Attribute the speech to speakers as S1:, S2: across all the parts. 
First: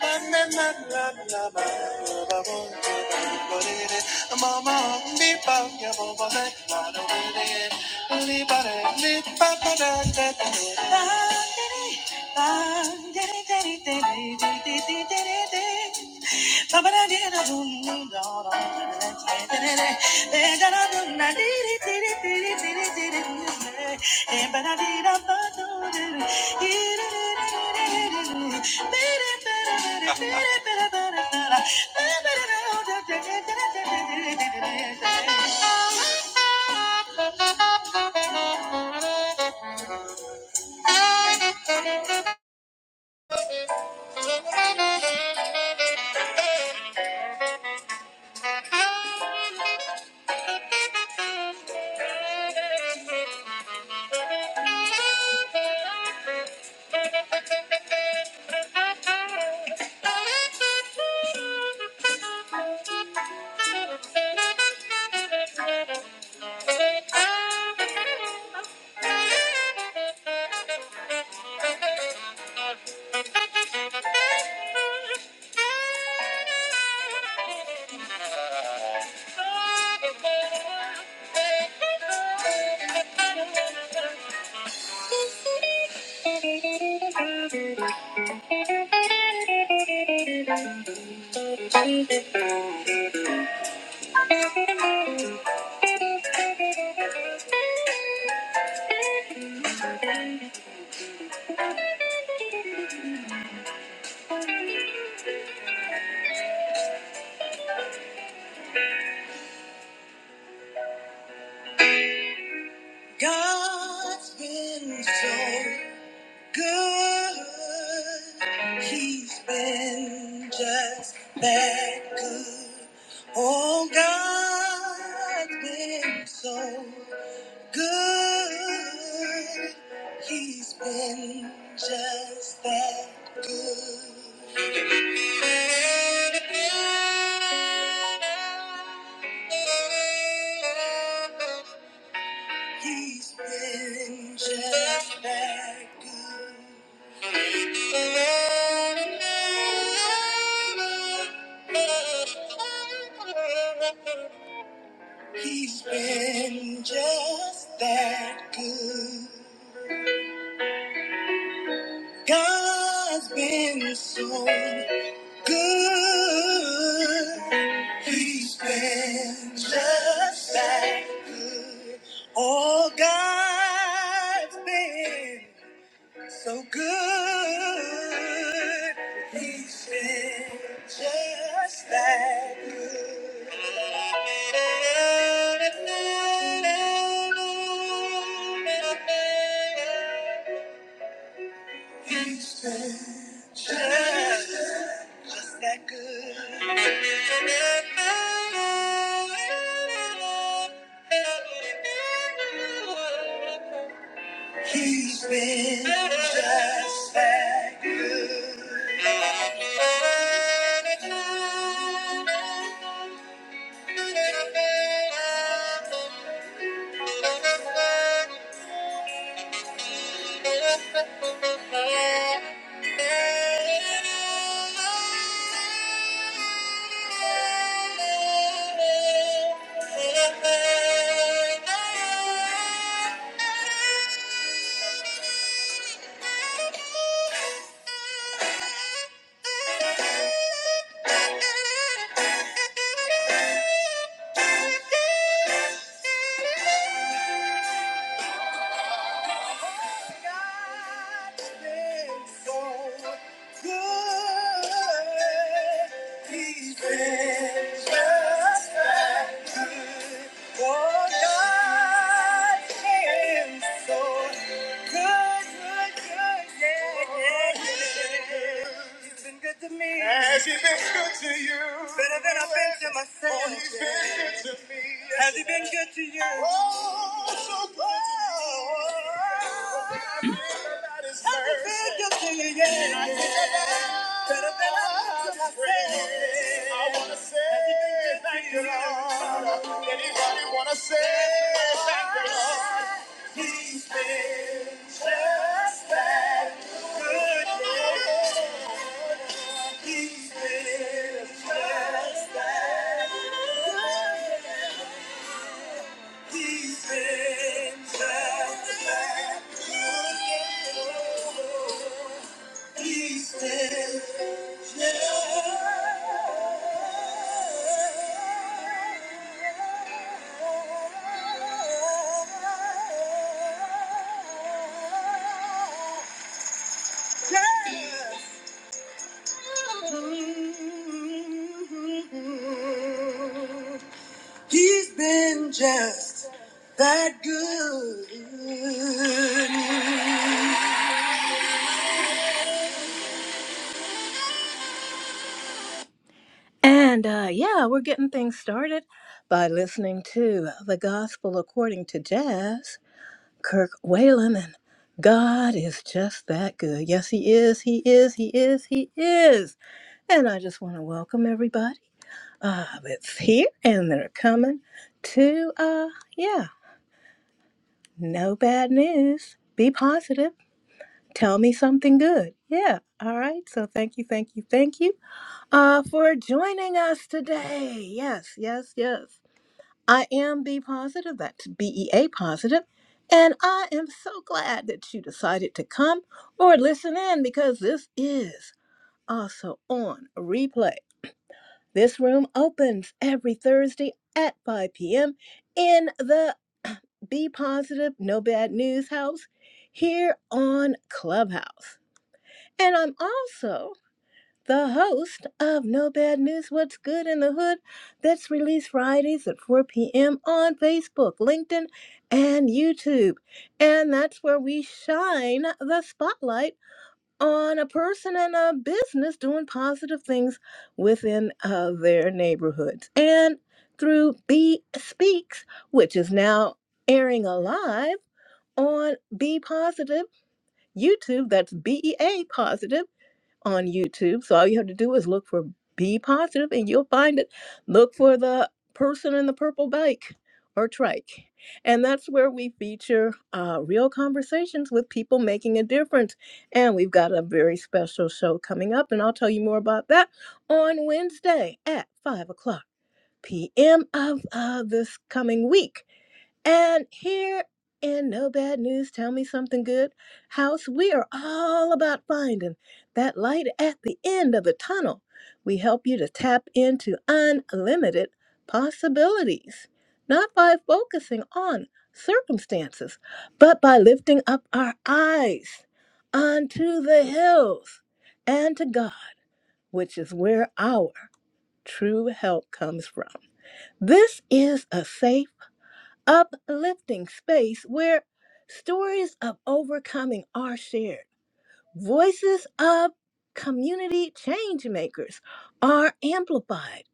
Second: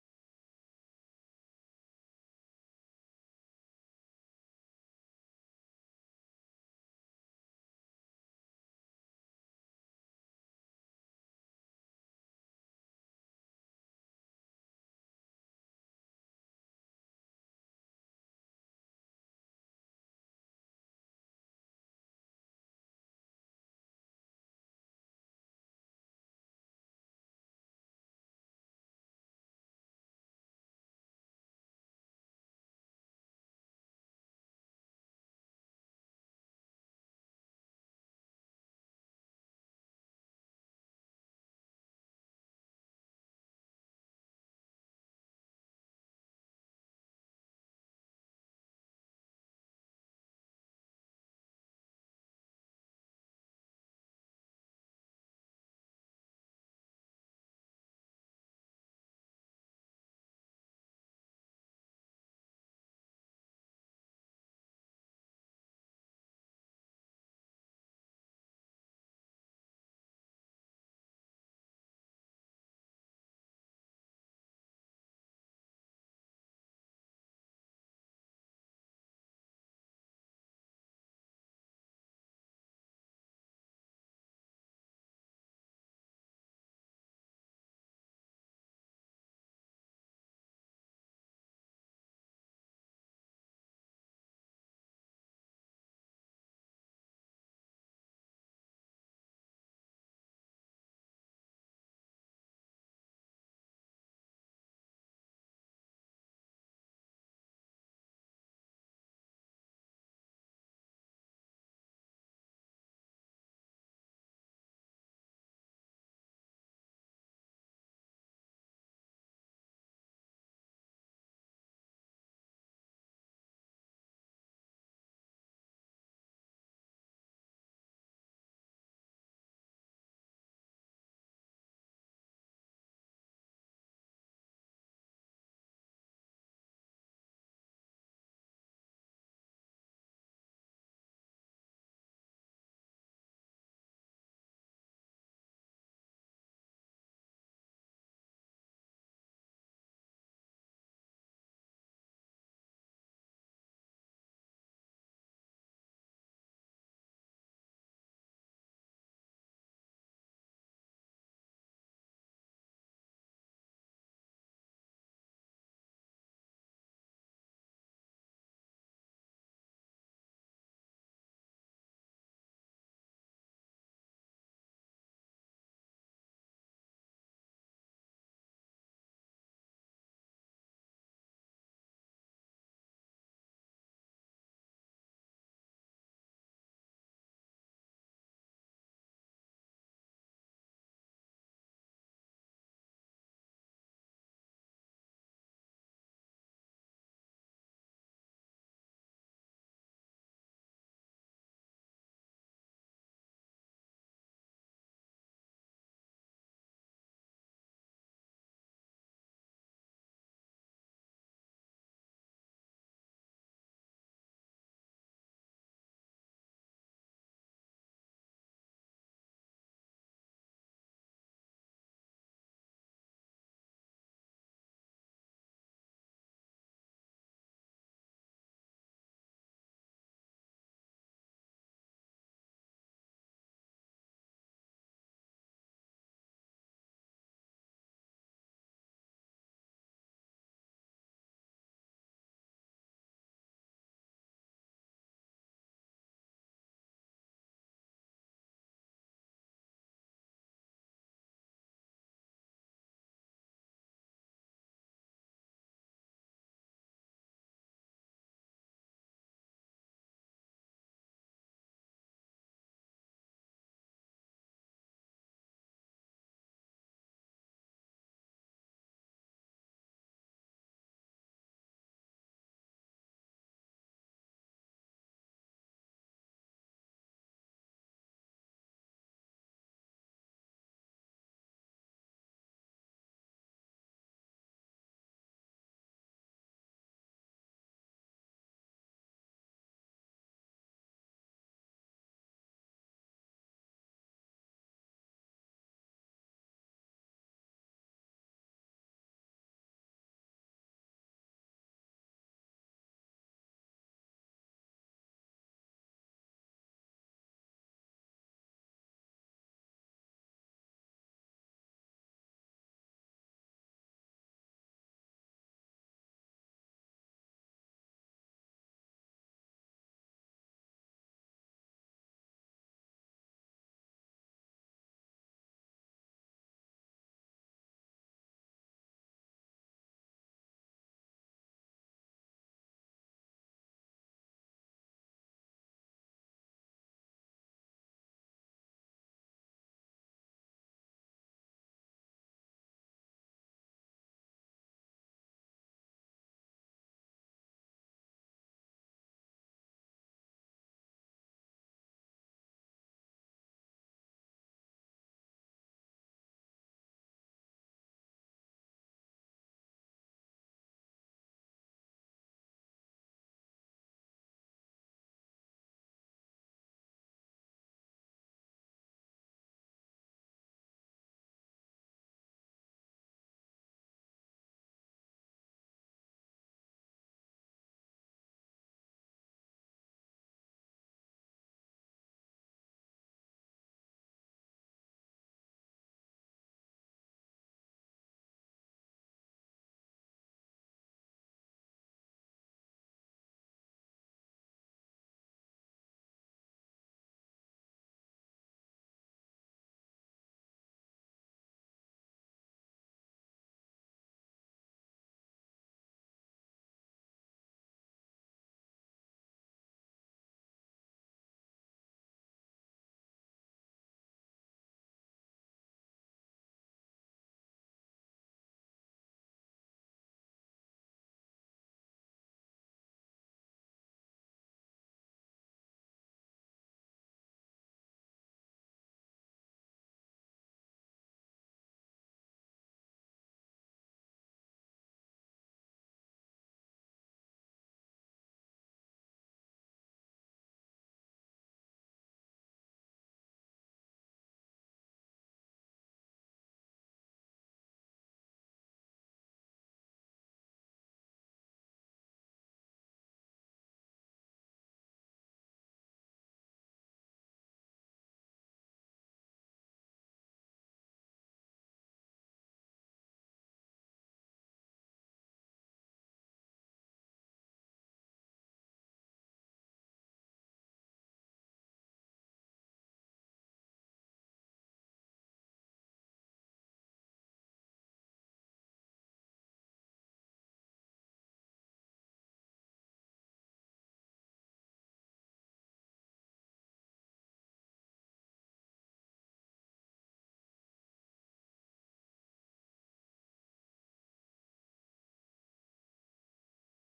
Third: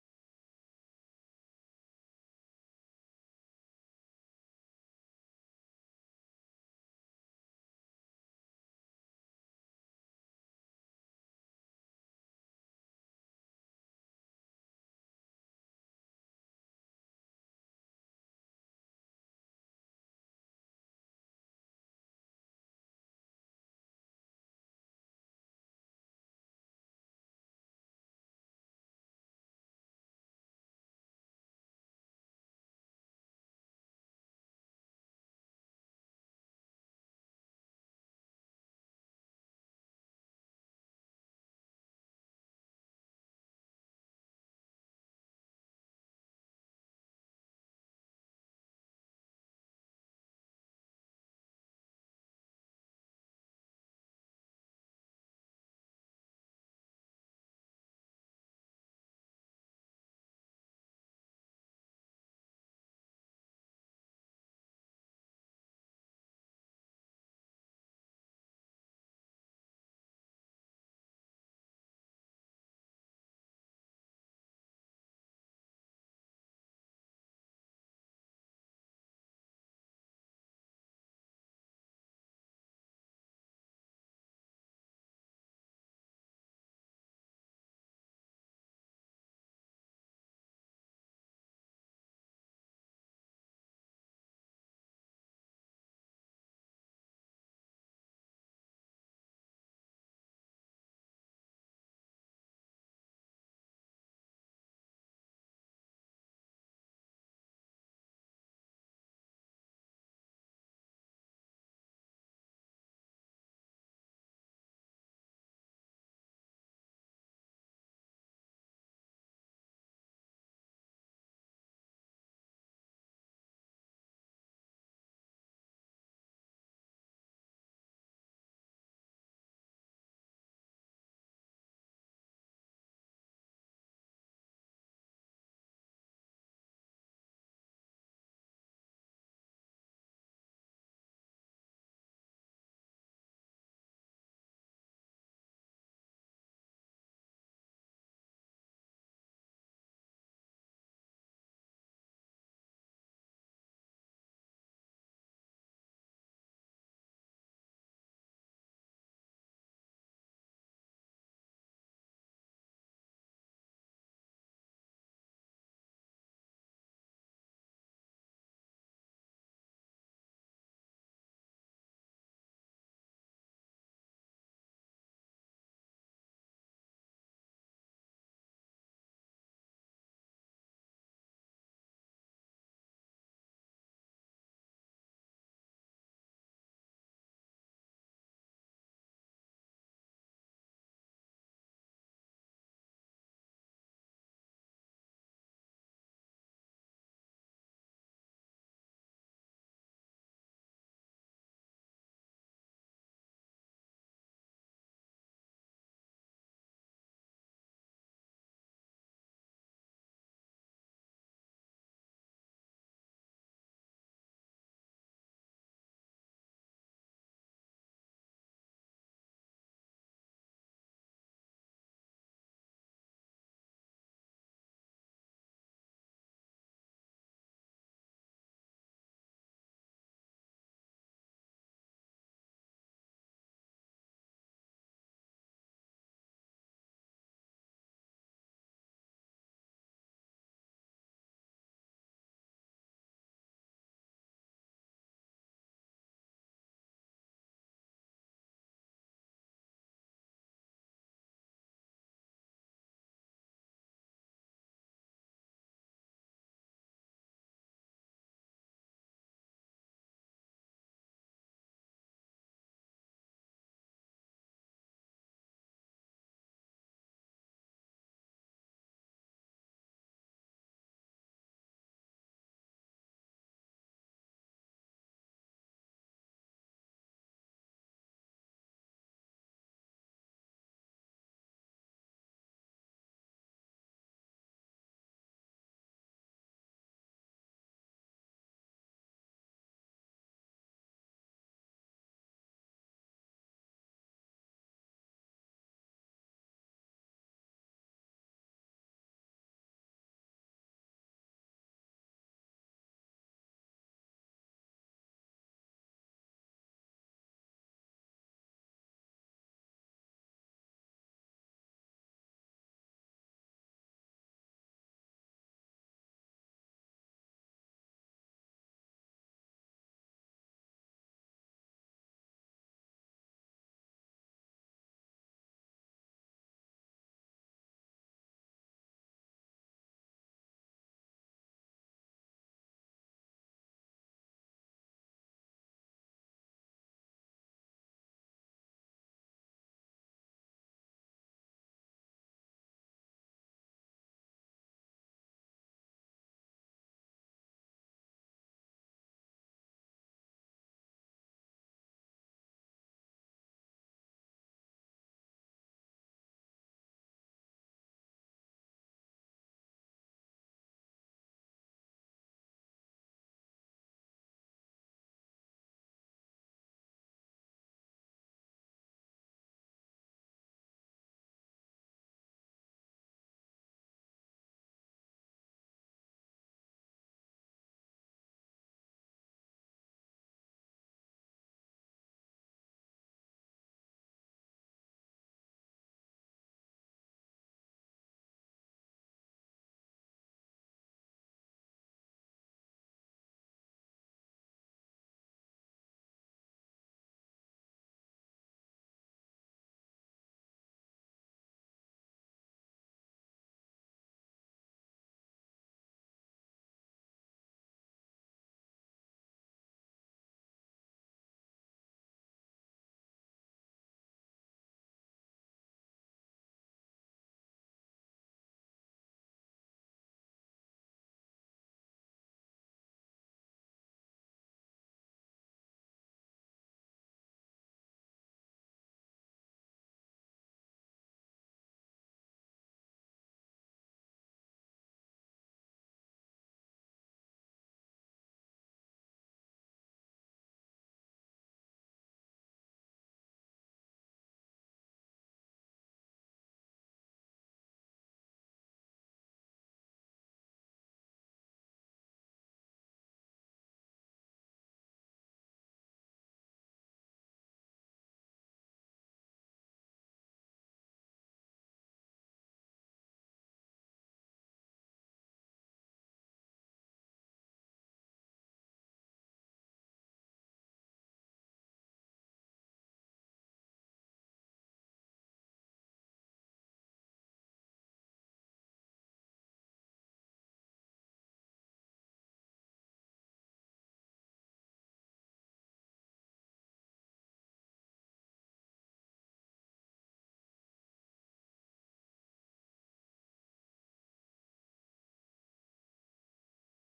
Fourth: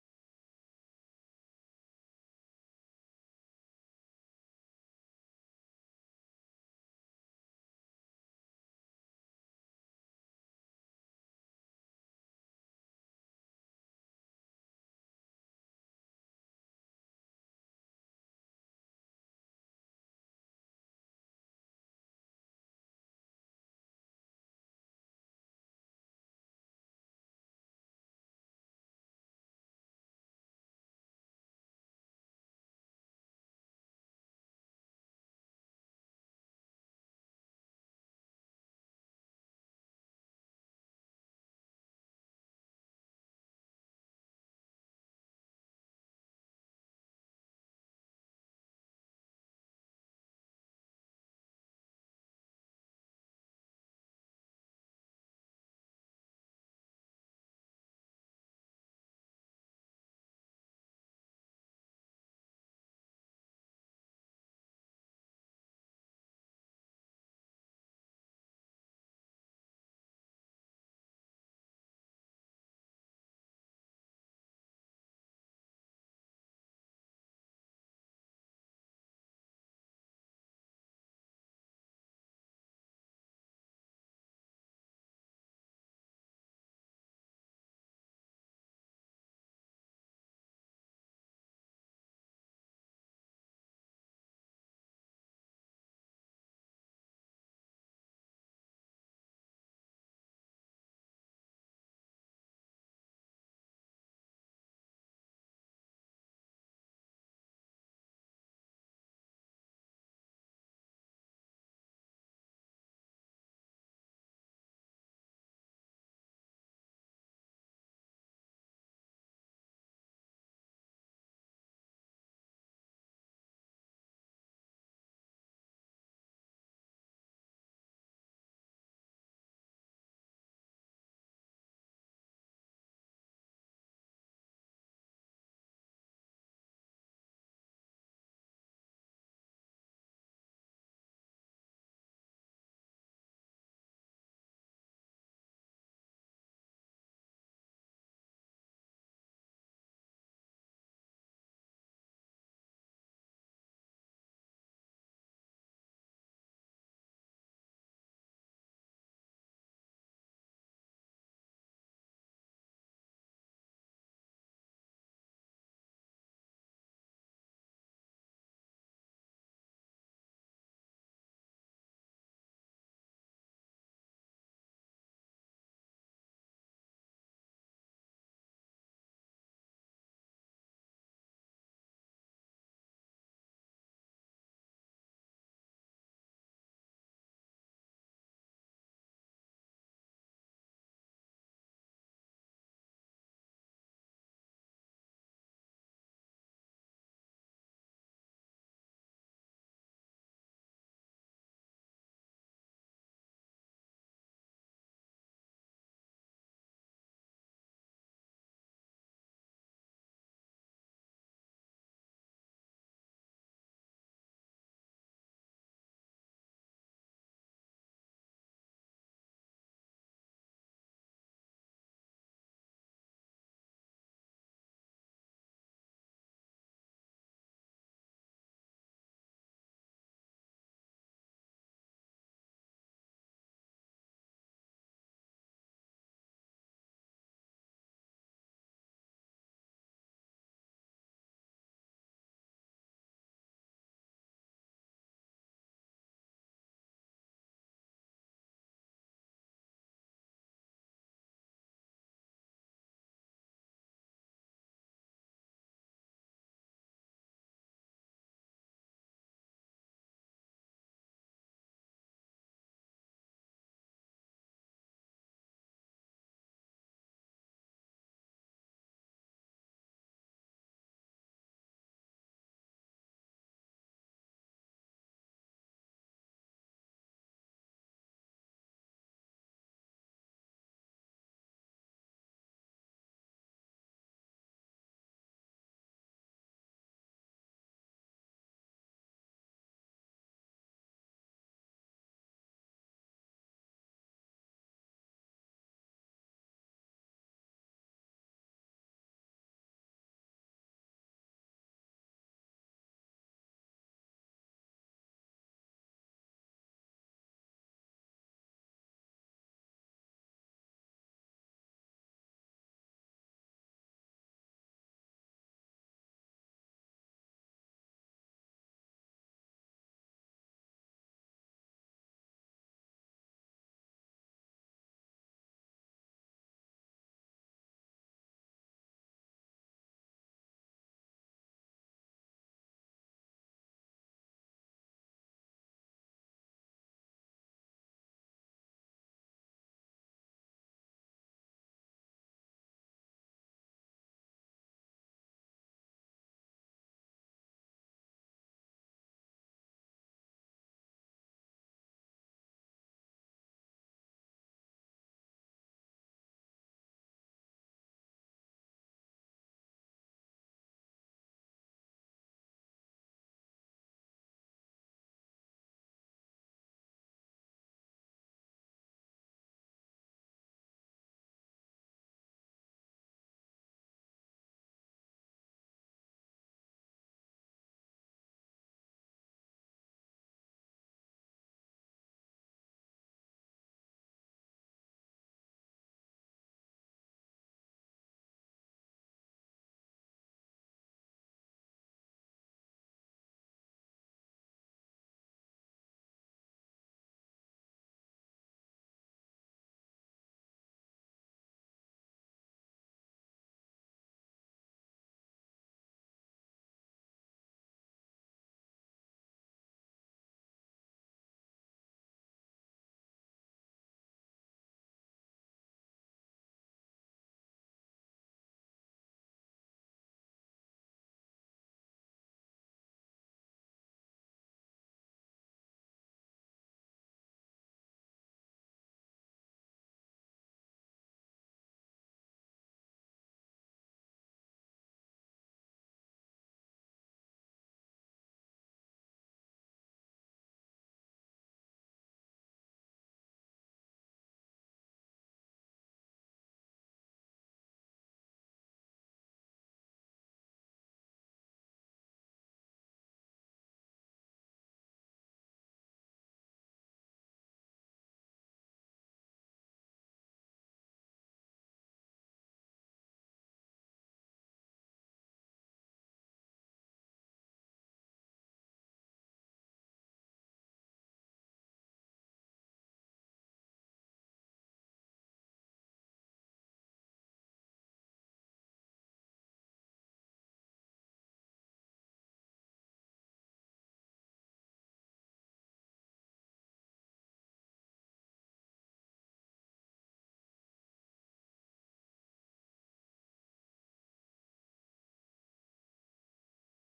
S1: Ba-da-dee-da-ba-doo-doo-doo. Thank you. Thank you. God's been so good. He's been just that good. Oh, God's been so good. He's been just that good. He's been just that good. He's been just that good. God's been so good. He's been just that. Oh, God's been so good. Just that. He's been just fine. Thank you. Better than I've been to myself. Has he been good to you? Say thank you, Lord. Good, yeah. He's been just, that. he's been just. that. He's been He's been just that good. Listening to jazz, Kirk Whalen, and God is just that good. Yes, He is, He is, He is, He is. And I just want to welcome everybody. uh, that's here and they're coming to uh yeah no bad news be positive tell me something good yeah all right so thank you thank you thank you uh for joining us today yes yes yes i am be positive that's bea positive positive. and i am so glad that you decided to come or listen in because this is also on replay This room opens every Thursday at 5 p.m. in the Be Positive No Bad News House here on Clubhouse. And I'm also the host of No Bad News What's Good in the Hood that's released Fridays at 4 p.m. on Facebook, LinkedIn, and YouTube. And that's where we shine the spotlight on a person and a business doing positive things within uh, their neighborhoods. And through Be Speaks, which is now airing alive on Be Positive YouTube, that's B E A Positive, on YouTube. So all you have to do is look for Be Positive and you'll find it. Look for the person in the purple bike or trike. And that's where we feature uh, real conversations with people making a difference. And we've got a very special show coming up, and I'll tell you more about that on Wednesday at 5 o'clock p.m. of uh, this coming week. And here in No Bad News, Tell Me Something Good House, we are all about finding that light at the end of the tunnel. We help you to tap into unlimited possibilities, not by focusing on circumstances, but by lifting up our eyes unto the hills and to God, which is where our true help comes from. This is a safe uplifting space where stories of overcoming are shared. Voices of community change makers are amplified,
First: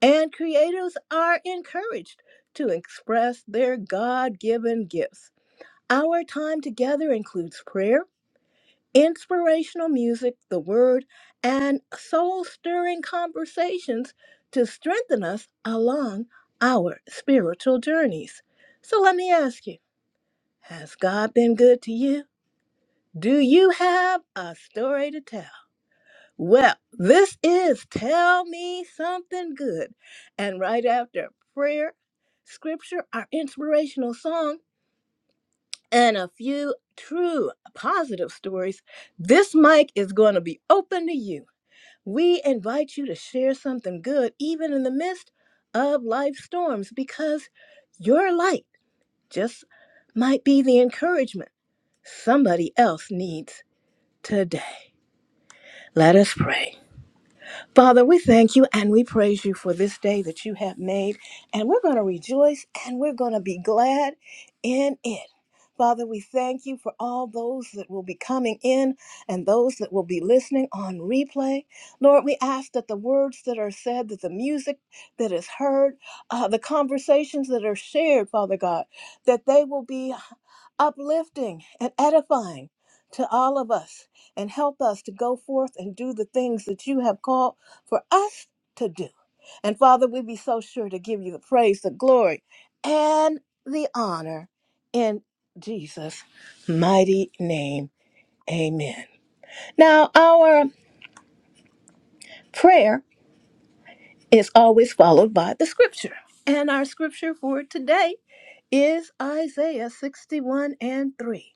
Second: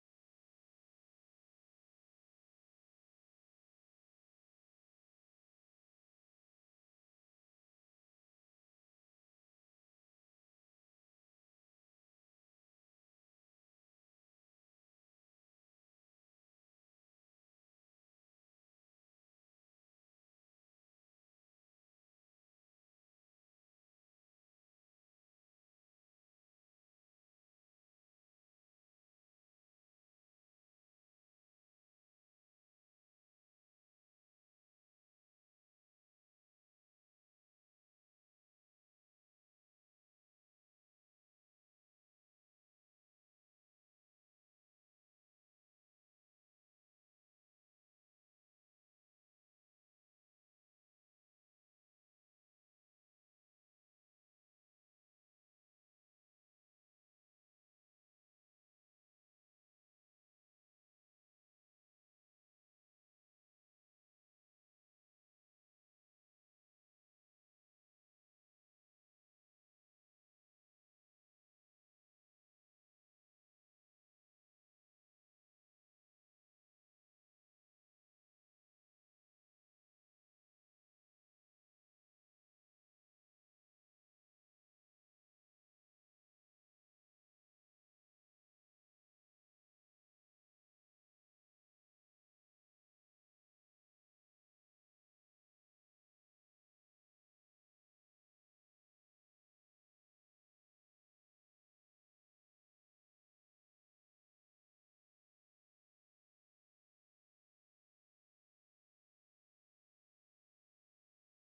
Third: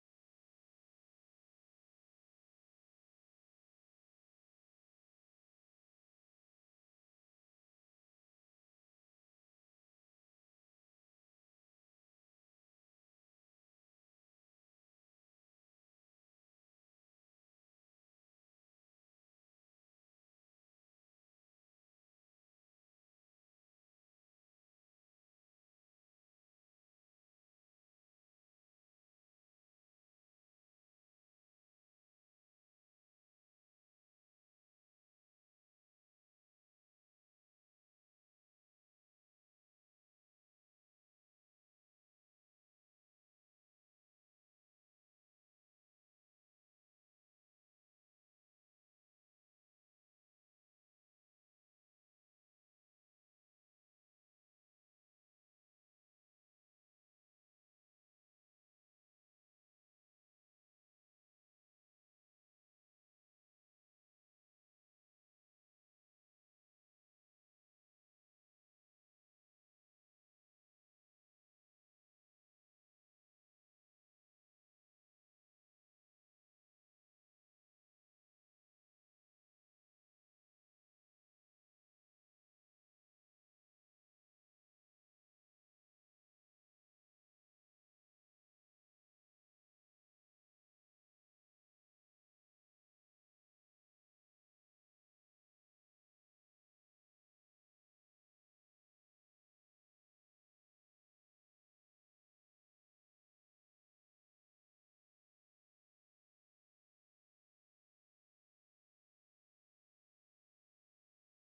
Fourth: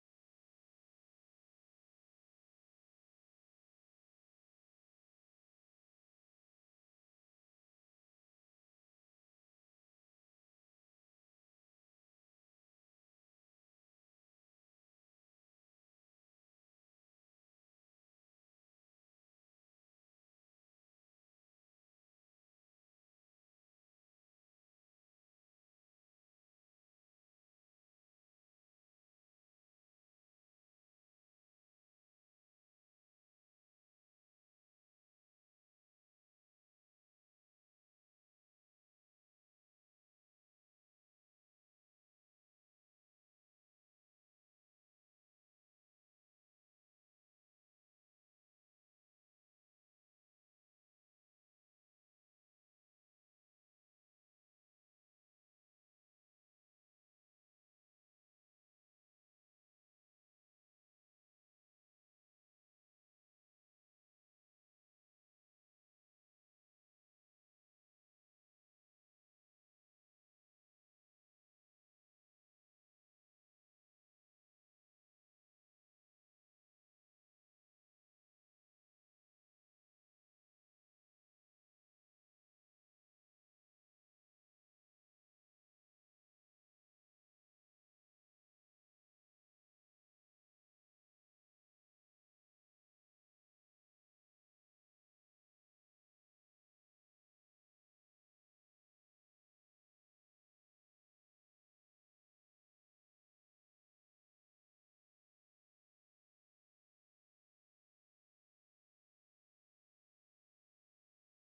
S1: and creators are encouraged to express their God given gifts. Our time together includes prayer, inspirational music, the word, and soul stirring conversations to strengthen us along our spiritual journeys. So let me ask you. Has God been good to you? Do you have a story to tell? Well, this is Tell Me Something Good. And right after prayer, scripture, our inspirational song, and a few true positive stories, this mic is going to be open to you. We invite you to share something good, even in the midst of life storms, because your light just might be the encouragement somebody else needs. today. Let us pray. Father, we thank you and we praise you for this day that you have made. And we're going to rejoice and we're going to be glad in it. Father, we thank you for all those that will be coming in and those that will be listening on replay. Lord, we ask that the words that are said, that the music that is heard, uh, the conversations that are shared, Father God, that they will be uplifting and edifying to all of us and help us to go forth and do the things that you have called for us to do. And Father, we be so sure to give you the praise, the glory, and the honor in Jesus' mighty name. Amen. Now, our prayer is always followed by the scripture. And our scripture for today is Isaiah 61 and 3.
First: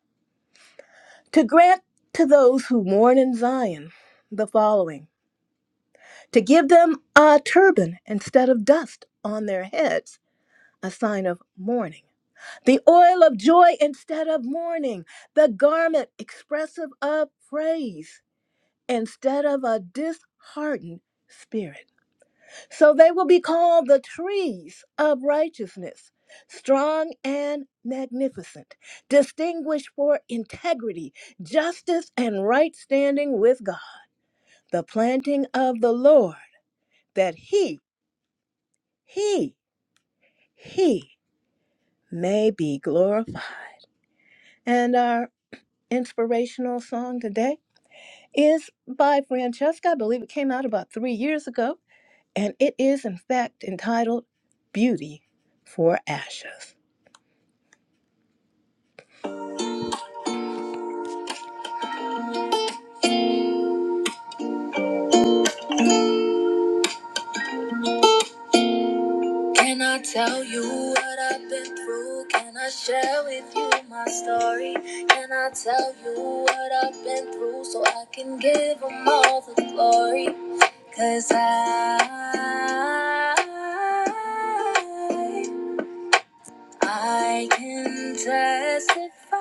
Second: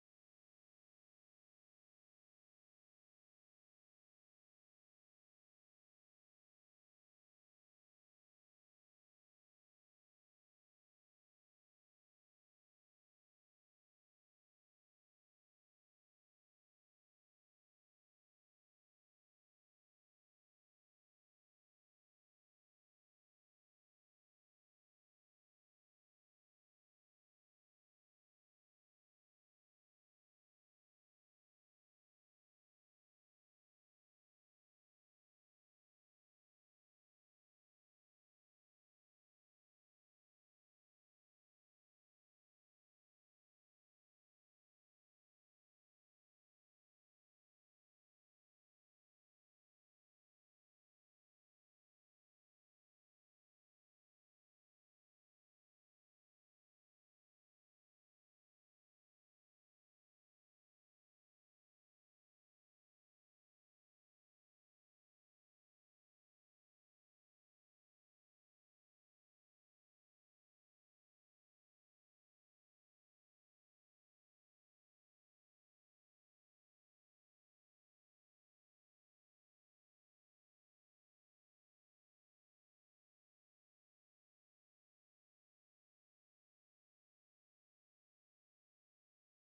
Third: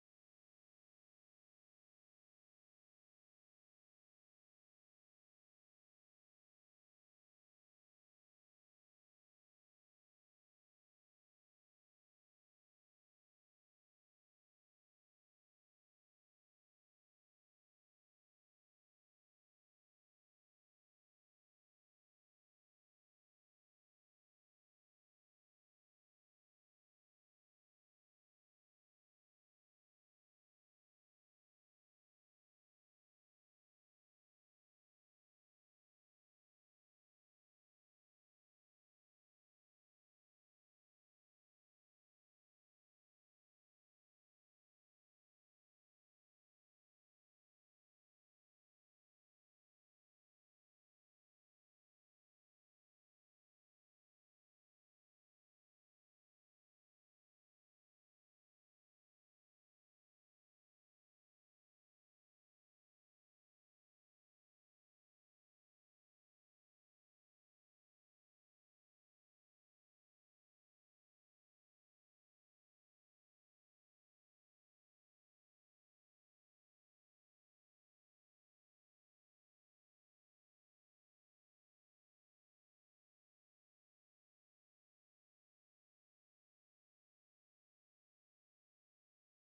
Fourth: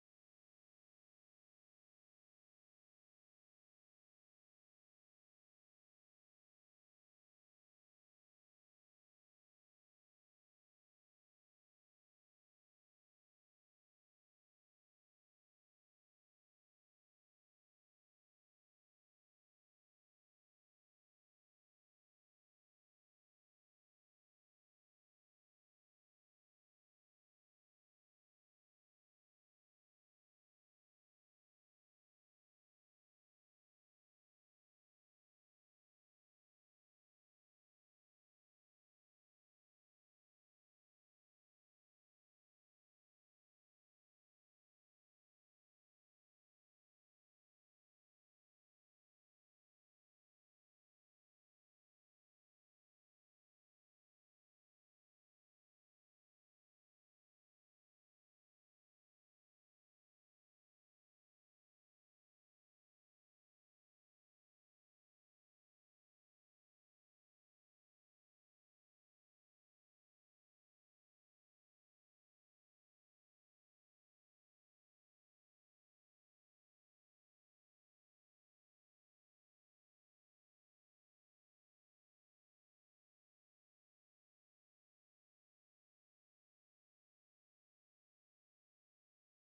S1: To grant to those who mourn in Zion the following to give them a turban instead of dust on their heads a sign of mourning. The oil of joy instead of mourning. The garment expressive of praise instead of a disheartened spirit. So they will be called the trees of righteousness, strong and magnificent, distinguished for integrity, justice, and right standing with God. The planting of the Lord, that he, he, he may be glorified. And our inspirational song today is by Francesca. I believe it came out about three years ago, and it is, in fact, entitled Beauty for Ashes. Can I tell you what I've been through? Can I share with you my story? Can I tell you what I've been through so I can give them all the glory? Cause I I can testify.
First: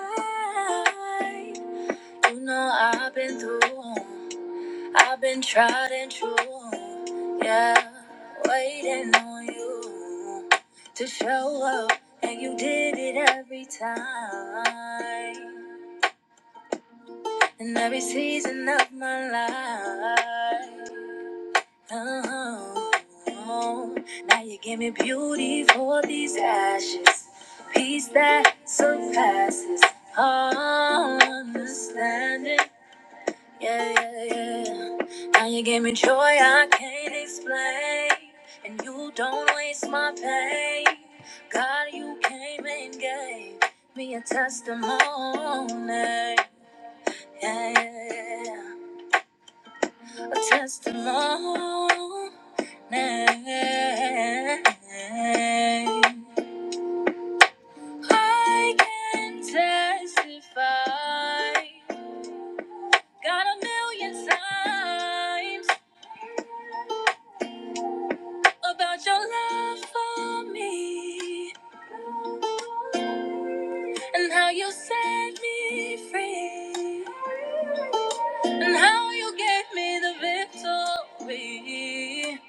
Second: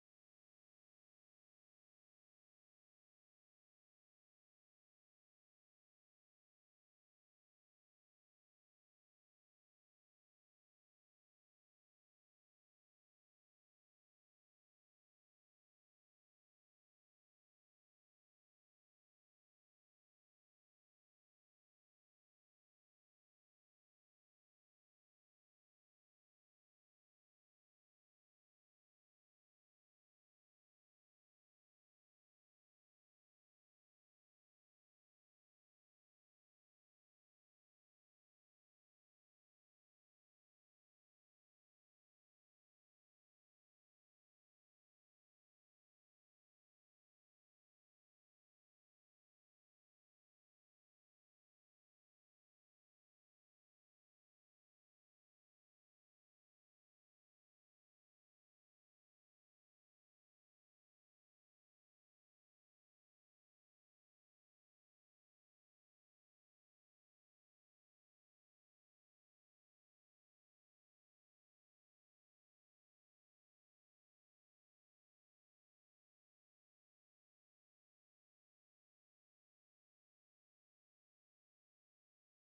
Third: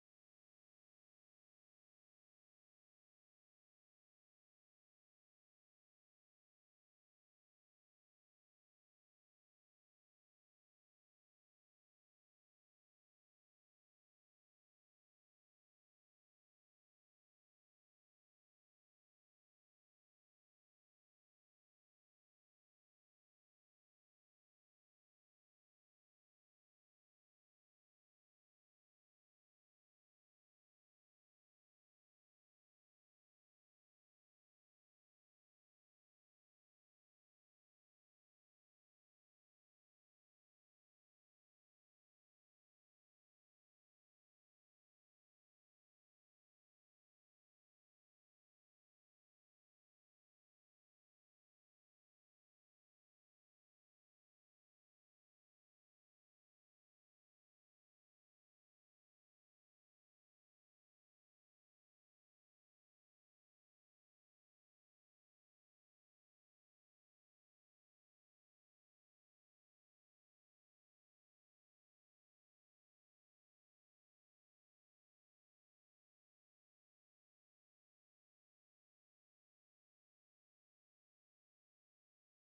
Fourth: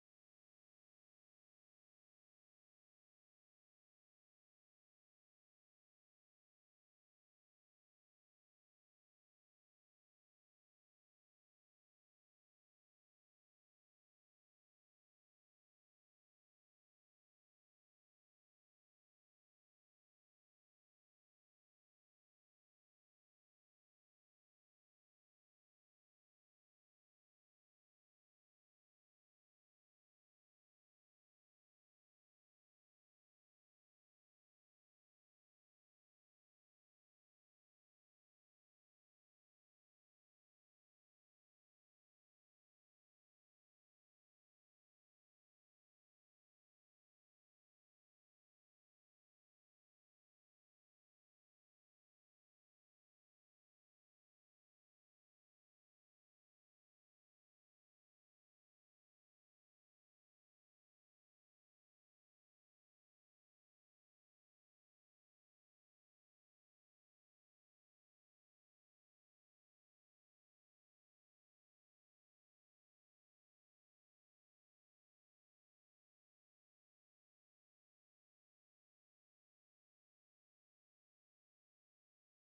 S1: You know I've been through. I've been tried and true. Yeah, waiting on you to show up, and you did it every time. In every season of my life. Oh, oh, now you give me beauty for these ashes, peace that surpasses all understanding. Yeah, yeah, yeah. Now you give me joy I can't explain, and you don't waste my pain. God, you came and gave me a testimony. Yeah, yeah, yeah. A testimony name. I can testify, got a million times about your love for me and how you set me free and how you gave me the victory.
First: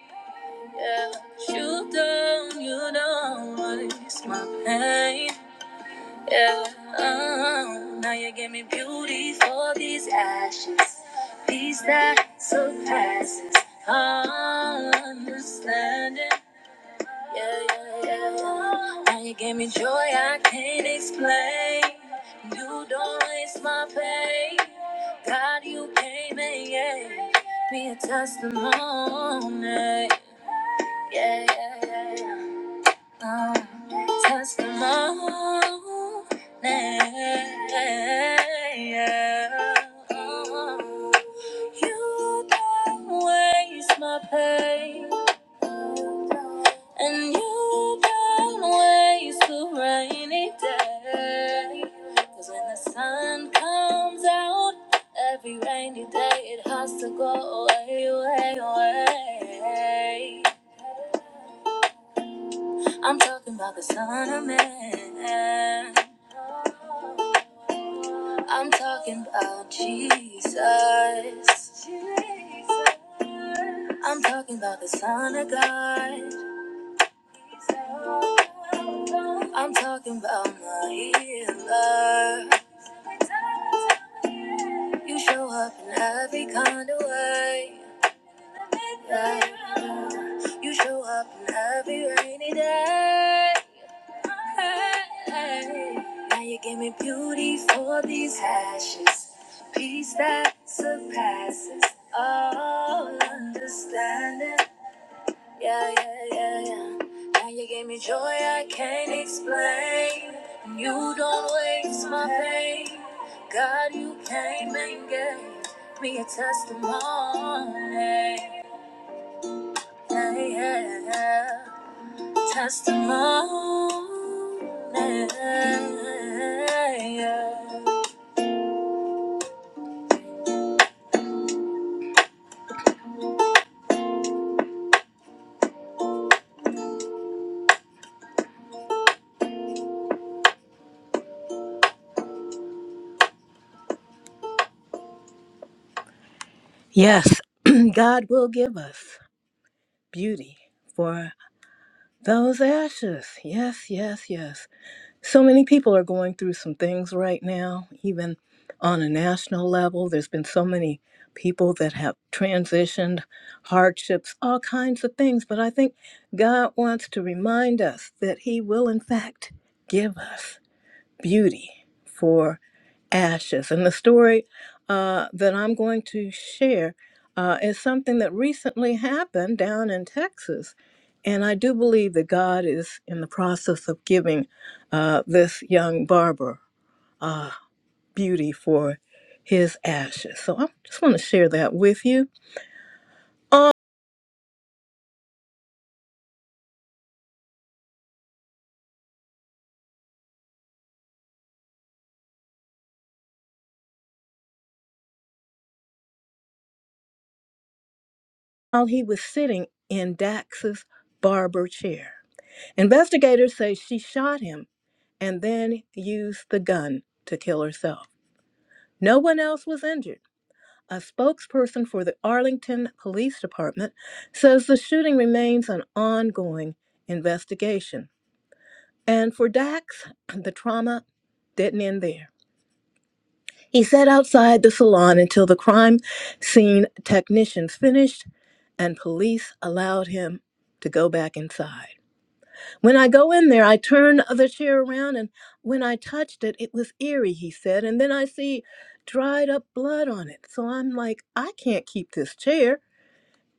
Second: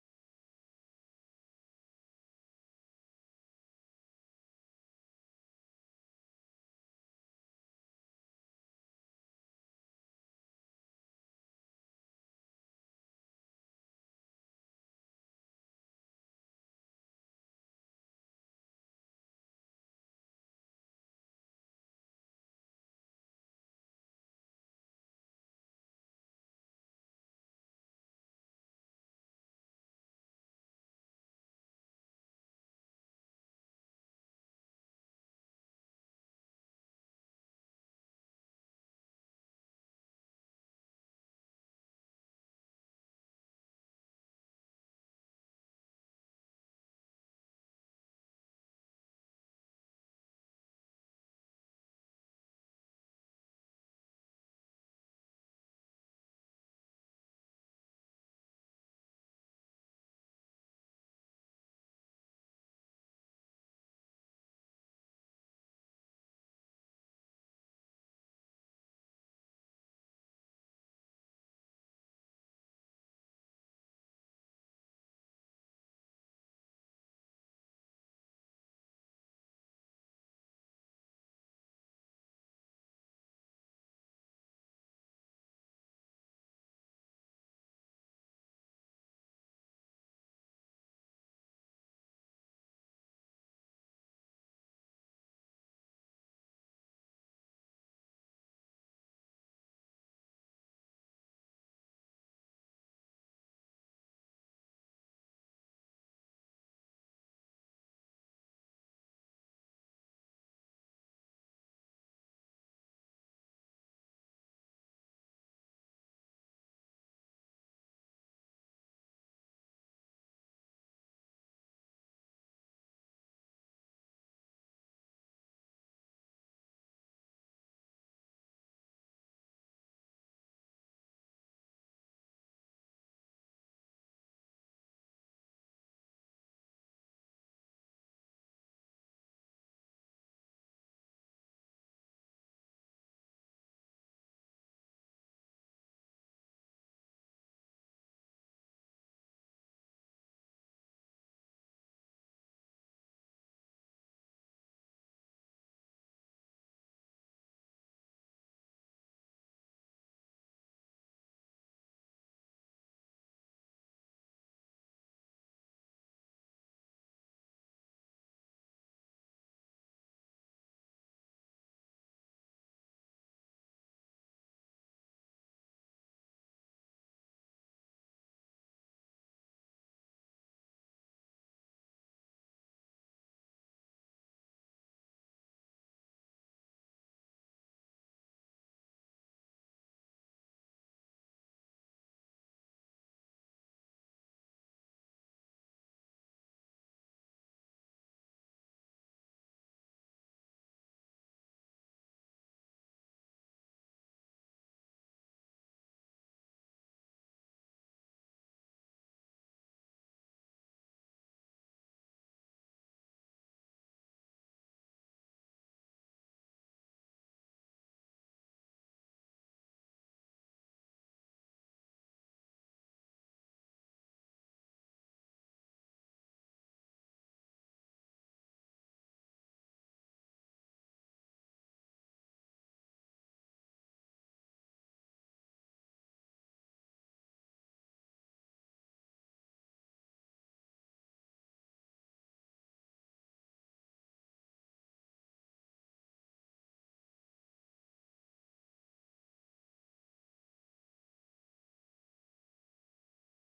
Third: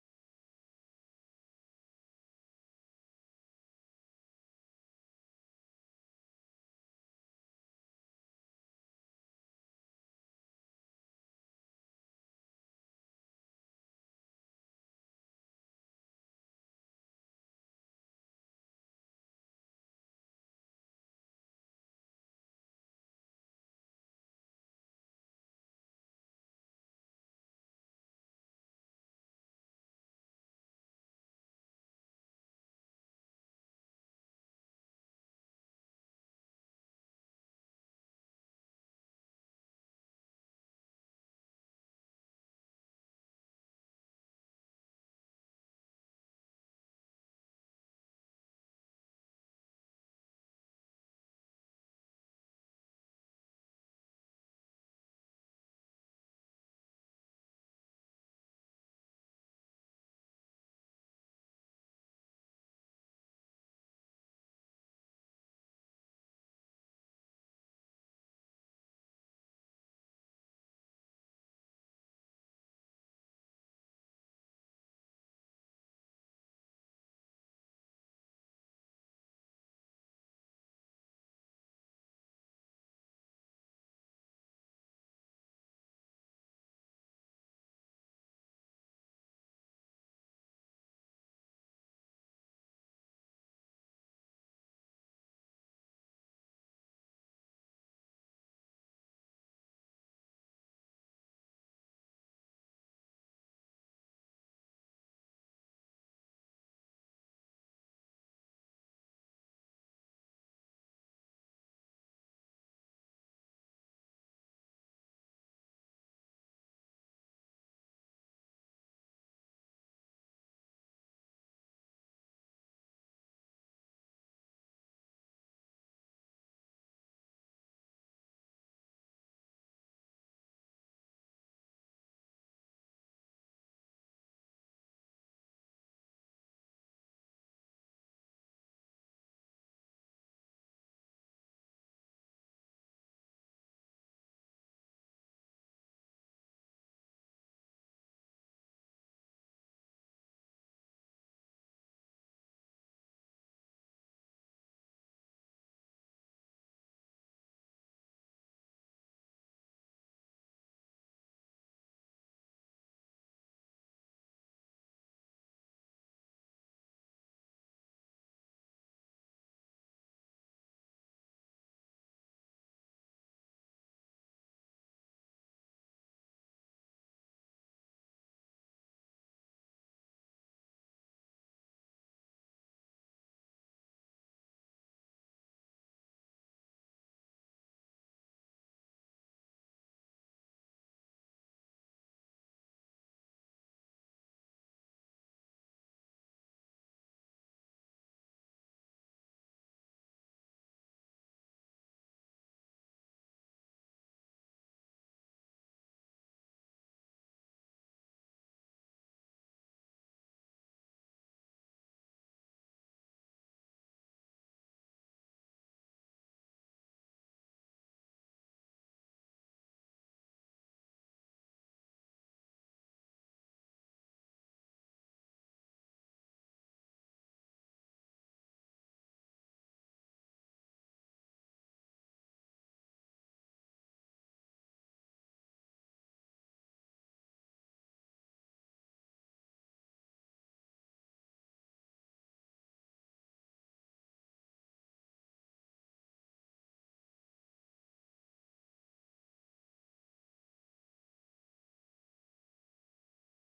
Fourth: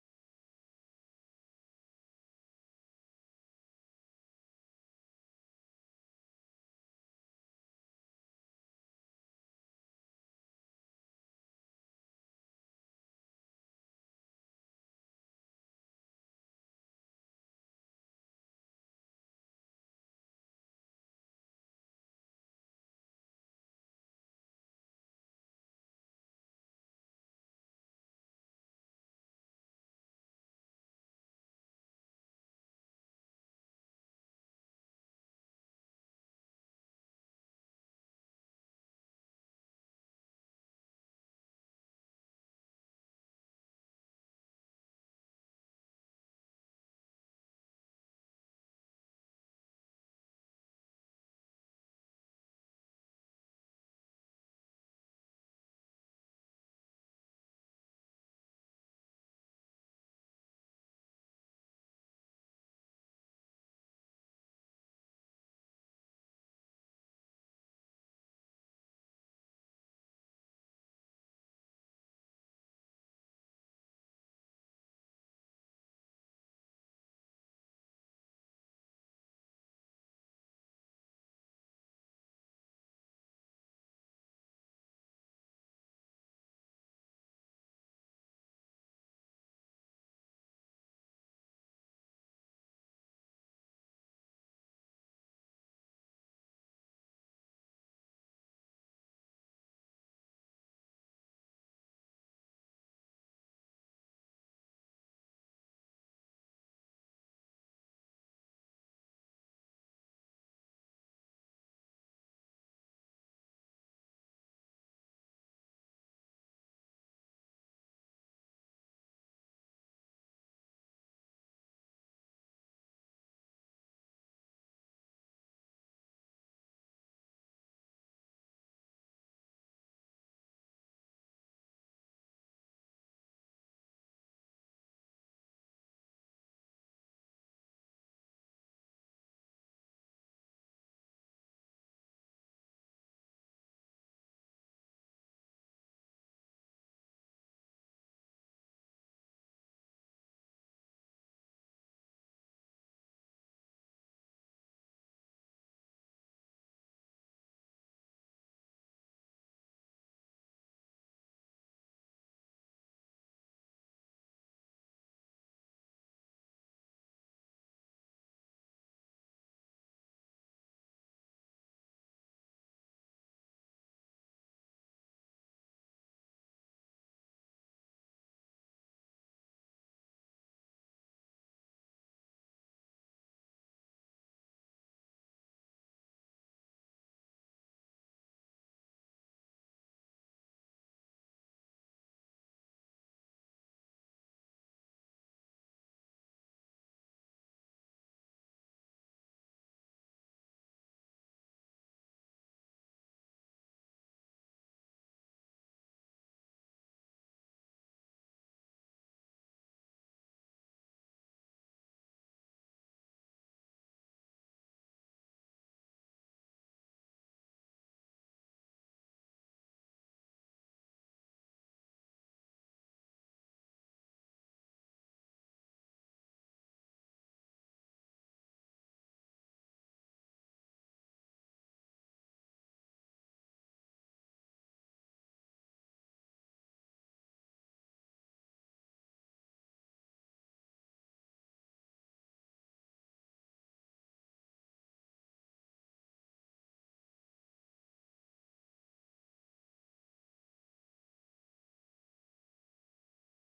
S1: Yeah, you don't, you don't waste my pain. Yeah, uh, now you give me beauty for these ashes, peace that surpasses understanding. Yeah, yeah, yeah. Now you give me joy I can't explain. You don't waste my pain. God, you came and gave me a testimony. Yeah, yeah, yeah. yeah. Uh, touch the moon. You don't waste my pain, and you don't waste a rainy day. 'Cause when the sun comes out, every rainy day it has to go away, away, away. I'm talking about the Son of Man. I'm talking about Jesus. I'm talking about the Son of God. I'm talking about my healer. You show up in every kind of way. Yeah. You show up in every rainy day. Now you give me beauty for these ashes, peace that surpasses all understanding. Yeah, yeah, yeah, yeah. Now you give me joy I can't explain. And You don't waste my pain. God, you came and gave me a testimony. Yeah, yeah, yeah testimony. Yes, God will give us beauty for those ashes. Yes, yes, yes. So many people are going through some things right now, even on a national level. There's been so many people that have transitioned, hardships, all kinds of things. But I think God wants to remind us that He will, in fact, give us. beauty for ashes. And the story uh, that I'm going to share uh, is something that recently happened down in Texas. And I do believe that God is in the process of giving uh, this young barber uh, beauty for his ashes. So I just want to share that with you. While he was sitting in Dax's barber chair, investigators say she shot him and then used the gun to kill herself. No one else was injured. A spokesperson for the Arlington Police Department says the shooting remains an ongoing investigation. And for Dax, the trauma didn't end there. He sat outside the salon until the crime scene technicians finished and police allowed him to go back inside. When I go in there, I turn the chair around, and when I touched it, it was eerie, he said. And then I see dried up blood on it. So I'm like, I can't keep this chair.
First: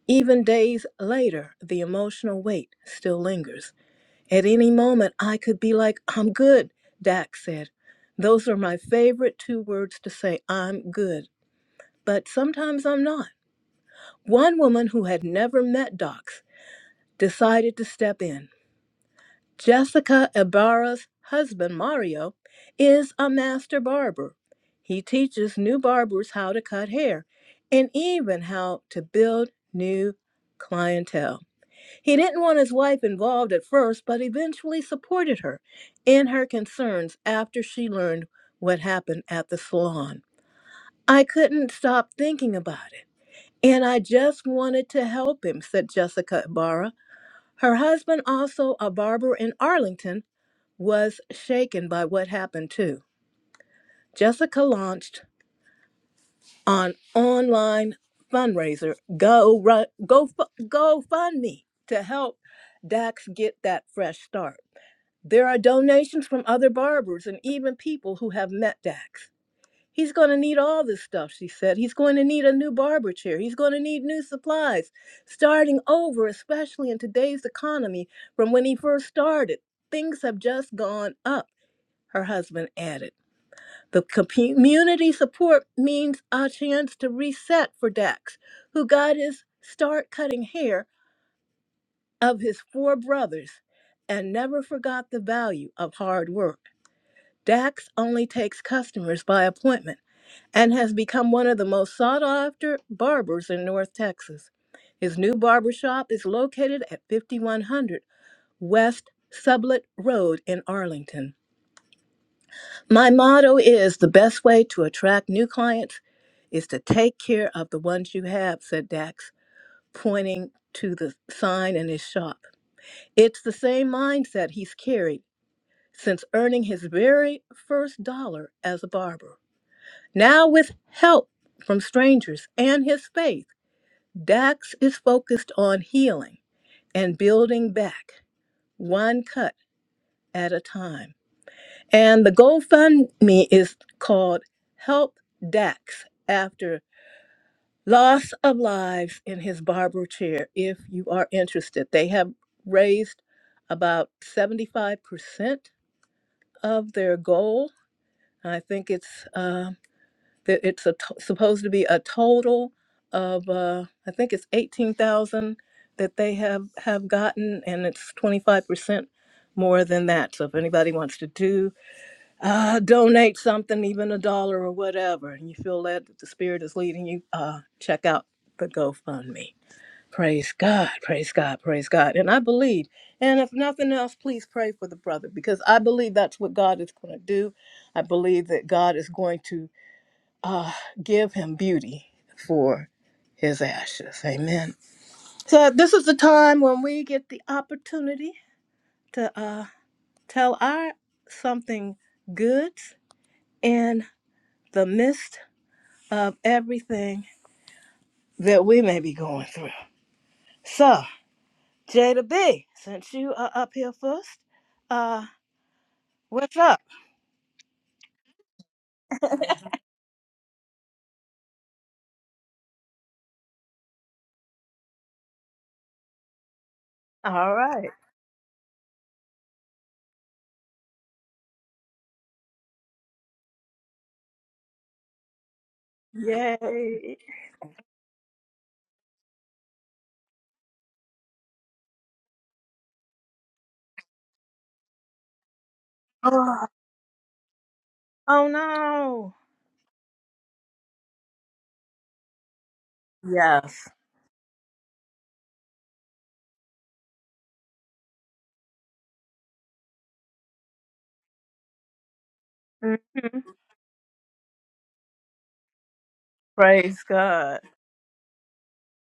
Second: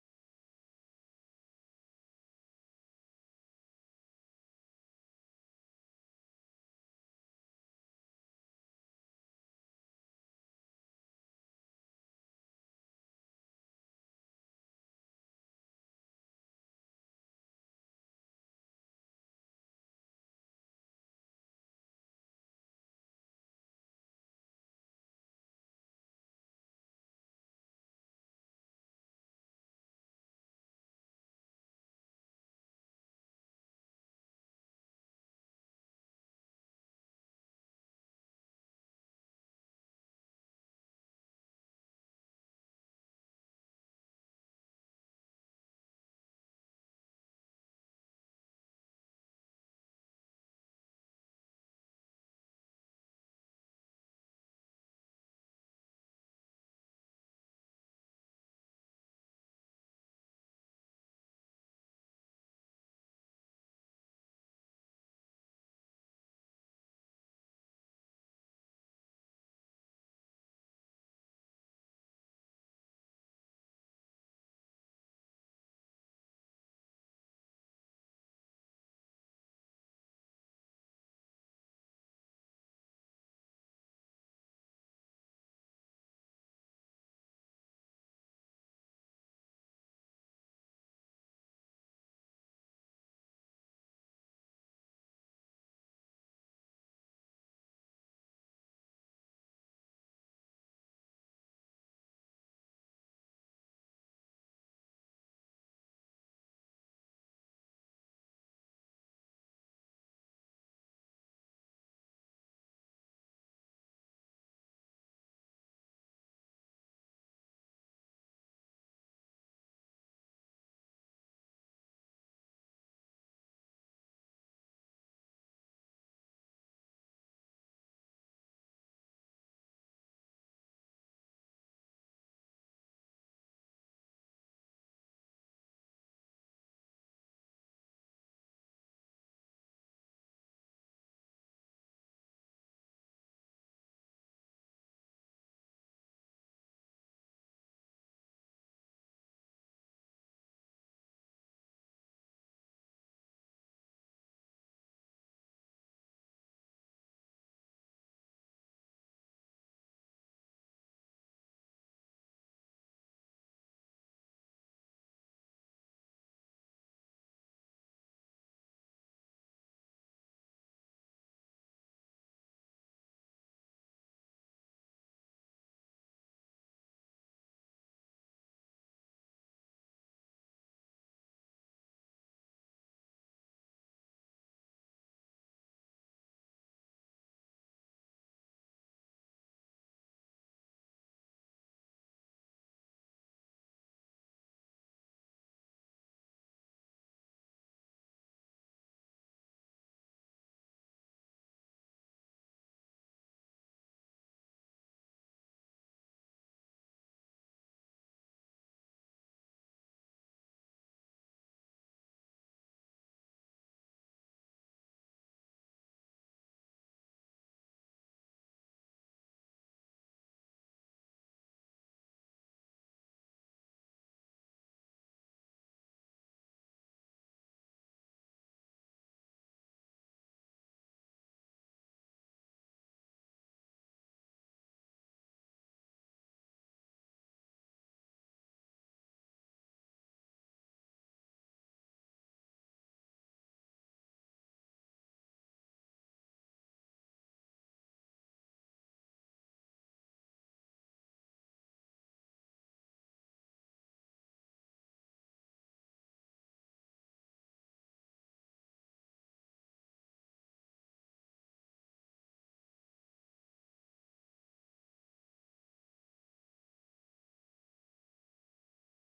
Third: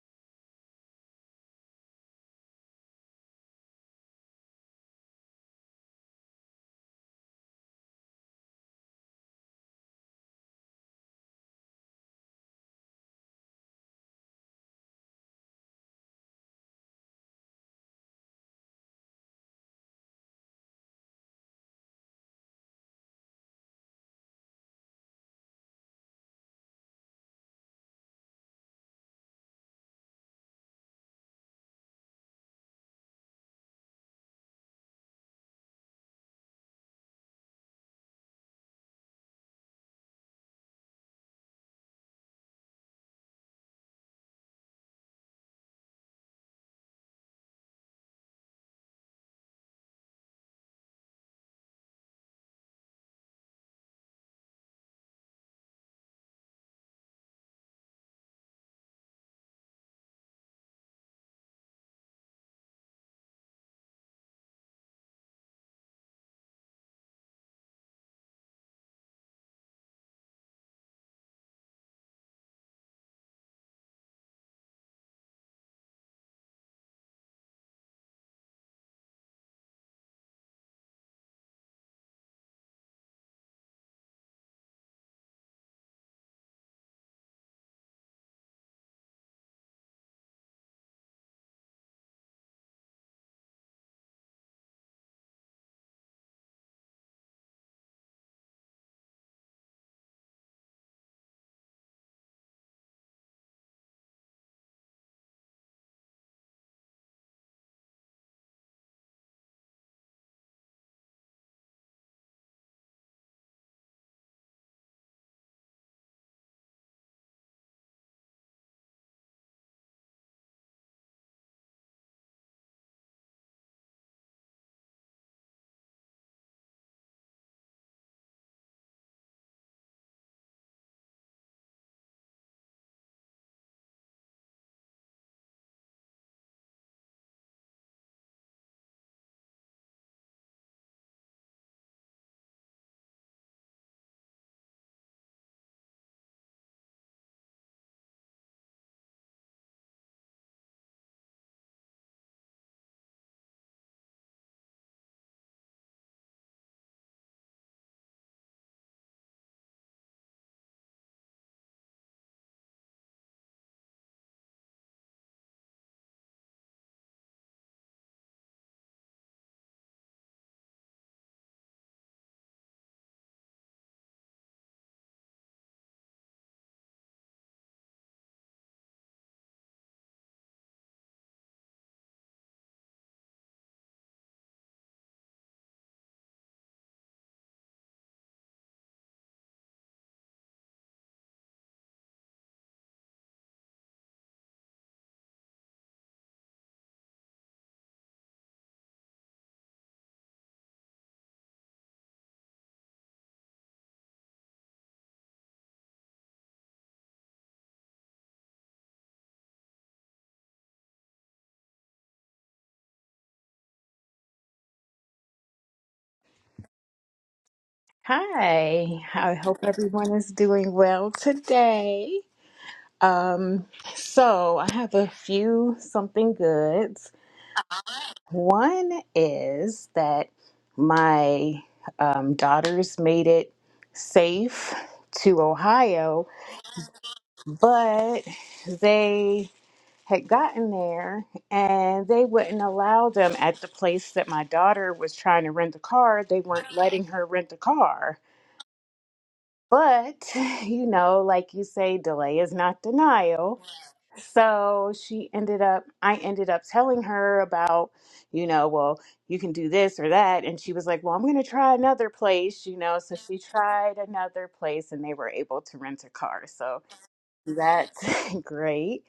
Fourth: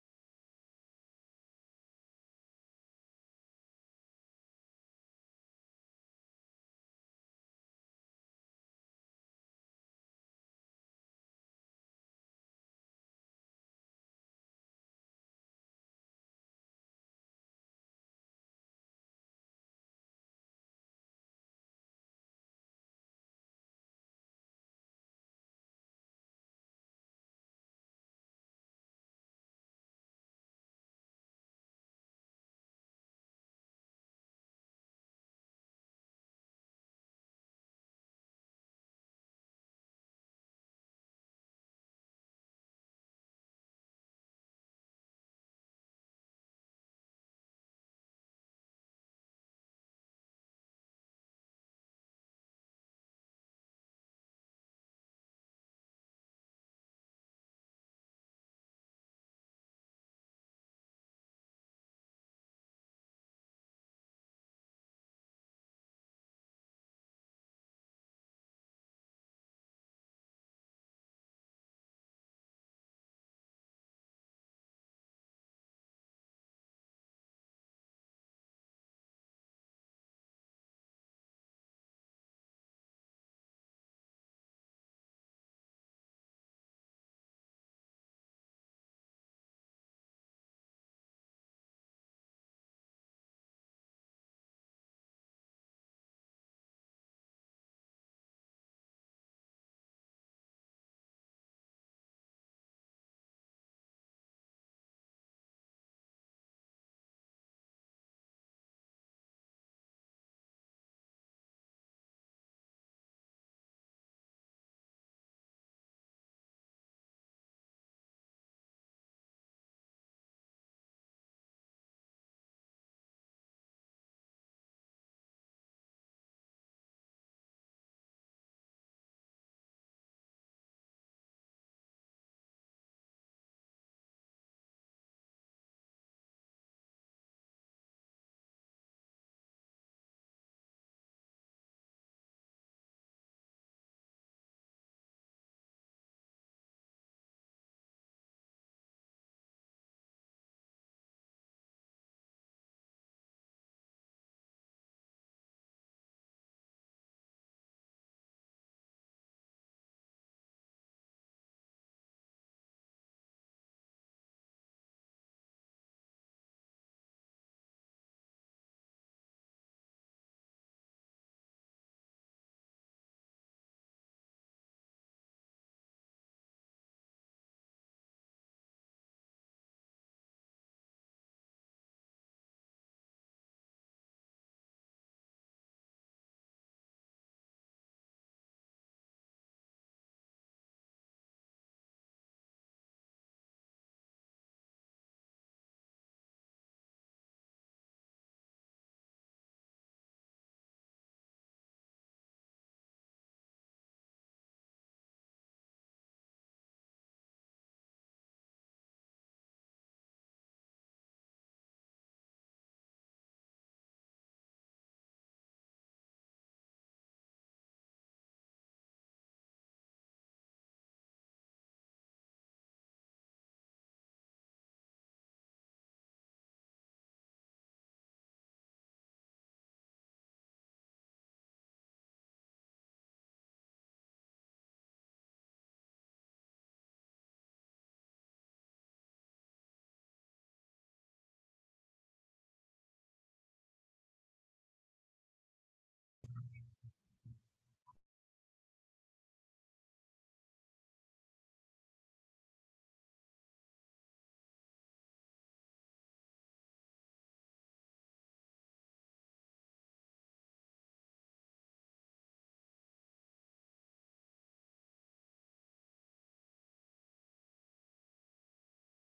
S1: Even days later, the emotional weight still lingers. At any moment, I could be like, I'm good, Dak said. Those are my favorite two words to say, I'm good. But sometimes I'm not. One woman who had never met Docs decided to step in. Jessica Ibarra's husband, Mario, is a master barber. He teaches new barbers how to cut hair and even how to build new clientele. He didn't want his wife involved at first, but eventually supported her in her concerns after she learned what happened at the salon. I couldn't stop thinking about it, and I just wanted to help him, said Jessica Ibarra. Her husband, also a barber in Arlington, was shaken by what happened too. Jessica launched an online fundraiser, Go Run, Go Fu- GoFundMe, to help Dax get that fresh start. There are donations from other barbers and even people who have met Dax. He's going to need all this stuff, she said. He's going to need a new barber chair. He's going to need new supplies. Starting over, especially in today's economy, from when he first started, things have just gone up, her husband added. The community support means a chance to reset for Dax, who got his start cutting hair of his four brothers and never forgot the value of hard work. Dax only takes customers by appointment and has become one of the most sought after barbers in North Texas. His new barbershop is located at 5100 West Sublet Road in Arlington. My motto is the best way to attract new clients is to take care of the ones you have, said Dax, pointing to the sign in his shop. It's the same mindset he's carried since earning his very first dollar as a barber. Now, with help from strangers and his faith, Dax is focused on healing and building back one cut at a time. And the GoFundMe is called Help Dax After Loss of Lives in His Barber Chair, if you are interested. They have raised about 75% of their goal. I think it's uh, that it's a t- supposed to be a total of uh, I think it's 18,000 that they have have gotten and it's 25% more than that. So if anybody wants to do uh, donate something, even a dollar or whatever, and you feel that the Spirit is leading you, uh, check out the GoFundMe. Praise God, praise God, praise God. And I believe, and if nothing else, please pray for the brother because I believe that's what God is going to do. I believe that God is going to uh, give him beauty for his ashes. Amen. So, this is the time when we get the opportunity to uh, tell our something good and. the midst of everything that we may be going through. So, Jada B, since you are up here first, uh, what's up?
S2: Hi, I hope everyone is doing well today. Um, so I have a few something goods.
S1: All right.
S2: One is that my um, daughters made it safe to Ohio,
S1: Yay.
S2: but they had gotten there and they wouldn't allow them at the place that my daughter was trying to rent a car. They
S1: Oh,
S2: weren't letting her rent a car.
S1: oh no.
S2: But, you know, like you say, delay is not denial.
S1: Yes.
S2: So she ended up, I ended up telling her about, you know, well, you can do this or that. And she was like, well, I'm going to try another place, you know. So she tried another place and they were able to rent a car. So
S1: Praise God.
S2: that's great.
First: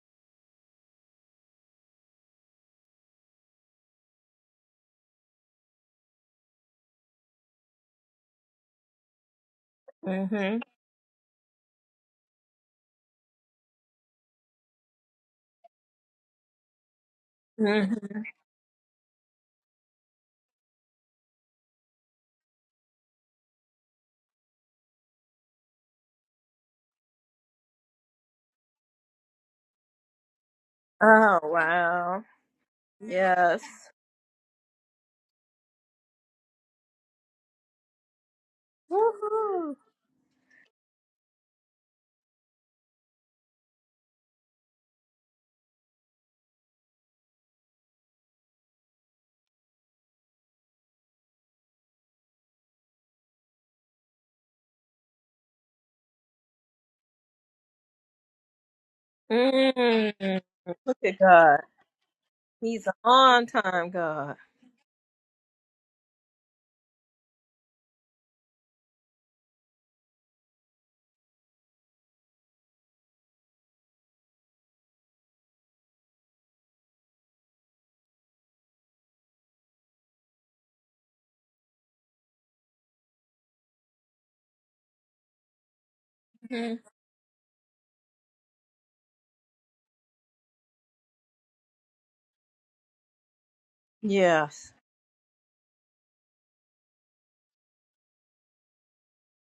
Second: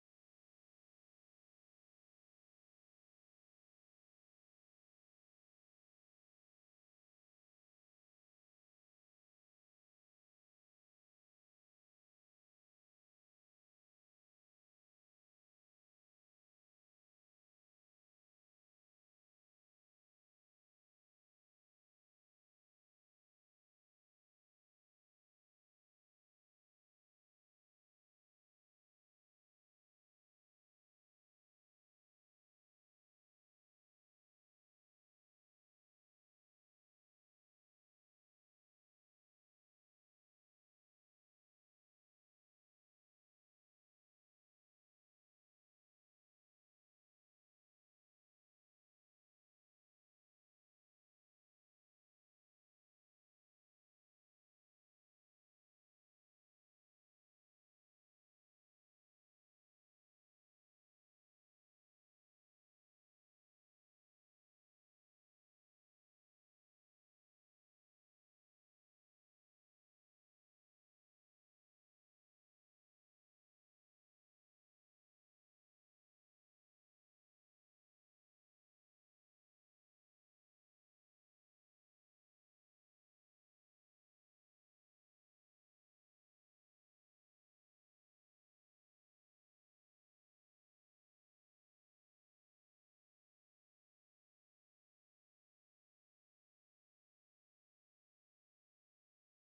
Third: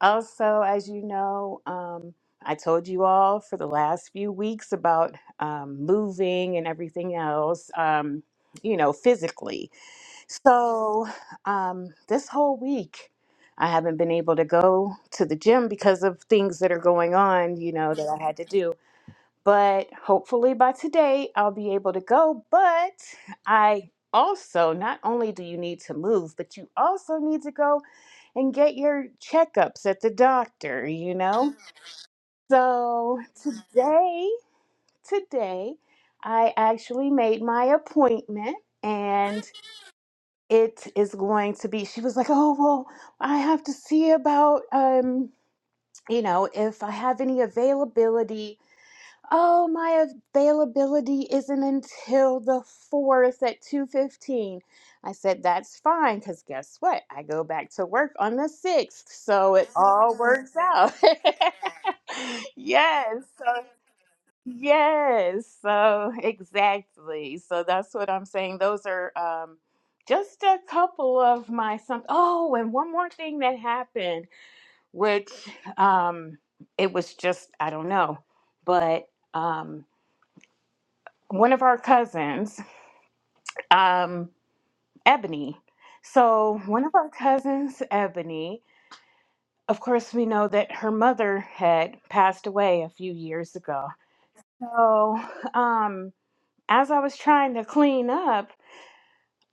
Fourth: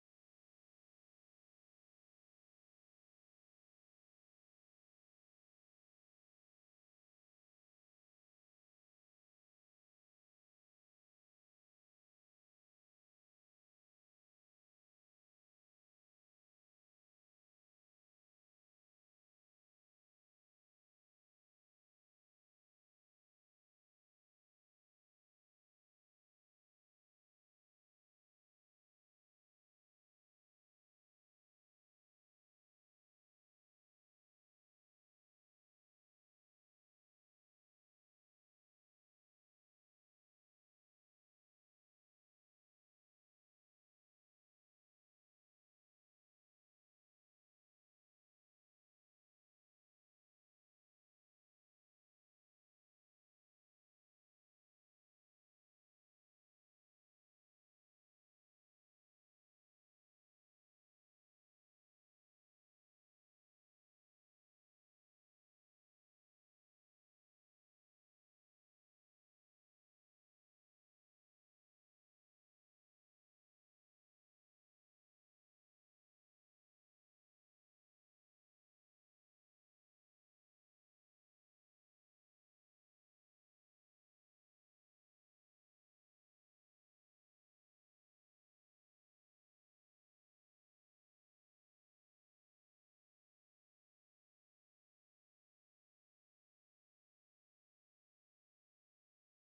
S2: Also, as you know, um, I told you all for the last few weeks about um, moving and everything else, um, you know, physically.
S1: Mm-hmm.
S2: So, um, this whole week, I haven't been able to go to the gym because of things that are going on, you know,
S1: Mm-hmm.
S2: that I had to do. But hopefully by today, I'll be able to go. But I also, not only do you need to move, but you also need to go and get your checkups at the doctor, you know? So, today, today, I actually made my appointment. and it is going to be she was like oh well i have to see about um you know if i have any availability oh my availability isn't until the 4th at 2.15 i said that's fine because guess what i go back to work on the 6th so it all
S1: Mm.
S2: works out
S1: Look at God. He's an
S2: yes
S1: on
S2: so
S1: time God.
S2: Yes, so exactly. So that's what I'm saying. Those are um, just a couple of my some. Oh, and one more thing that happened, which um, it was just I don't know, but um, one of our cousins, um, Ebony. So one of our cousins, Ebony. Of course, we know that her mother had passed away a few years ago.
S1: Yes.
S2: So um, as I was trying to clean up.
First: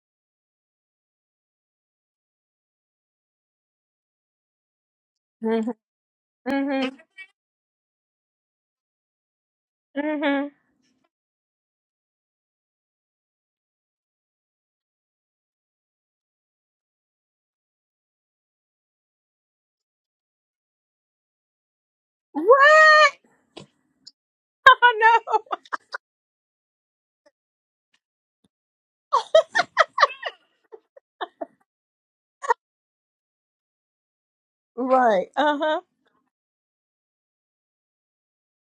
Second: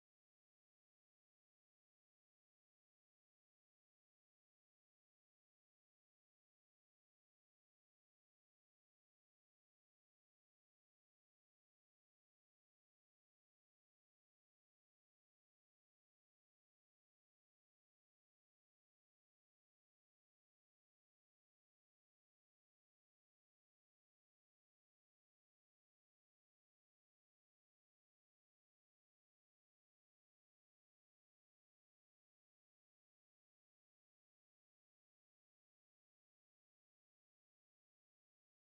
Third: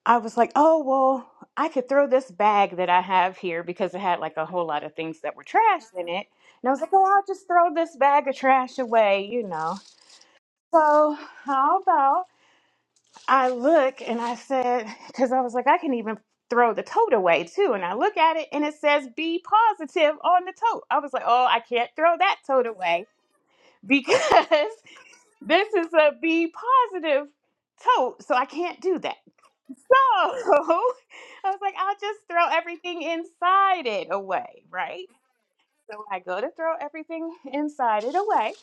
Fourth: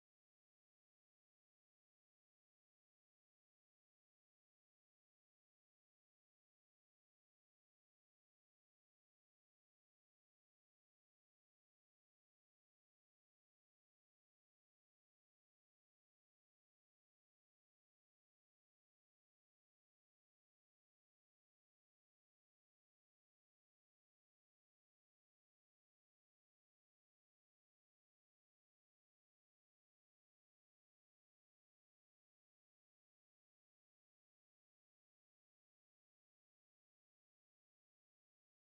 S2: I was like, oh, well, I could throw this bag that I have here because it had like a whole lot of things that were
S1: Mm-hmm.
S2: trash in it. And I was like, oh,
S1: Mm-hmm.
S2: I'll just throw this bag of trash away, you know.
S1: Mm-hmm.
S2: So, how about I look and I said, because I was like, I can even throw the tote away too. And I look at it and it says be positive on the tote. I was like, oh, I can't throw that
S1: What?
S2: tote away because
S1: Oh
S2: this is a be positive tote. So, I can't do that. So I was like, I'll just throw everything inside it away,
S1: no.
S2: right?
S1: Right. Uh-huh.
S2: So I go to throw everything inside it away,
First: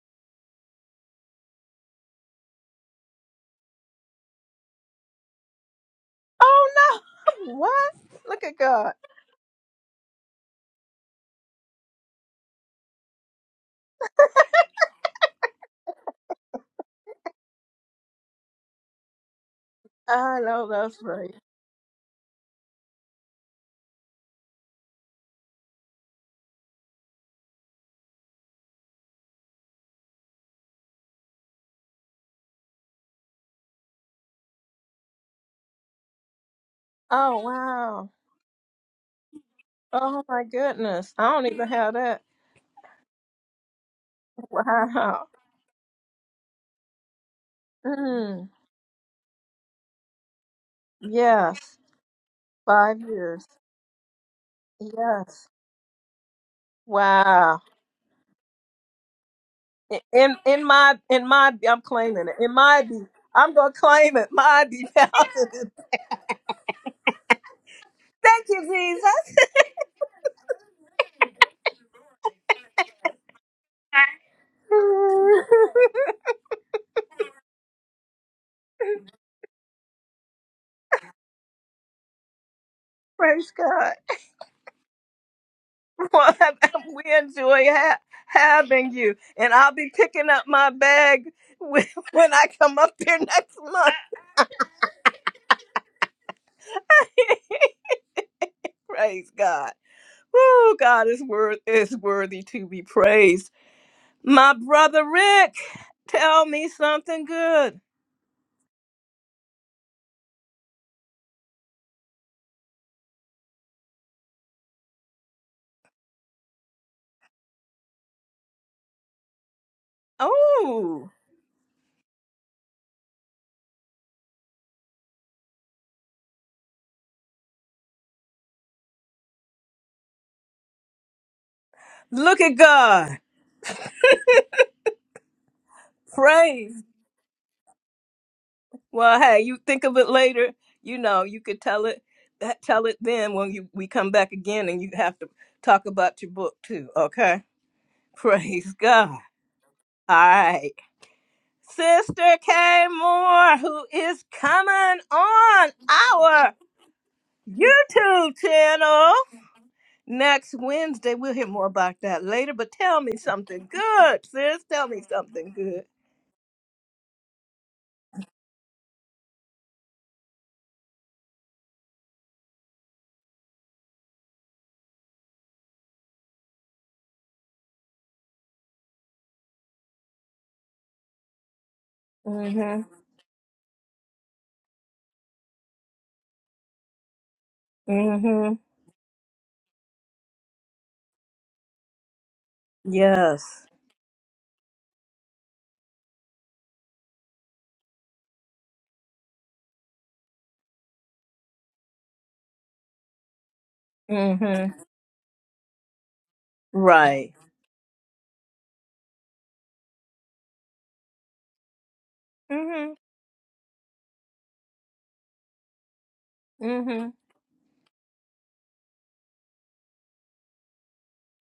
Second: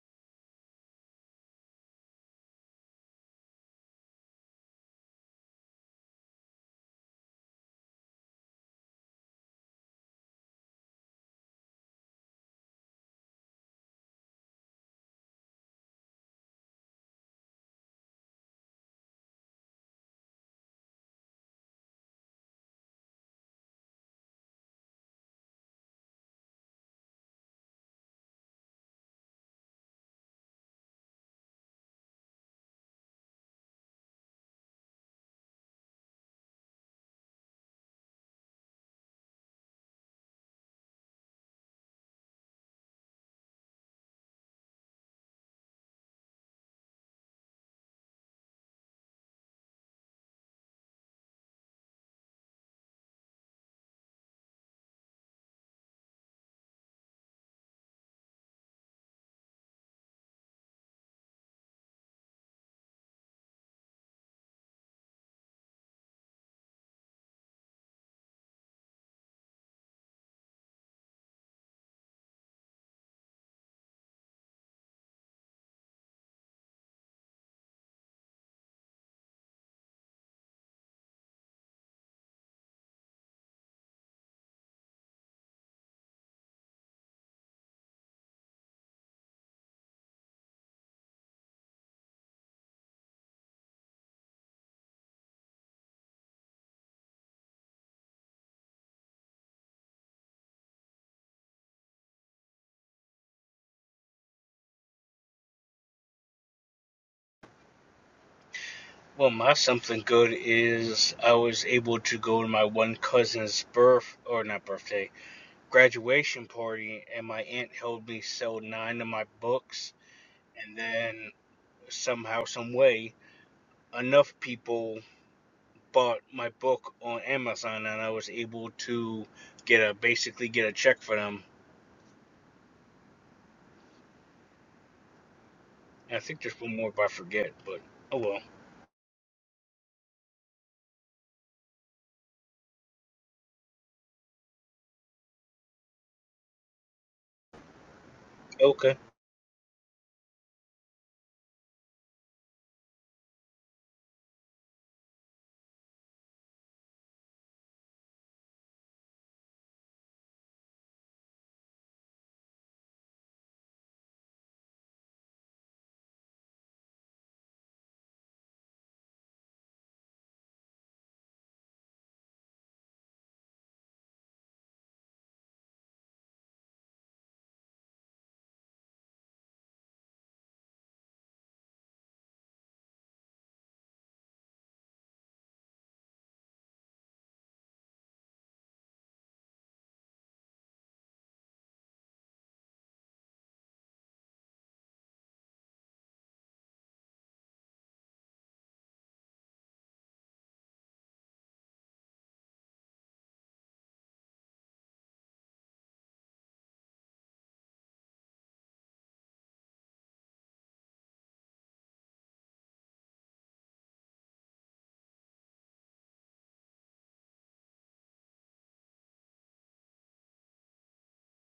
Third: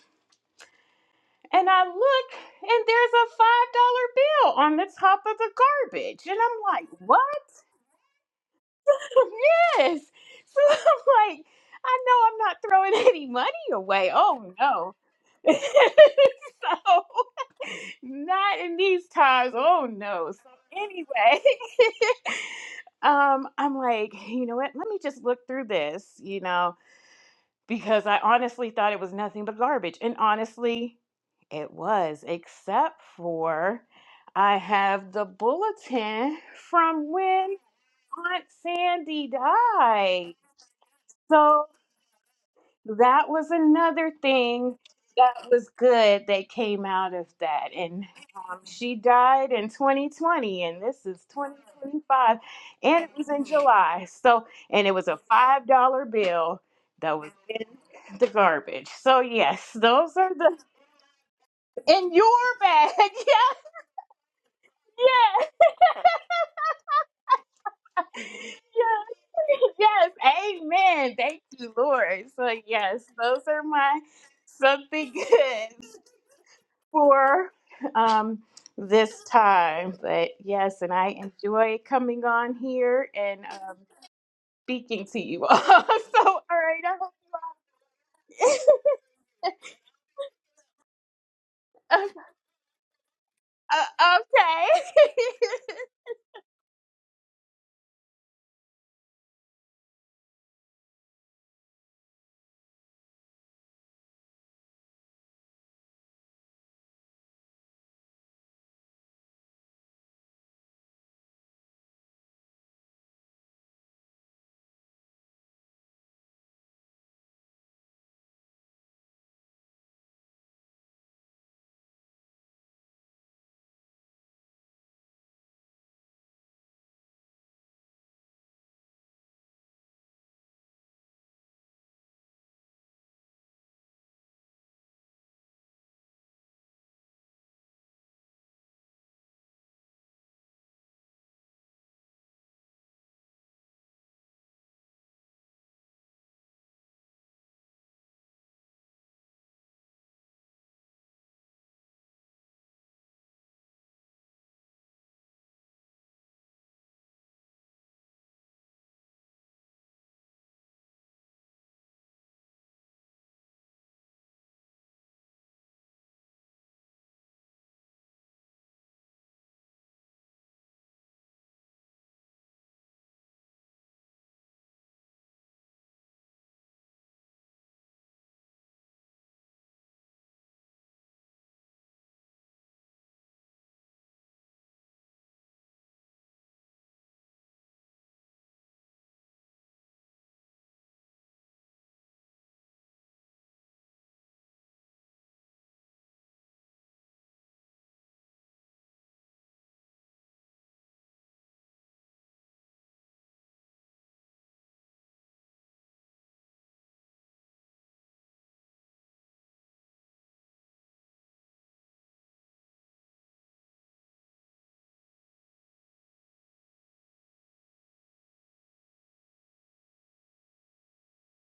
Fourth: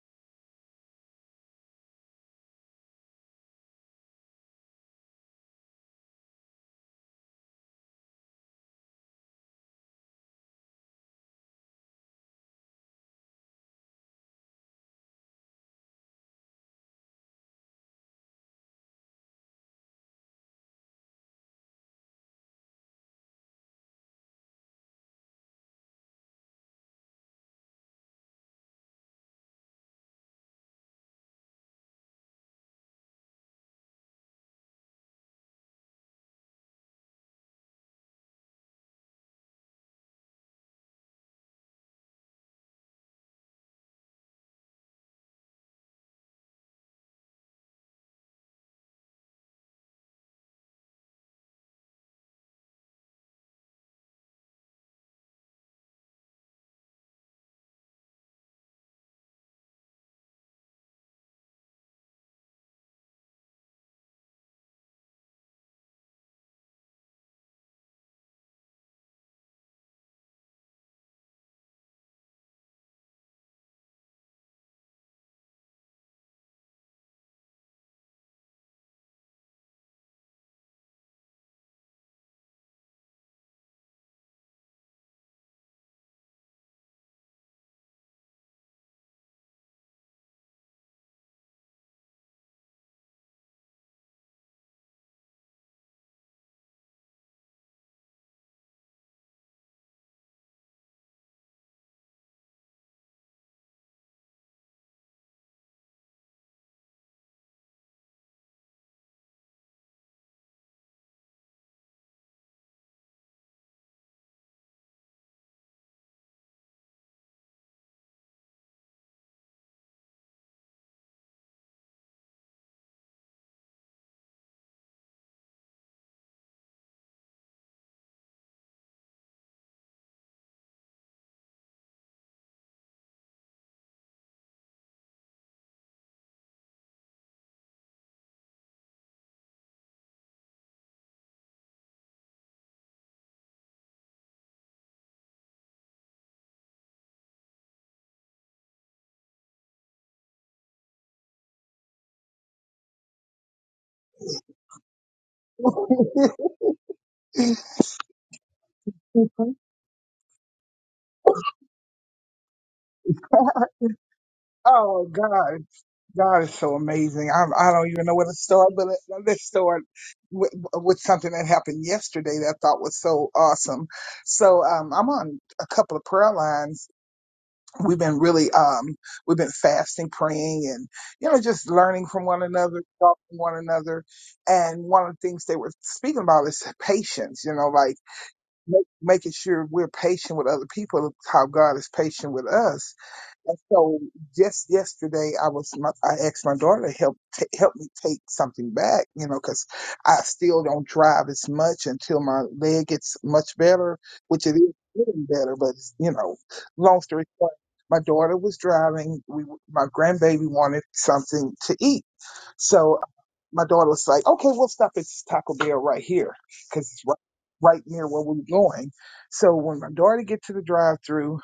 S2: and I look, and there's a five dollar bill on the top of the garbage, and
S1: Oh
S2: I'm like, what?
S1: no. What? Look at God.
S2: yes. So I'm like, I know I'm not throwing any money away. Oh no. so Not in these times. Oh no.
S1: I
S2: So
S1: know that's right.
S2: anyway, um, I'm like, you know what? Let me just look through this, you know, because I honestly thought it was nothing but garbage. And honestly, it was, except for I have the bulletin from
S1: Oh
S2: when
S1: wow.
S2: Aunt Sandy
S1: Oh
S2: died.
S1: my goodness. I don't
S2: So
S1: even have that.
S2: that was another thing
S1: Wow.
S2: that was good that came out of that. And
S1: Mm.
S2: um, she died in 2020, and this is
S1: Yes.
S2: 2025,
S1: Five
S2: and it was in
S1: years.
S2: July. So, and it was a
S1: Yes.
S2: $5 bill that was
S1: Wow.
S2: in the garbage. So, yes,
S1: I-
S2: those are
S1: In
S2: the
S1: in my in my I'm
S2: in
S1: claiming it. In
S2: your
S1: my
S2: bag.
S1: be I'm gonna claim it. My be Thank
S2: Yes, yes,
S1: you, Jesus.
S2: yes, yes. Amen. Thank you, Lord. So, yes, those are my something good. for um, this time. But yes, and I enjoy coming on here and
S1: Praise
S2: um,
S1: God.
S2: speaking to you all. so,
S1: Well,
S2: all right. I
S1: we enjoy ha- having you, and I'll be picking up my bag when
S2: hope-
S1: when I come up here next
S2: Uh,
S1: month.
S2: uh, okay.
S1: Praise God. Woo, God is worth is worthy to be praised. My brother Rick, tell me something good.
S3: Well, my something good is I was able to go to my one cousin's birth or not birthday graduation party, and my aunt helped me sell nine of my books, and
S1: Oh,
S3: then somehow, some way, enough people bought my book on Amazon, and I was able to get a basically get a check for them.
S1: look at God.
S3: And I think there's one
S1: Praise.
S3: more, if I forget. But oh well.
S1: Well, hey, you think of it later. You know, you could tell it that- tell it then when you we come back again and you have to talk about your book too, okay? Praise
S3: Okay.
S1: God. All right. Sister K Moore, who is coming on our YouTube channel. Next Wednesday, we'll hear more about that later, but tell me something good, sis. Tell me
S4: oh
S1: something
S4: God,
S1: good.
S4: God is so amazing. I'm, I don't even know where to start, but let- let's start with, with something that happened yesterday that I thought was so awesome. So um, I'm on a couple of prayer lines. We've been really um, we've been fasting, praying, and you know just learning from one
S1: Mm-hmm.
S4: another, talking to one another. And one of the things they were speaking about is patience. You know, like
S1: Mm-hmm.
S4: make, making sure we're patient with other people, how God is patient with us And
S1: Yes.
S4: so just yesterday, I was my, I asked my daughter to help t- help me take something back, you know, because I still don't drive as much until my leg gets much better, which it is
S1: Mm-hmm.
S4: getting better. But it's, you know, long story
S1: Right.
S4: short, my daughter was driving. We w- my grandbaby wanted something to eat, so
S1: Mm-hmm.
S4: my daughter was like, "Okay, we'll stop at this Taco Bell right here because it's
S1: Mm-hmm.
S4: right, right near where we we're going." So when my daughter get to the drive-through,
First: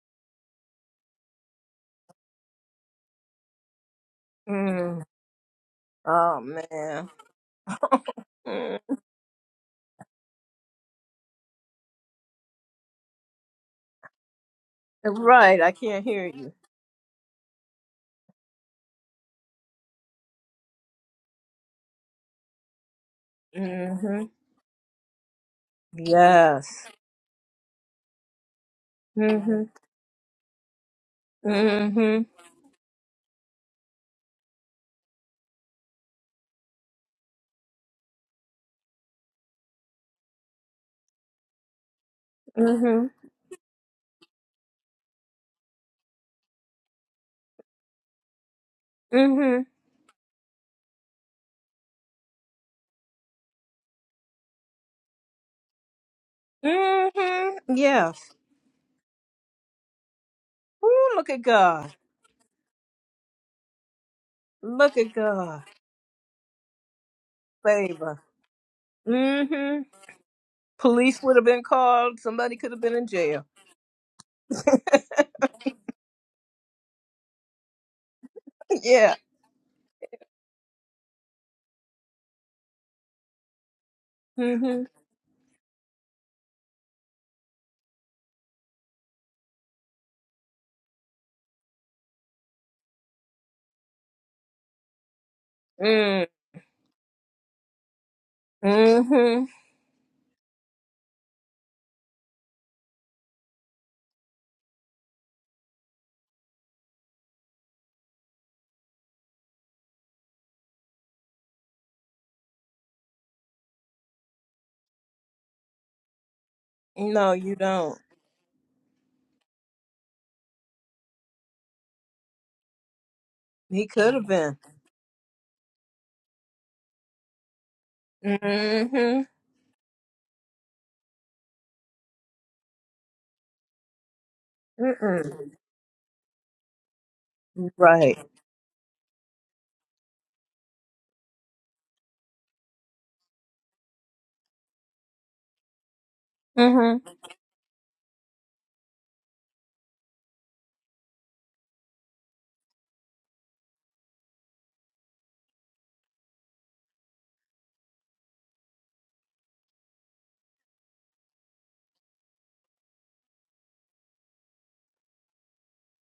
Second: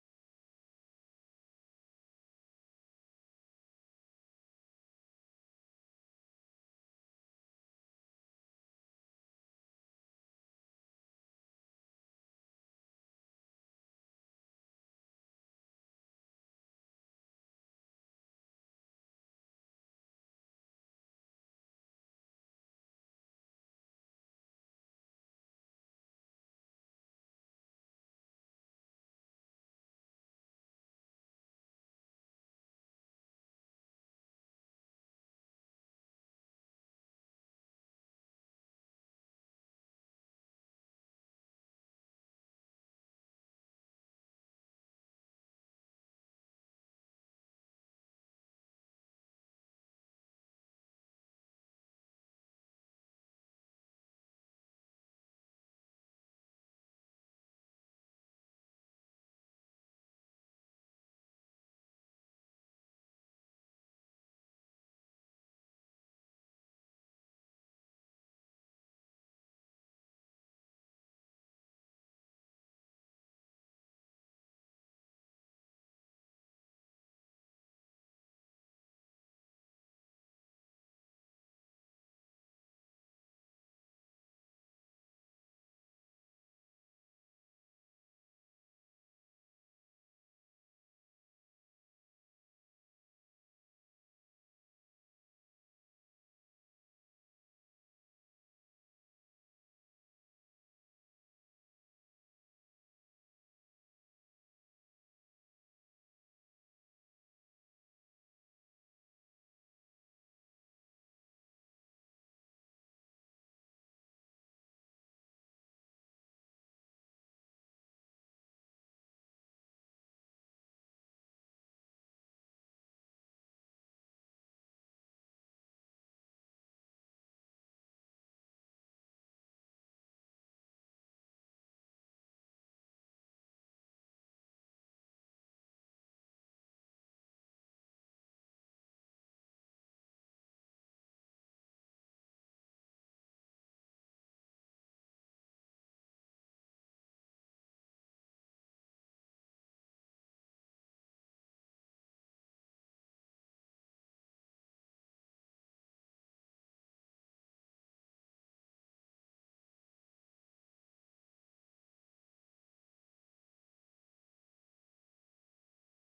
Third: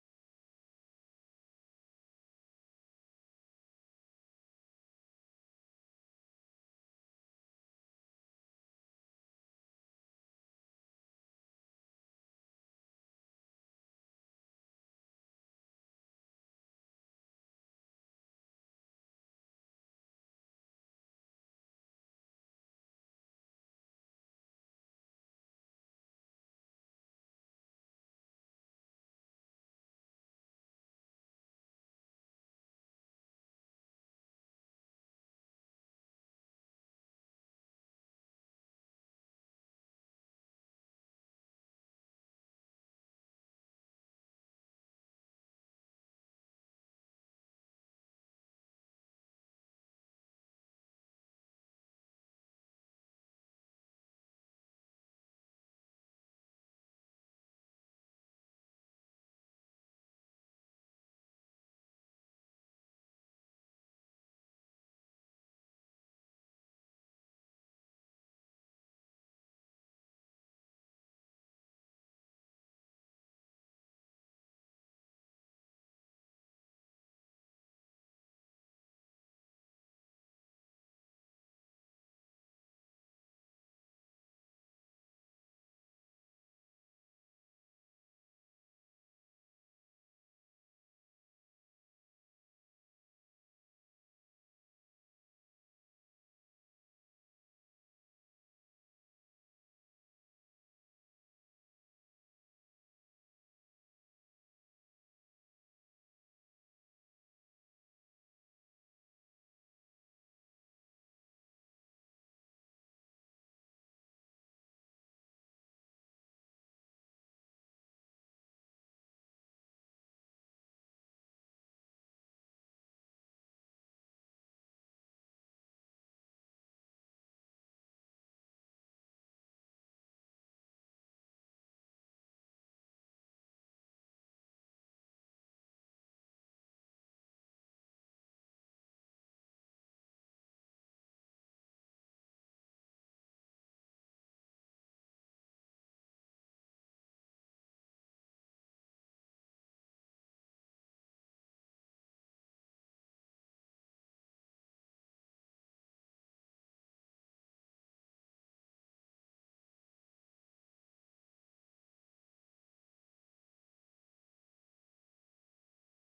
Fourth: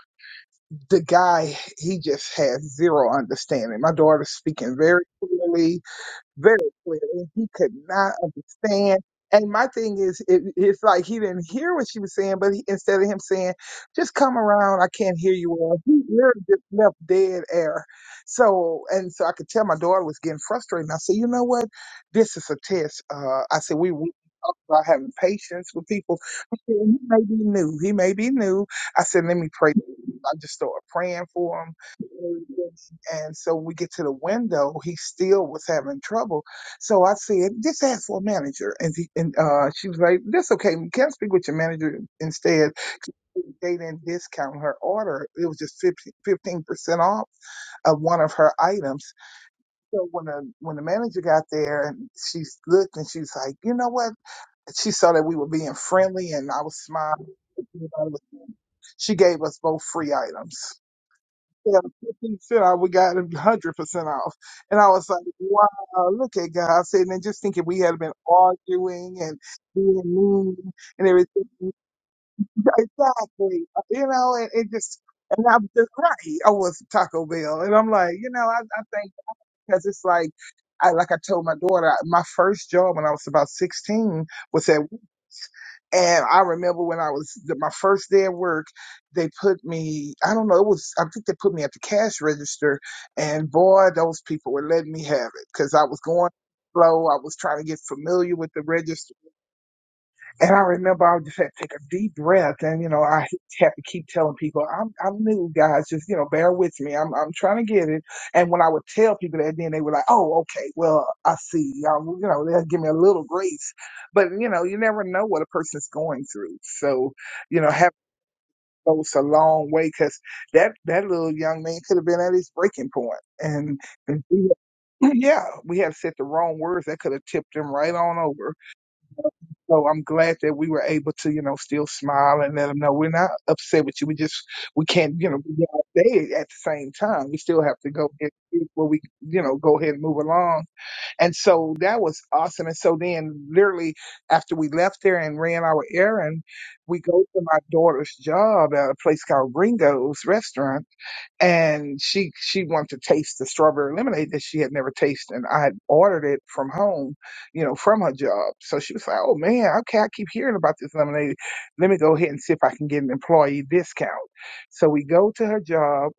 S4: the guy, he just has zero understanding. My daughter's speaking
S1: Mm.
S4: very clearly
S1: Oh,
S4: very clear
S1: man.
S4: he could not
S1: Mm.
S4: understand and my thing is it, it's like he didn't hear what she was saying but he, instead of him saying just come around i can't hear you
S1: Right. I
S4: All he
S1: can't hear
S4: literally
S1: you.
S4: just left dead air so and so i could tell my daughter was getting frustrated and i said you know what this is a test uh, i said we, we
S1: Mhm.
S4: talk about having patience with people I said,
S1: Yes.
S4: he may be new he may be new i said let me
S1: Mhm.
S4: pray i just started praying for
S1: Mhm.
S4: him and so when we get to the window, he still was having trouble. So I said, just ask for a manager. And, he, and uh, she was like, that's okay. You can speak with your manager instead.
S1: Mhm.
S4: They didn't discount her order. It was just 15% off of one of her items.
S1: Mhm.
S4: So when the, when the manager got there and she looked and she was like, you know what? She saw that we were being friendly and I was smiling.
S1: Mhm. Yes.
S4: She gave us both free items.
S1: Ooh, look at
S4: Yeah,
S1: God.
S4: 50 percent off. We got a 100% off. And I
S1: Look
S4: was
S1: at
S4: like,
S1: God.
S4: wow, look at God. Sitting And just thinking we had been
S1: Favor.
S4: arguing and
S1: Mhm.
S4: being mean and
S1: Police would
S4: everything.
S1: have been called. Somebody could have been in jail.
S4: Exactly. You know, and it just, and I was just right. I was Taco Bell. And I'm like, you know, I, I think
S1: Yeah.
S4: because it's like, I, like I told my daughter, I- my first job when I was about 16 was at.
S1: Mhm.
S4: And I remember when I was my first day at work, they put me, I don't know, it was, I think they put me at the cash register. And boy, those people were letting me have it because I was
S1: Mm.
S4: going slow. I was trying to get familiar with the register
S1: Mhm.
S4: and I remember I just had to take a deep breath, and you know I had to keep telling people, "I'm I'm new, guys. Just you know, bear with me. I'm I'm trying to get it." And when I would tell people that, then they were like, "Oh, okay. Well, I see. Um, well, you know, they'll give me a little grace." But you know, you never know what a person's going through. So,
S1: No, you
S4: you know, having
S1: don't.
S4: goes a long way because that that little young man could have been at his breaking point, and,
S1: He could
S4: and
S1: have
S4: we-
S1: been.
S4: yeah, we had said the wrong words that could have tipped him right on over.
S1: Mhm.
S4: So I'm glad that we were able to, you know, still smile and let them know we're not upset with you. We just we can't, you
S1: Mm.
S4: know, be all day at the same time. We still have to go
S1: Right.
S4: ahead and where we, you know, go ahead and move along. And so that was awesome. And so then, literally after we left there and ran our errand,
S1: Mhm.
S4: we go to my daughter's job at a place called Ringo's Restaurant and she she wanted to taste the strawberry lemonade that she had never tasted and i had ordered it from home you know from her job so she was like oh man okay i keep hearing about this lemonade let me go ahead and see if i can get an employee discount so we go to her job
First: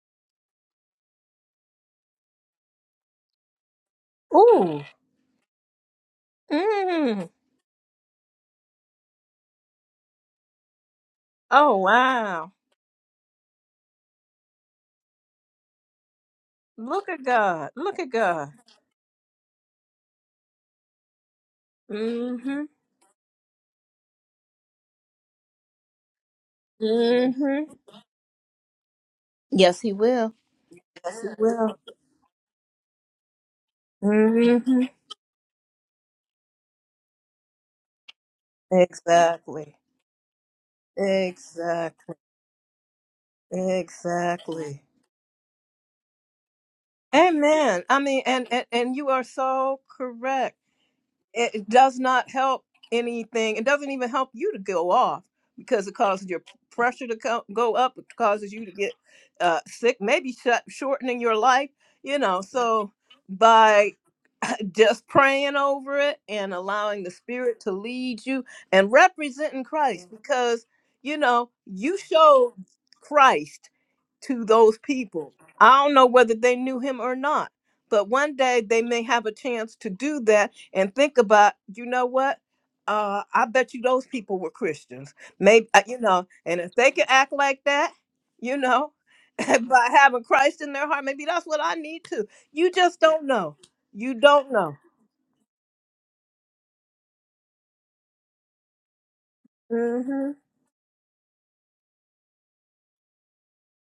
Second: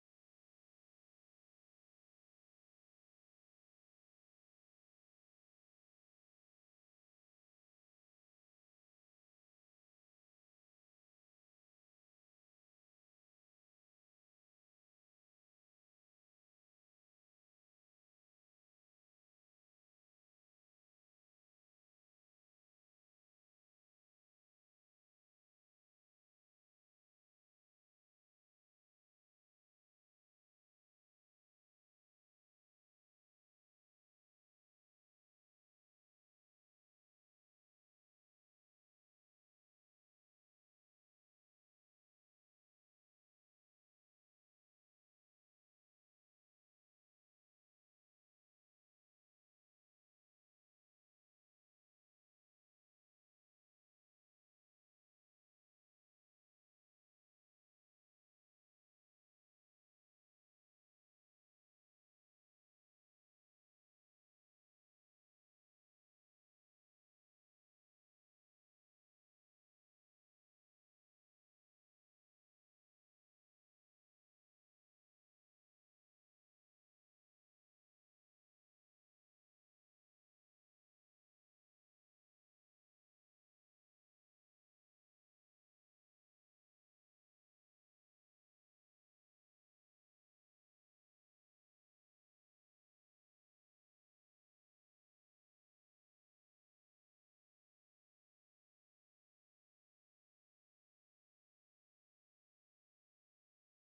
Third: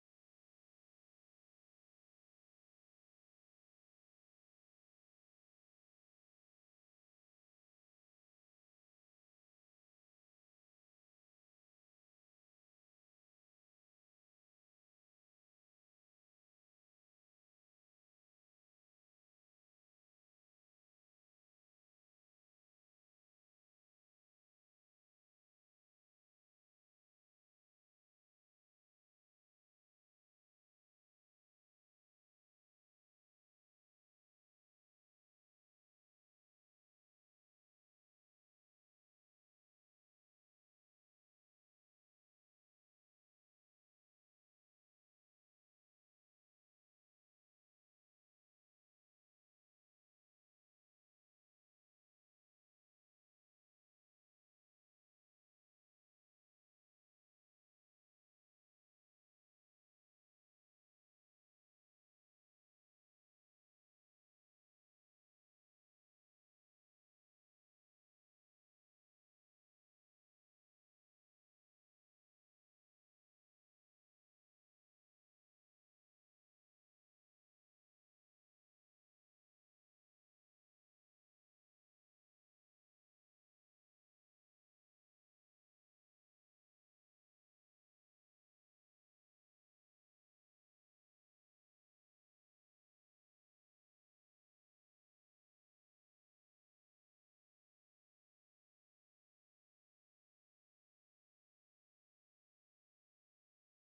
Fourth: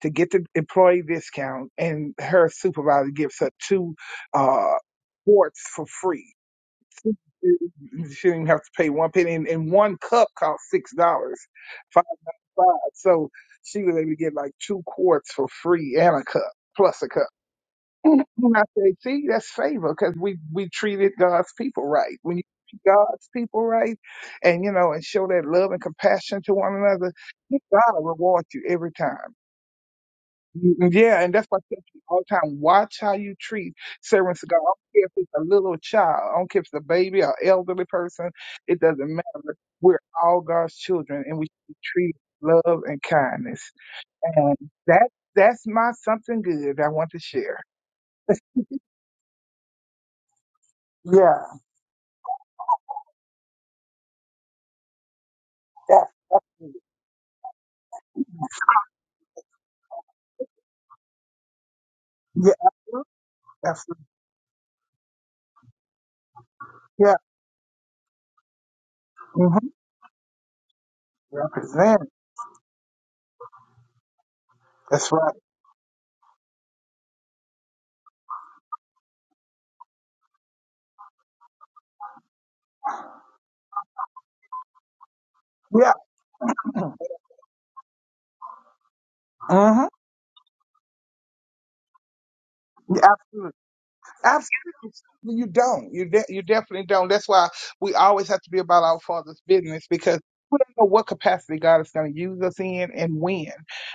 S4: to get the employee discount and her supervisor gives her two uh
S1: Ooh.
S4: quarts for free
S1: Mhm.
S4: she didn't even have to pay one penny and, and one cup cost six dollars
S1: Oh wow.
S4: five. So she was able to get like two quarts for free and a cup plus
S1: Look
S4: a
S1: at
S4: cup.
S1: God. Look at God.
S4: And I said, see, that's favor because we, we treated God's people right. When you
S1: Mhm.
S4: treat God's people right and, you know, and show that love and compassion to one another,
S1: Mhm.
S4: God rewards you every time.
S1: Yes, he will.
S4: Mm, Yeah,
S1: Yes, He
S4: and that's why I
S1: will.
S4: tell you all the time, watch how you treat servants of God. I
S1: Mhm.
S4: don't care if it's a little child, I don't care if it's a baby or elderly person, it doesn't matter.
S1: Exactly.
S4: We're all God's children and we should be
S1: Exactly.
S4: treated with love and kindness. And
S1: Exactly.
S4: that that's my something good I want to share.
S1: Amen. I mean, and, and and you are so correct
S4: Yeah,
S1: it does not help anything. It doesn't even help you to go off because it
S4: yeah,
S1: causes your p- pressure to co- go up. It causes you to get uh, sick, maybe shut, shortening your life. You know,
S4: yeah,
S1: so
S4: absolutely,
S1: by
S4: absolutely.
S1: just praying over it and allowing the
S4: yeah.
S1: Spirit to lead you and representing
S4: Mm-hmm.
S1: Christ, because you know you
S4: Represent.
S1: showed Christ to those
S4: That's
S1: people.
S4: right.
S1: I don't know whether they knew him or not, but one day they may have a chance to do that and think about, you know what? Uh, I bet you those people were Christians. Maybe, uh,
S4: Yeah.
S1: you know, and if they can act like that, you know, by
S4: Mm-hmm.
S1: having Christ in their heart, maybe that's what I need to. You just don't
S4: Yeah.
S1: know. You don't know.
S4: Absolutely, Well, you don't. You de- you definitely don't. That's why we always have to be about our Father's business because
S1: hmm
S4: we don't know what capacity God is going to use us in and when.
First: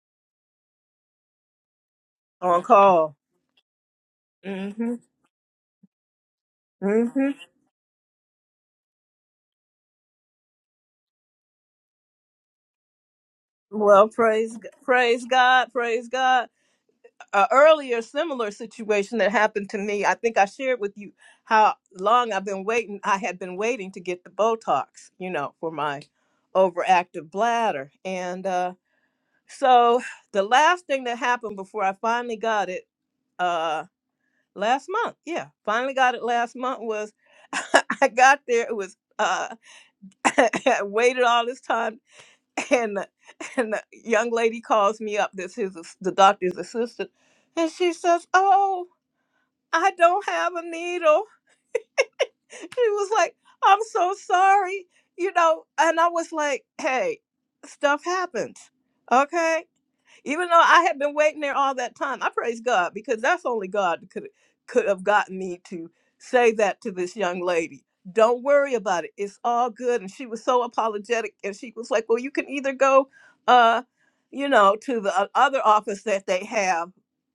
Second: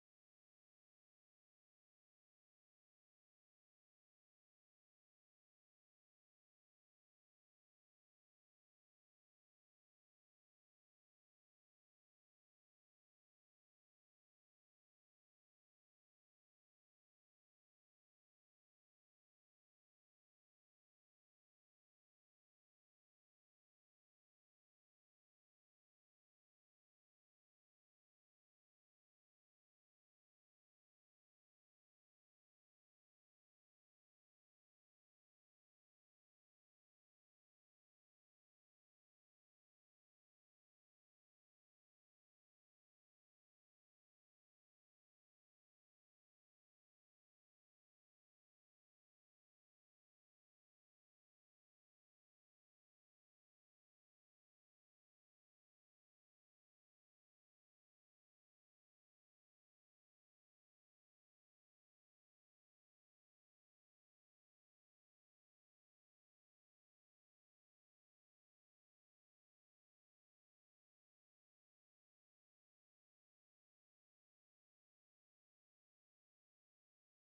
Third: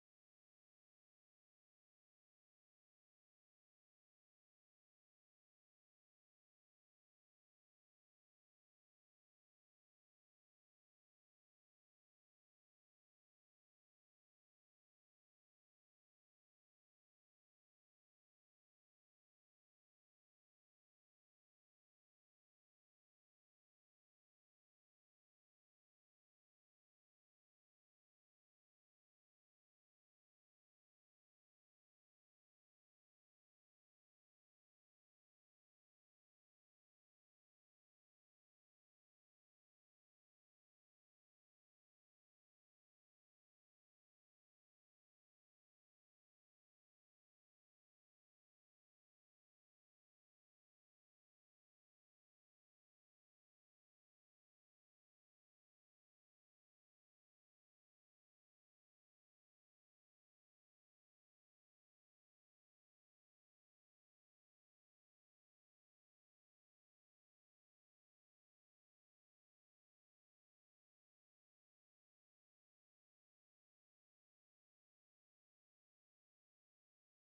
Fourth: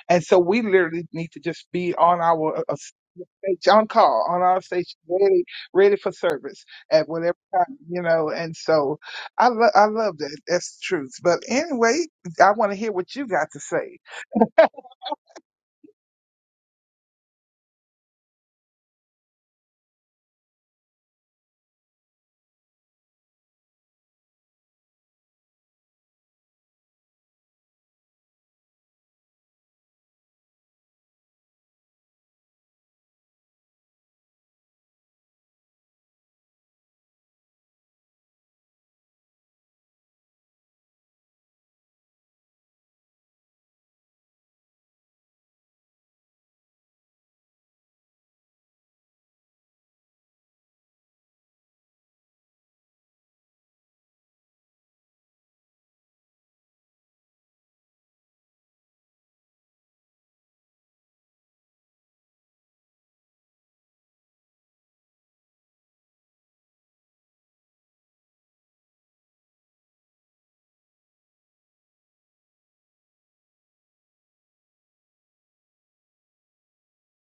S4: And so we literally need to just be on our uh,
S1: On
S4: uh,
S1: call.
S4: stage, on call, on our
S1: hmm
S4: station, ready, ready for service at
S1: hmm
S4: whatever time, you know. And so I lo- I love that. That's the truth. But anyway, I want to hear what you got to say.
S1: Well, praise, G- praise God, praise God. a earlier similar situation that happened to me. I think I shared with you how long I've been waiting. I had been waiting to get the Botox, you know, for my overactive bladder. And uh, so the last thing that happened before I finally got it uh, last month, yeah, finally got it last month was I got there. It was uh, I waited all this time, and the- and the young lady calls me up. This is the doctor's assistant, and she says, "Oh." I don't have a needle. She was like, I'm so sorry, you know. And I was like, hey, stuff happens, okay? Even though I had been waiting there all that time, I praise God because that's only God that could could have gotten me to say that to this young lady. Don't worry about it. It's all good. And she was so apologetic, and she was like, "Well, you can either go, uh, you know, to the o- other office that they have."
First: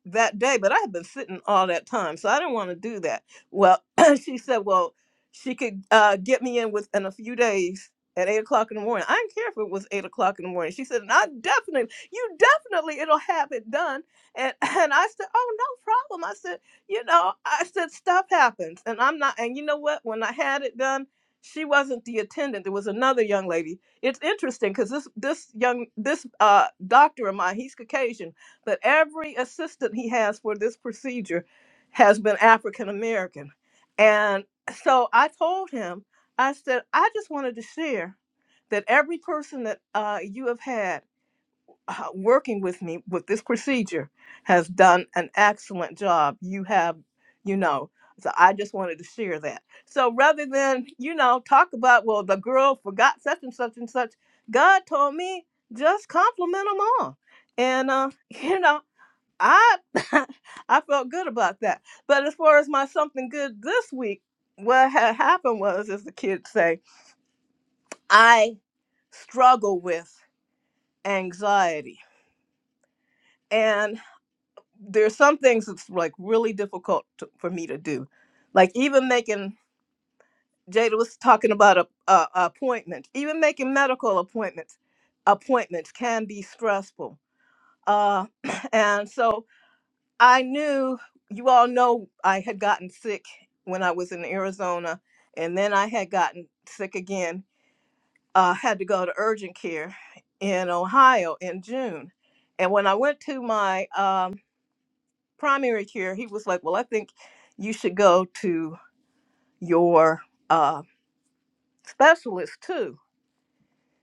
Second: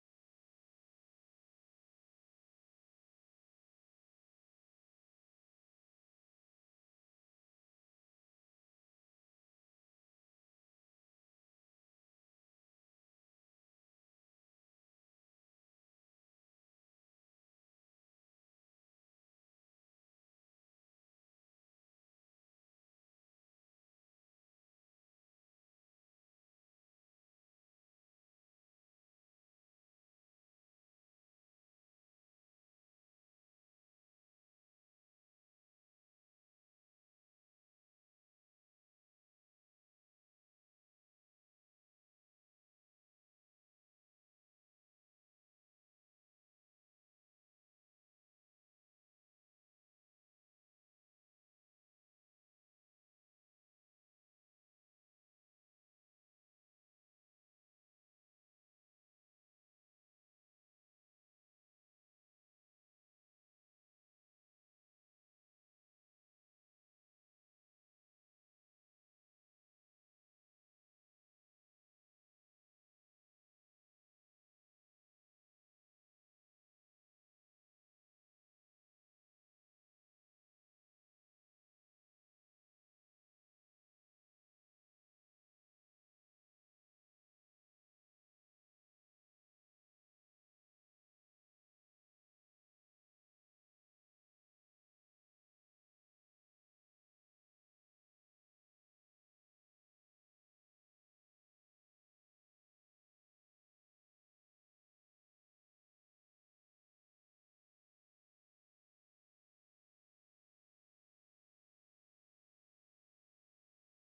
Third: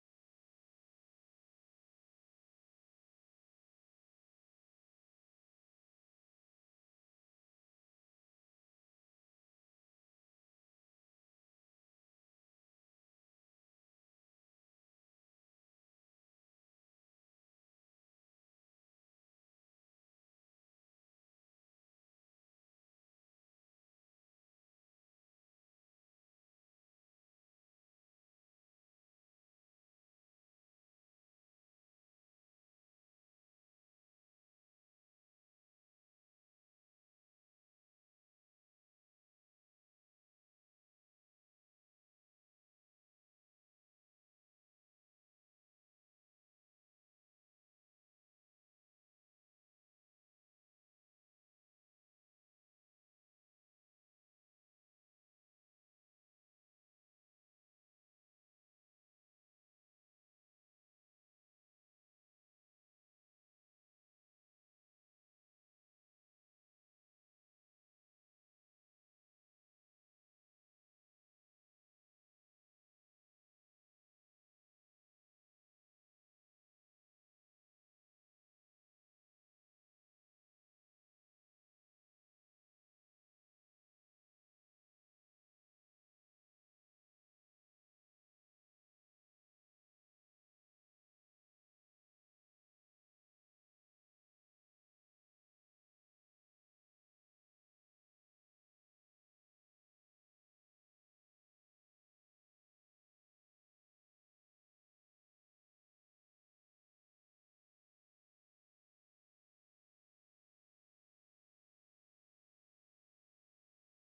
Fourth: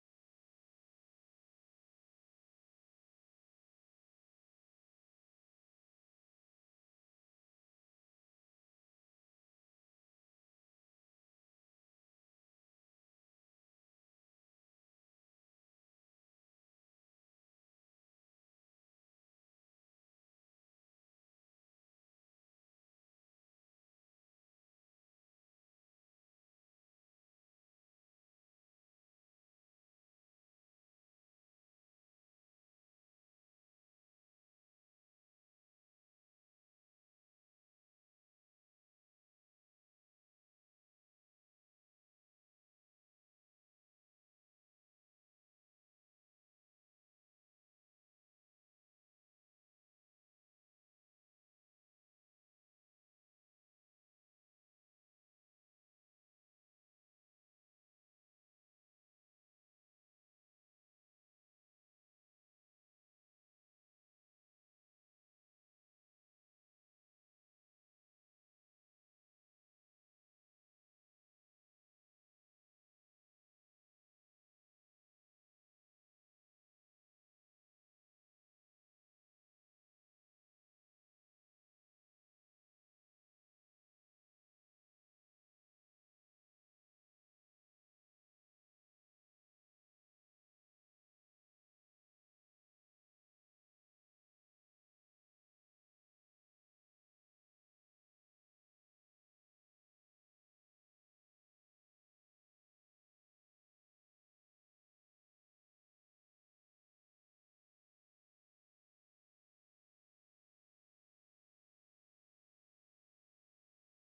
S1: that day but i had been sitting all that time so i didn't want to do that well she said well she could uh, get me in within a few days at eight o'clock in the morning. I didn't care if it was eight o'clock in the morning. She said, and I definitely you definitely it'll have it done. And and I said, oh no problem. I said, you know, I said stuff happens, and I'm not. And you know what? When I had it done, she wasn't the attendant. There was another young lady. It's interesting because this this young this uh doctor of mine, he's Caucasian, but every assistant he has for this procedure has been African American, and so I told him. I said, I just wanted to share that every person that uh, you have had uh, working with me with this procedure has done an excellent job. You have, you know, so I just wanted to share that. So rather than, you know, talk about, well, the girl forgot such and such and such, God told me just compliment them all. And, uh, you know, I I felt good about that. But as far as my something good this week, what had happened was, as the kids say, I struggle with anxiety. And there's some things that's like really difficult to, for me to do like even making jada was talking about a, a, a appointment even making medical appointments appointments can be stressful uh and so i knew you all know i had gotten sick when i was in arizona and then i had gotten sick again uh had to go to urgent care in ohio in june and when i went to my um primary care, he was like, Well, I think you should go to your uh, specialist too.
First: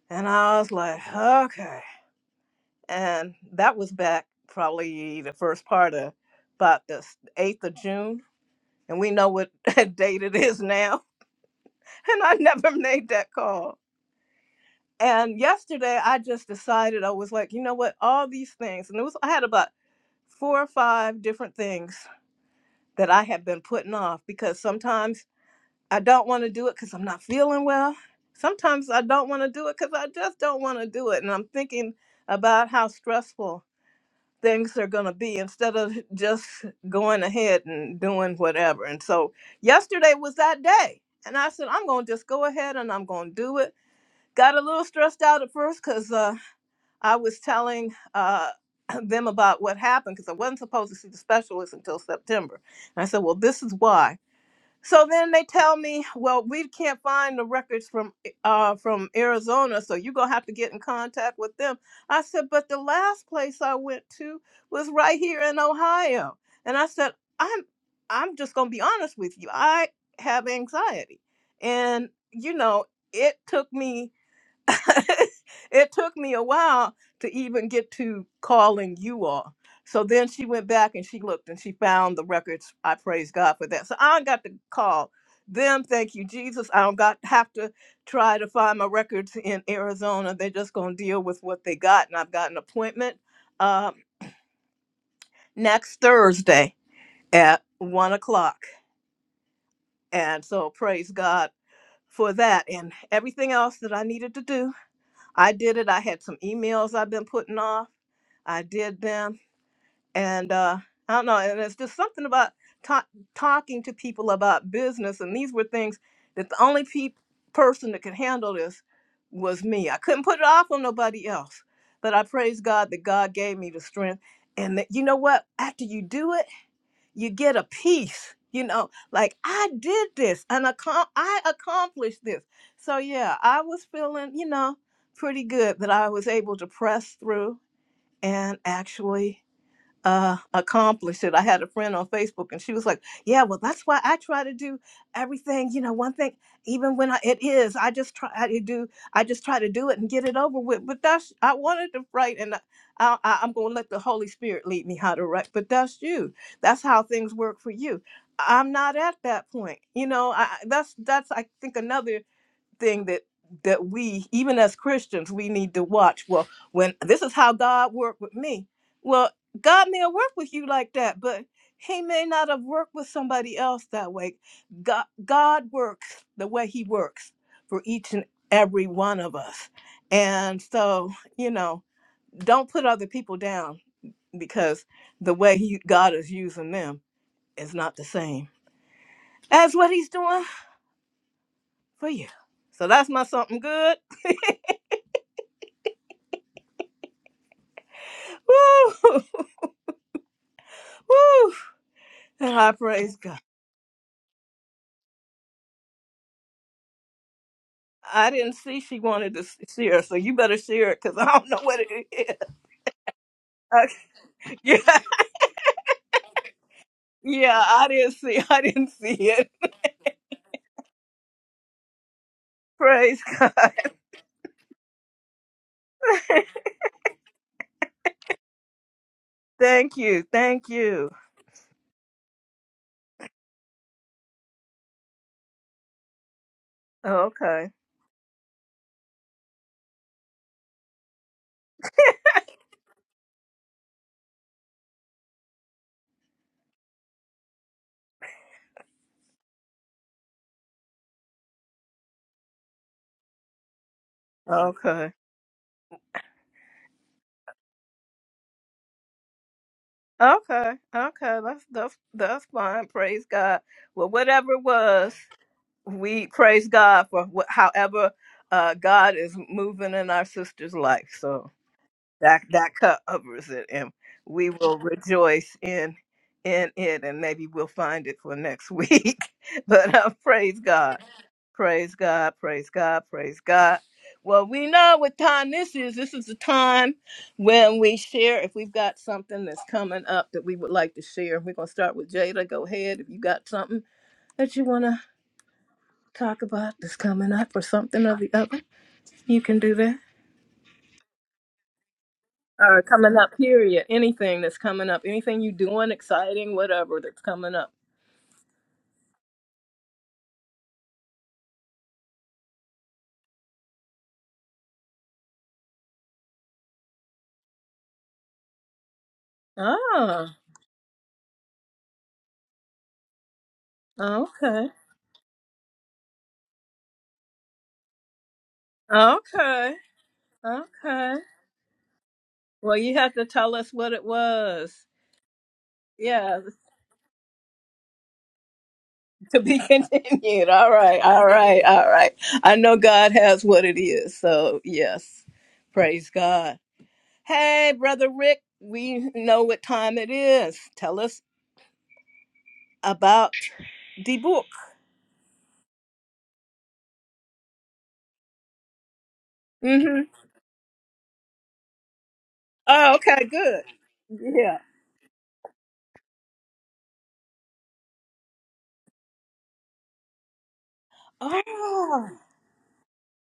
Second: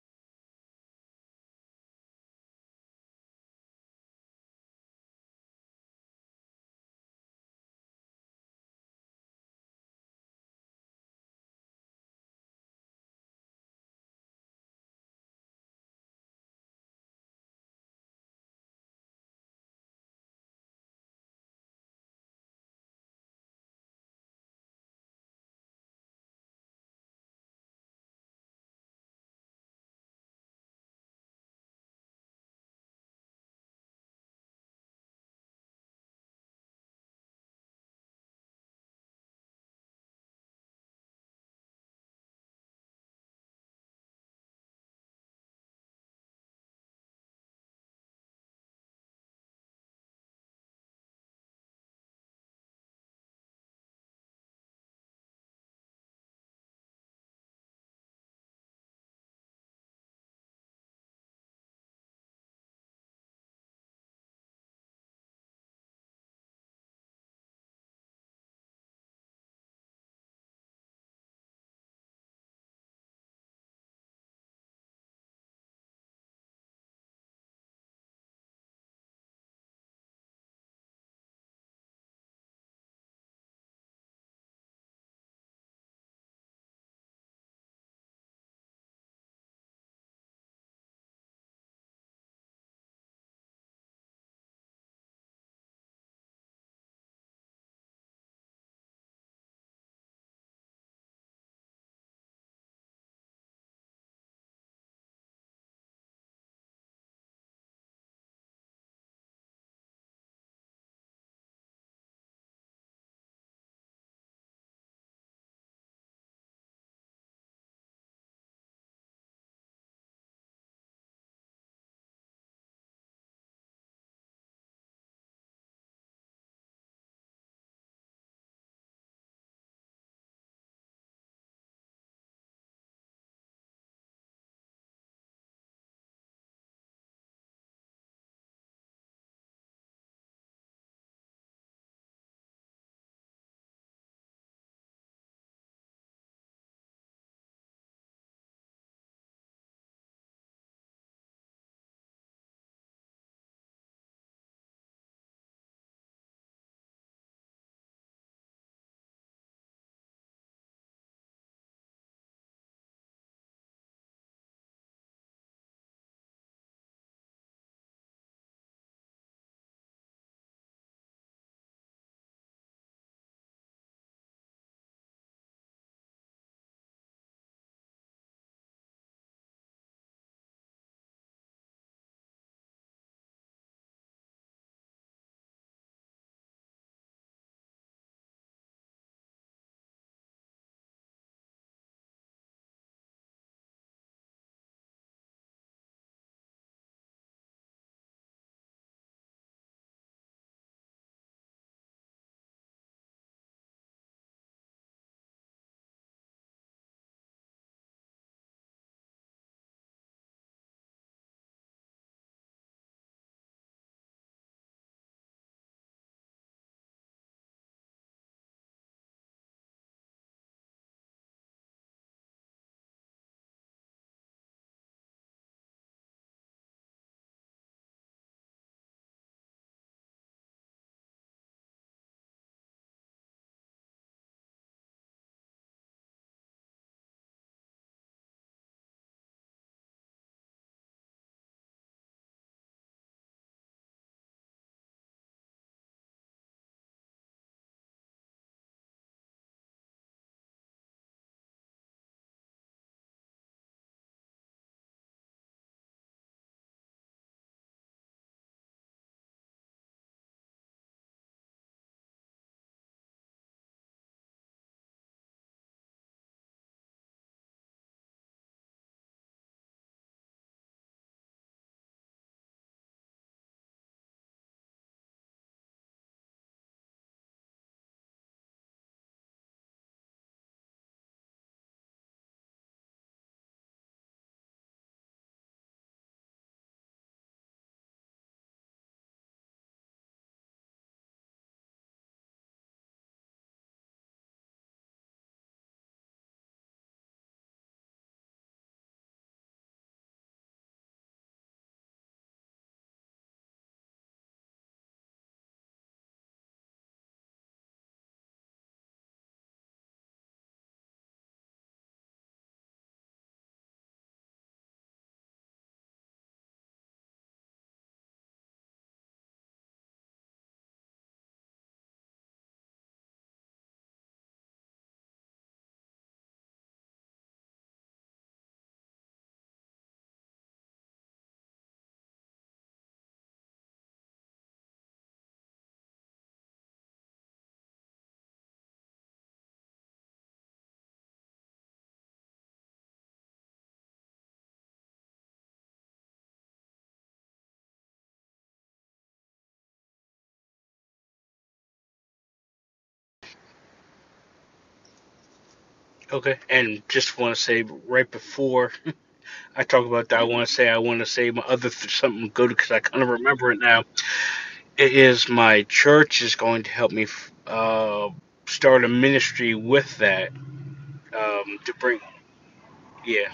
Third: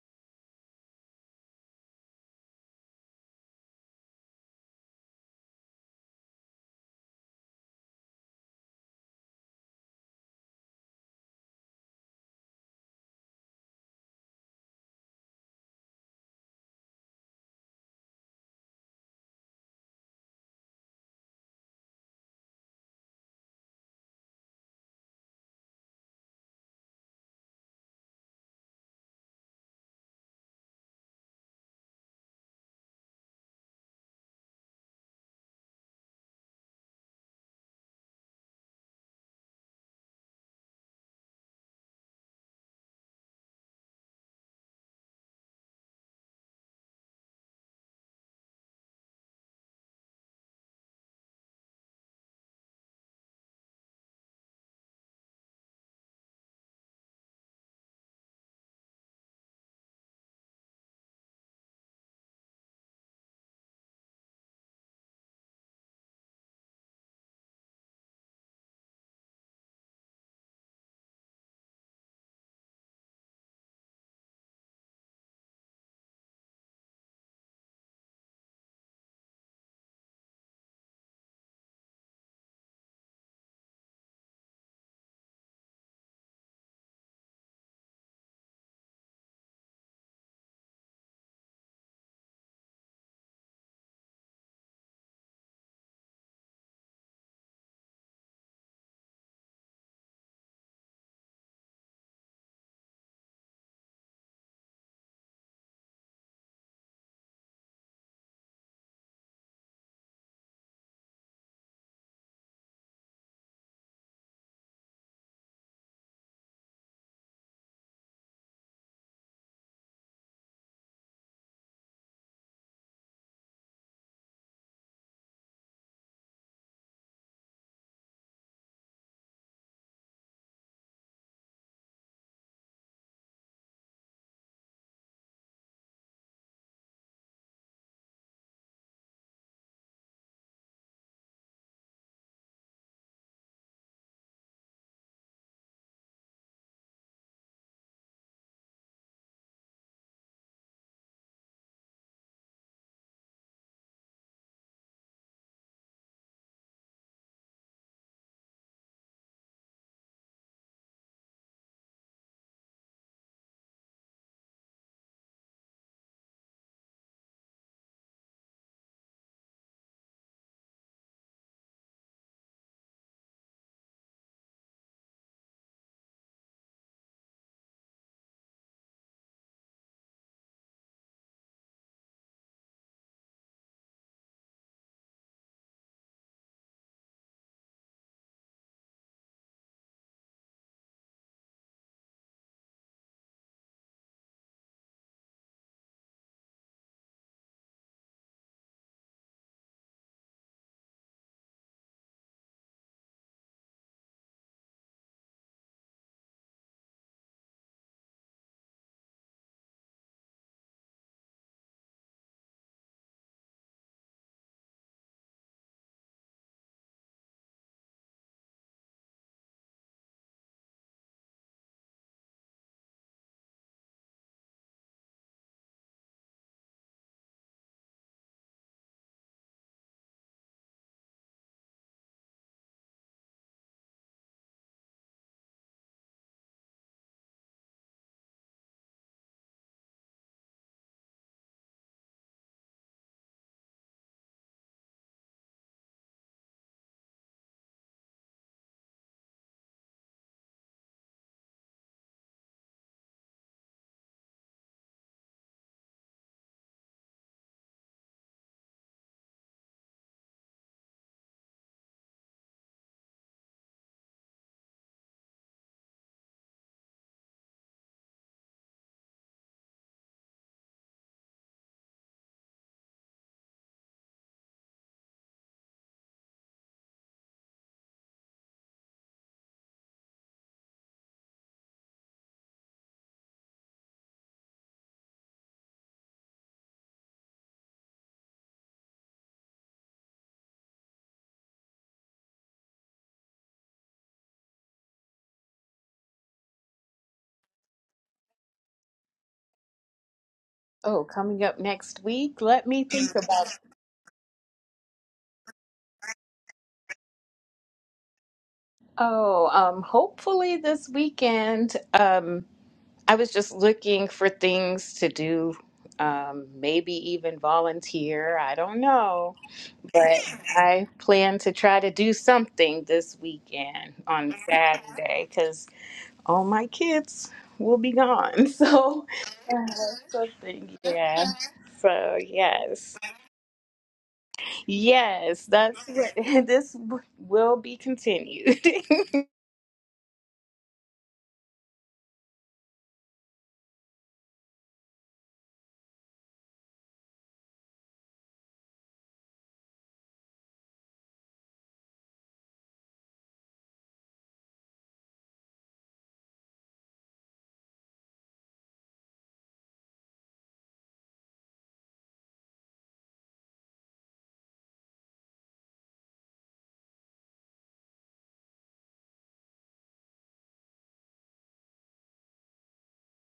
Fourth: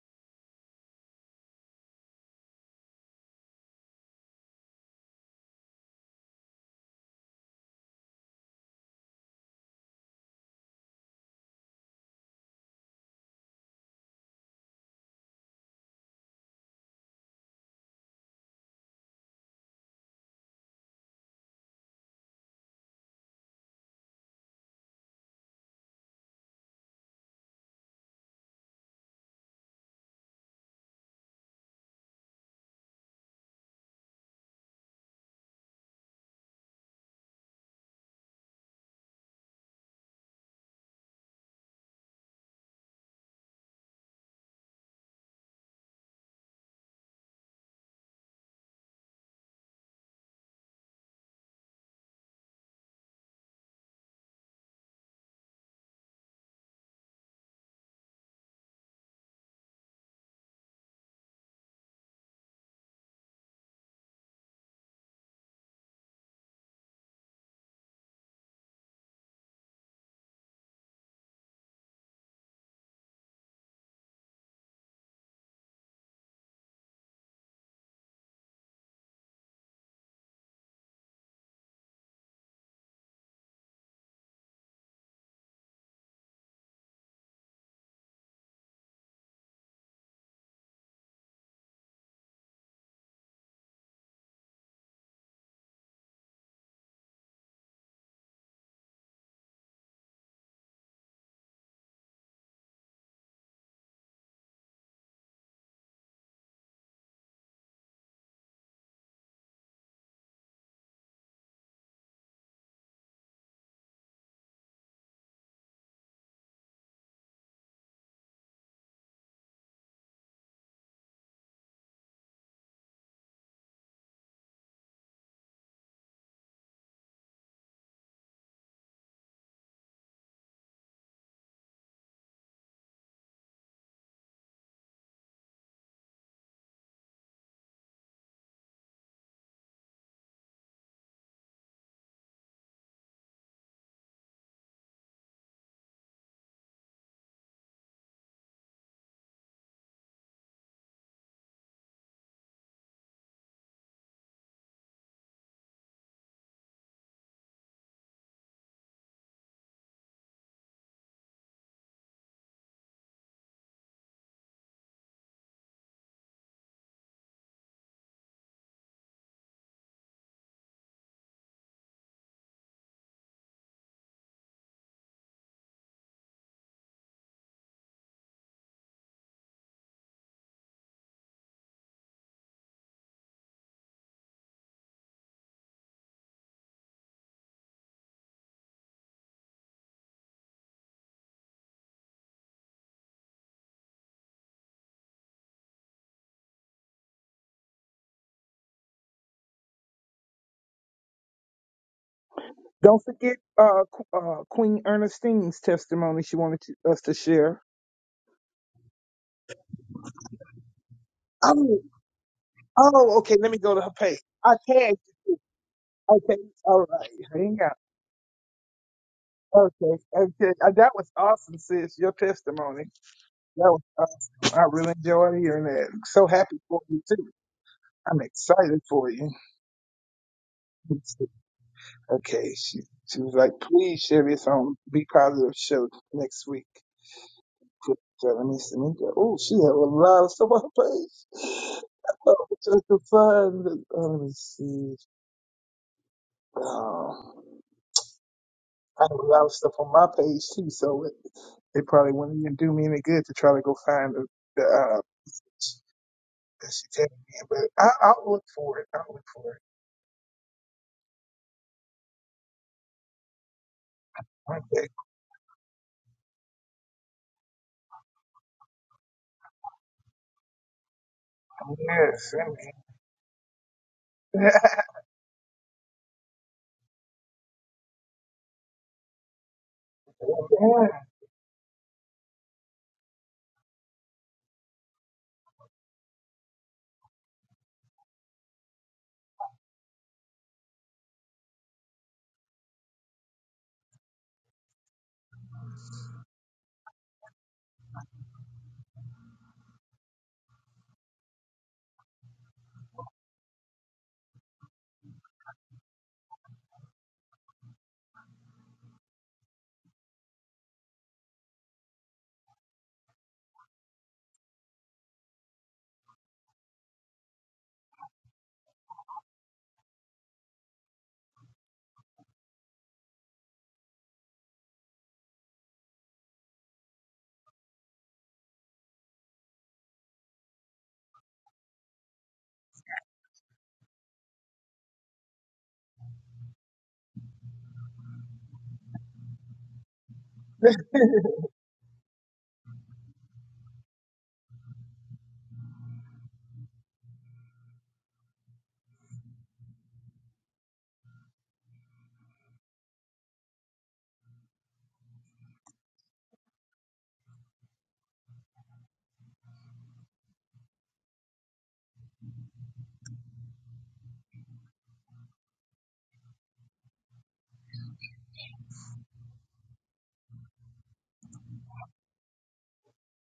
S1: And I was like, Okay. And that was back probably the first part of about the 8th of June. And we know what date it is now. And I never made that call. And yesterday I just decided I was like, you know what, all these things, and it was I had about four or five different things that I have been putting off because sometimes I don't want to do it because I'm not feeling well. Sometimes I don't want to do it because I just don't want to do it. And I'm thinking about how stressful things are going to be instead of just going ahead and doing whatever. And so yesterday was that day. And I said, I'm going to just go ahead and I'm going to do it. Got a little stressed out at first because uh, I was telling uh, them about what happened because I wasn't supposed to see the specialist until September. And I said, Well, this is why. So then they tell me, well, we can't find the records from uh, from Arizona, so you're gonna have to get in contact with them. I said, but the last place I went to was right here in Ohio, and I said, I'm I'm just gonna be honest with you, I have anxiety, and you know, it took me it took me a while to even get to calling you all. So then she went back and she looked and she found the records. I praise God for that. So I don't got to call them. Thank you, Jesus. I don't got have to try to find my records in Arizona. They're just gonna deal with what they got, and I've got an appointment um, next Thursday at one o'clock. And so praise God for that and everything else that I needed to do. I did it. I had some emails I've been putting off. I did them, and uh, I don't know. And it's just something about ta- talking to people about business, and these were things that the only pe- person that could handle this was me. I couldn't put it off on nobody else, but I praise God that God gave me the strength, and that you know what? After you do it, you get a peace. You know, like I did this, and accom- I accomplished this. So yeah, I was feeling, you know, pretty good that I was able to press through and actually uh accomplish it. I had a friend on Facebook and she was like, "Yeah, well that's why I try to do everything, you know, one thing even when I, it is, I just try to do I just try to do it and get it over with." But that's I wanted to write and I, I I- I'm going to let the Holy Spirit lead me how to write, but that's you. That's how things work for you. I'm not at that point. You know, I I- that's that's I think another thing that that we even as christians we need to watch well when this is how god worked with me well god may have worked with you like that but he may not have worked with somebody else that way god, god works the way he works for each and every one of us and so you know don't put other people down because the way he god is using them is not the same as what he's doing for you so that's my something good Woo! Woo! And I
S4: Don't
S1: praise
S4: forget
S1: God.
S4: uh, Qu- uh, Queen Ernestine's testimony. She wanted to, us to share.
S1: I didn't see she wanted to see her, so you better share it because I don't know what it is.
S4: Oh, okay. Let me go to her
S1: Okay.
S4: page. I
S1: Yeah,
S4: tagged you. Okay. All right. Hang
S1: yeah, I didn't see. I didn't see it.
S4: on. Okay. Okay. Uh, That was awesome, sis. Your testimony.
S1: Praise God.
S4: That was awesome. I really enjoyed hearing that. so happy for you, too. I'm excited for you.
S1: thank you. Thank you.
S4: Okay. She, she was like, please share this on Be Positive Show next week.
S1: Okay.
S4: So let me see. Oh, she had a lot of stuff on her page. Oh, just the fun. Oh, let me see. Oh. I had a lot of stuff on my page too, so it, it probably wouldn't even do me any good to try to go find the, the uh,
S1: Okay.
S4: that she tagged me in. But I, I'll look for it. I'll look for it
S1: Okay. Okay. That's that's that's fine. Praise God. Well, whatever
S4: one
S1: it
S4: day.
S1: was, we praise God for wh- however uh, God is moving in our sister's life. So.
S4: Yes,
S1: that that covers it and we
S4: amen.
S1: will rejoice in in it and maybe we'll find it for next week but uh, praise
S4: amen.
S1: god praise god praise god praise god well we know what time this is this is the time when we share if we've got something that's coming up that we would like to share we're going to start with jada go ahead if you got something that you want to talk about that's coming up or something or the other you can do that
S2: oh, coming up next week, let
S1: or
S2: me think
S1: coming up
S2: about.
S1: period anything that's coming up anything you doing exciting whatever that's coming up
S2: Oh, um, hopefully this weekend. Um, I was just looking for things to do, um, maybe even volunteer. I don't know. but
S1: oh
S2: I plan to try to do something this weekend on
S1: okay
S2: Saturday because all my kids will be gone. So uh,
S1: okay
S2: something,
S1: okay
S2: yeah. So
S1: well you
S2: yes,
S1: have to tell us what it was
S2: yes, that's what
S1: yeah
S2: this w- will be continued.
S1: to be continued all right all right all right i know god has what it is so yes praise god hey brother rick we know what time it is tell us about the book
S3: Okay. And just want to say right before I talk
S1: mm-hmm
S3: about that. I want to say I want to say my other th- something good because I
S1: oh
S3: kind of
S1: okay
S3: remember it
S1: good
S3: now. It is my church is going to help me f- uh, start a ministry with that
S1: Oh,
S3: um, to bring yeah,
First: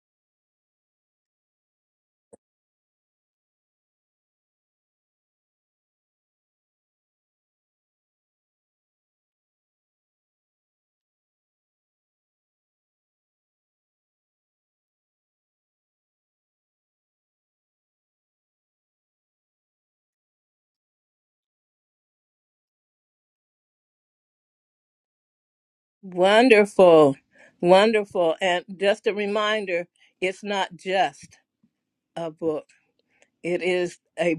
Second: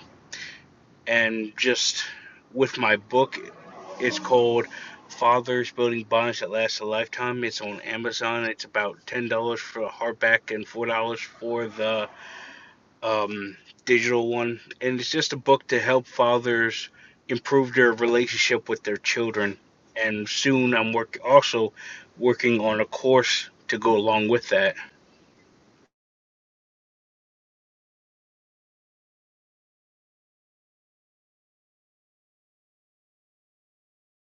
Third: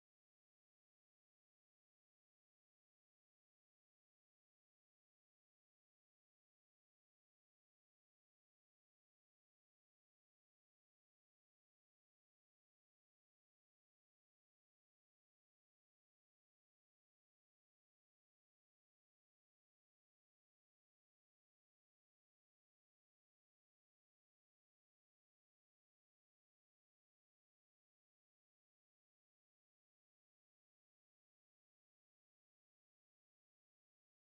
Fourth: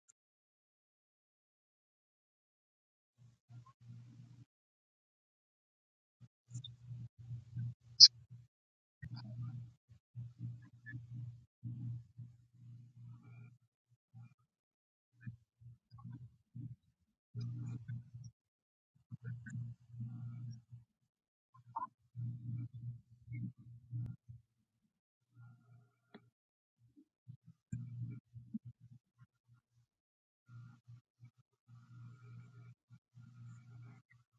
S3: and just with my book, it's called Fathers Building Bonds That Last a Lifetime. It's on Amazon. It's about ten dollars for a hardback and four dollars for the um, digital one, and it's just a book to help fathers improve their relationship with their children. And soon, I'm work also working on a course to go along with that
S1: wonderful. Wonderful. And just a reminder, it's not a book. It is a,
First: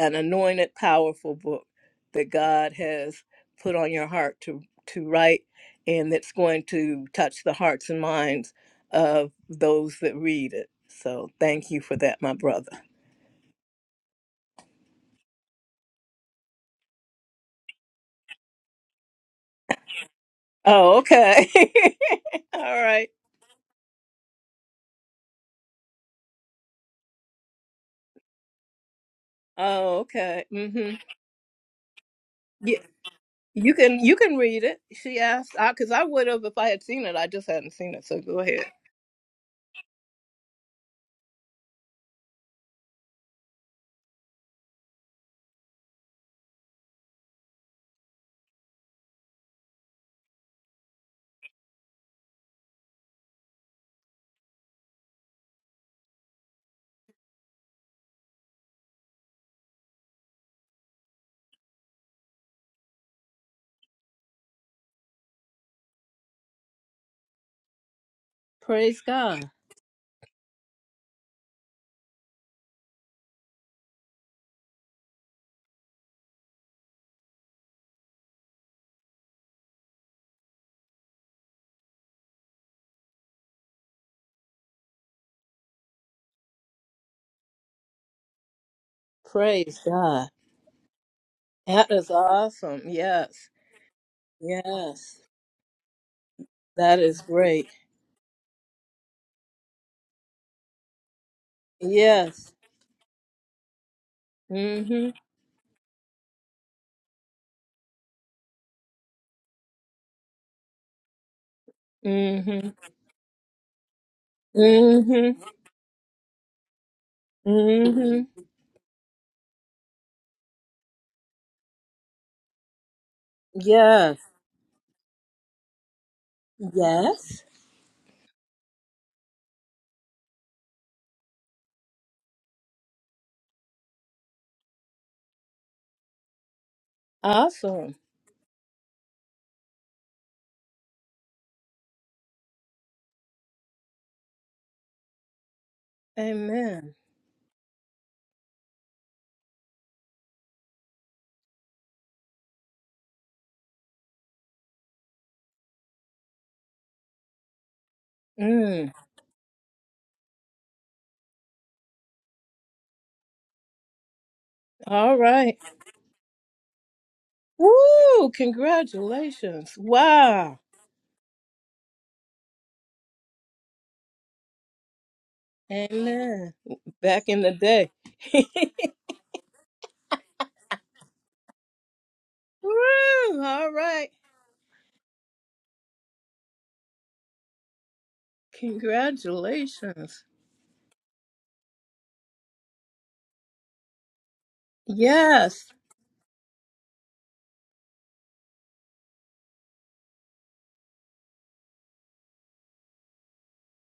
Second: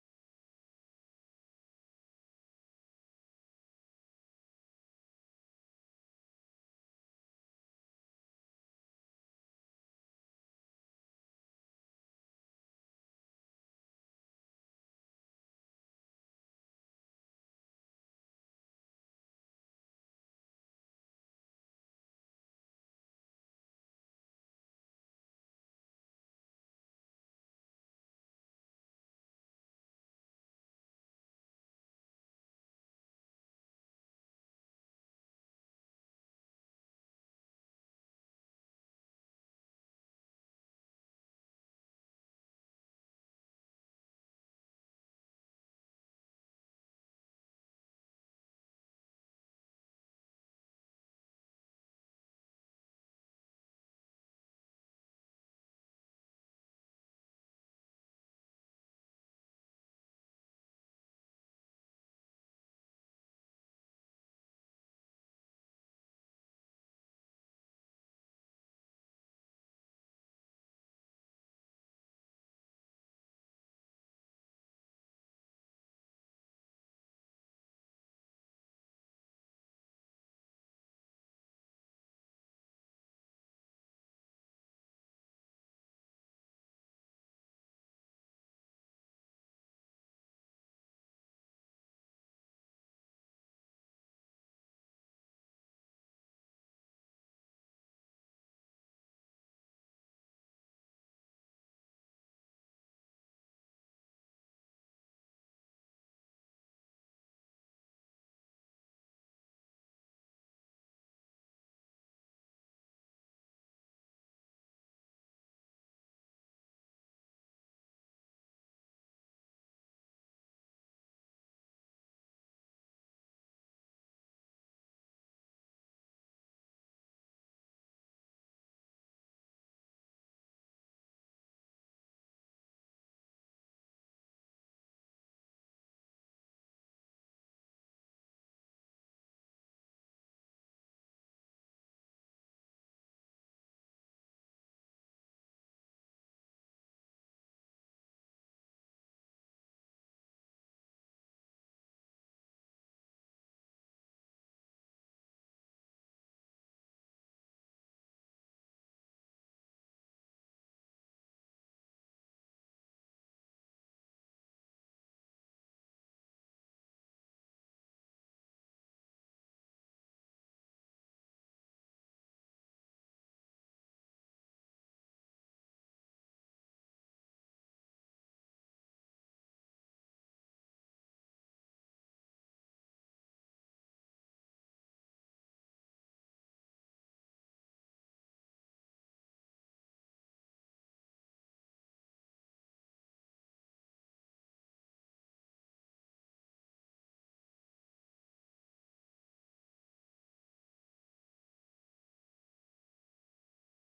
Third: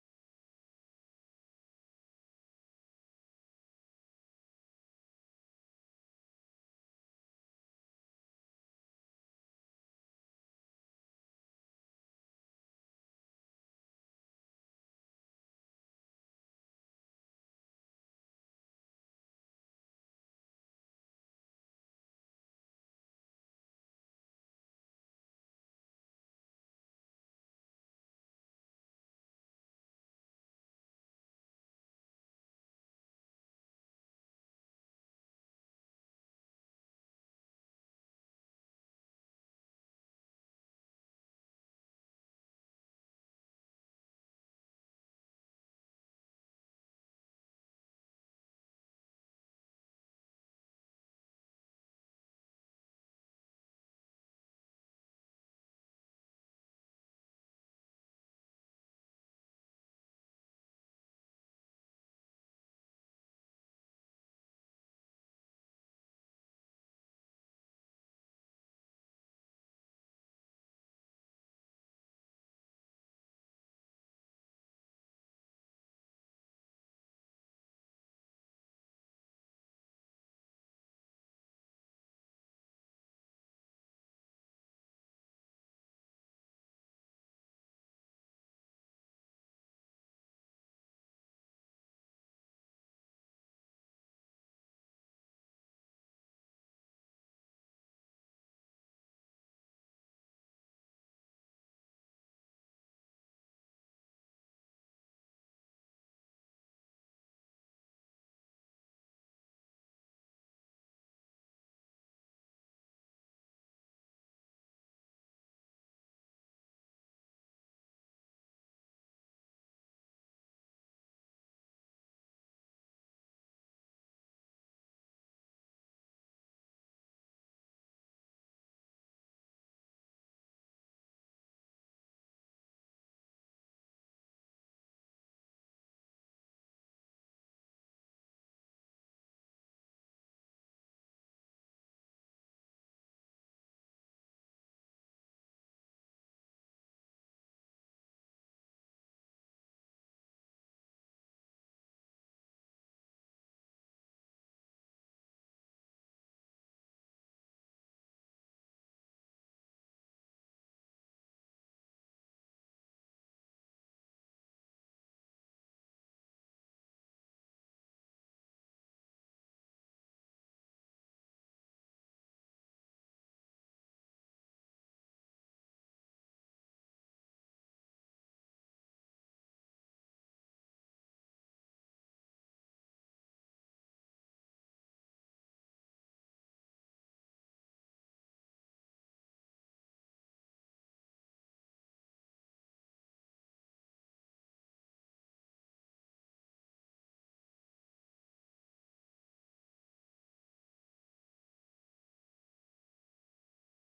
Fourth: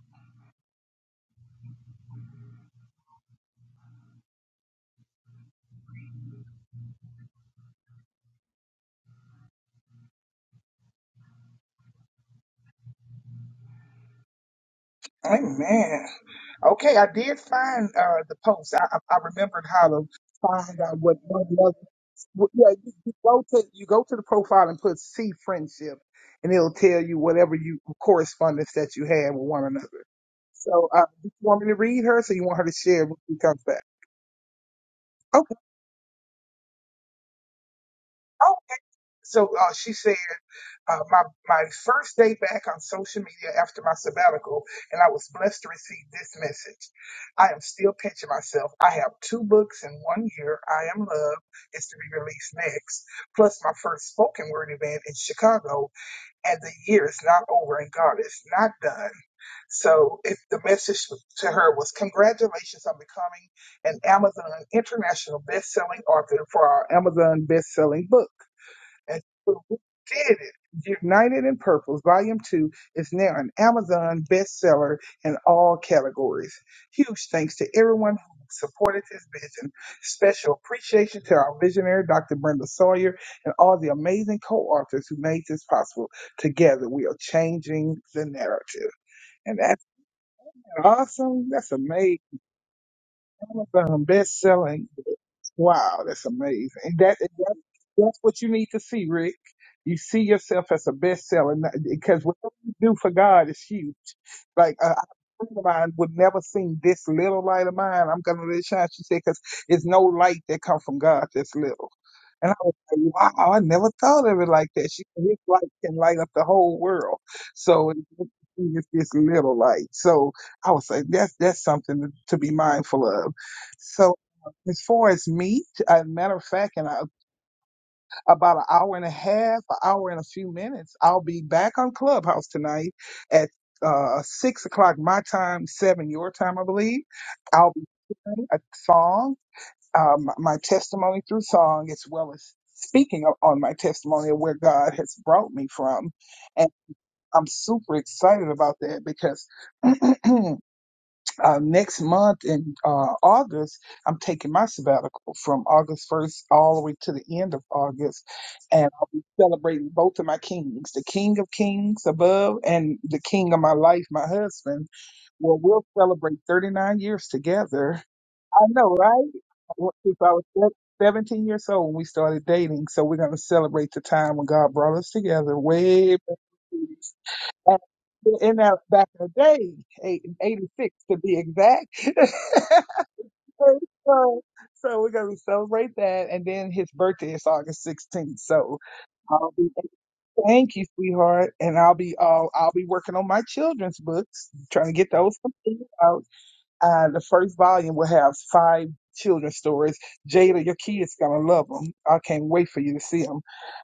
S1: an anointed, powerful book that God has put on your heart to, to write and that's going to touch the hearts and minds of those that read it. So thank you for that, my brother.
S4: Amen. Okay, I did find uh, the post. I, I I remembered how to find
S1: Oh,
S4: out what one
S1: okay.
S4: love. what- Yeah,
S1: All
S4: you,
S1: right.
S4: you go to you go to the profile and put "see friendship, and it'll tell you whatever you correspondence that you had with one another.
S1: Oh, okay.
S4: So,
S1: Mm-hmm.
S4: uh, do you want me to read her? So you want her to
S1: Yeah,
S4: share when she comes
S1: you
S4: back?
S1: can you can read it. She asked
S4: Okay.
S1: because I, 'cause I would have if I had seen it. I just hadn't seen it. So go ahead.
S4: Okay. So uh, she said, uh, my my first day back on social media after my sabbatical, and I was blessed to receive this message. I am still pinching myself. I have two books in one year. I Am Love is to be released next, plus my first spoken word event in Chicago and the year is not over and God is not done. So if the message to her was congratulations on becoming an Amazon international best-selling author for our Amazon best-selling book. And so we did it. United in Purpose, Volume 2, is now an Amazon bestseller in all categories. Huge thanks to everyone who supported this vision. Special appreciation to our visionary, Dr. Brenda Sawyer, and all the amazing co authors who made this possible. Together, we are changing the narrative. And
S1: Praise
S4: that's
S1: God.
S4: awesome. That's
S1: That is
S4: amazing.
S1: awesome. Yes.
S4: Amazon best-selling.
S1: Yes.
S4: Wow, that's amazing. And
S1: That
S4: that,
S1: is
S4: and that
S1: great.
S4: that's what you need to see, Rick. You see yourself as a best-seller because
S1: Yes.
S4: whatever you do for God is huge. Like
S1: Mm
S4: a
S1: Mhm.
S4: a friend of mine would never seen this little light of mine. I'm gonna let it shine. She said, "Cause it's no light that comes from God that's little."
S1: Mm
S4: And I
S1: Mhm.
S4: was like, wow, I never thought of it like that. She,
S1: Mm
S4: his
S1: Mhm.
S4: light can light up the whole world. So
S1: Mm Mhm.
S4: it- it's this little light. So I was like, that's that's something to to be mindful of. So
S1: Yes.
S4: as far as meat, as a matter of fact, in a,
S1: Yes.
S4: about an hour and a half, an hour and a few minutes, I'll be back on Clubhouse tonight at uh, six o'clock my time, seven your time, I believe. I'll be
S1: Awesome.
S4: playing a song um, my testimony through song as well as speaking o- on my testimony of where God has brought me from. And
S1: Amen.
S4: I'm super excited about that because uh, next month in uh, August, I'm taking my sabbatical from August 1st all the way to the end of August. And
S1: Mm.
S4: I'll be celebrating both of my kings, the King of Kings above and the King of my life, my husband.
S1: All right.
S4: Well, we'll celebrate 39 years together.
S1: Woo!
S4: I know, right?
S1: Congratulations.
S4: Well, if I was
S1: Wow.
S4: se- 17 years old when we started dating, so we're going to celebrate the time when God brought us together way back
S1: Amen.
S4: in the eighties. back
S1: Today.
S4: in that back in the day, eight- 86 to be exact.
S1: Woo! All
S4: And
S1: right.
S4: so, so we're going to celebrate that. And then his birthday is August 16th. So I'll be,
S1: Congratulations.
S4: thank you, sweetheart. And I'll be, all I'll be working on my children's books, trying to get those
S1: Yes.
S4: completed. Uh, the first volume will have five children's stories. Jada, your kids gonna love them. I can't wait for you to see them.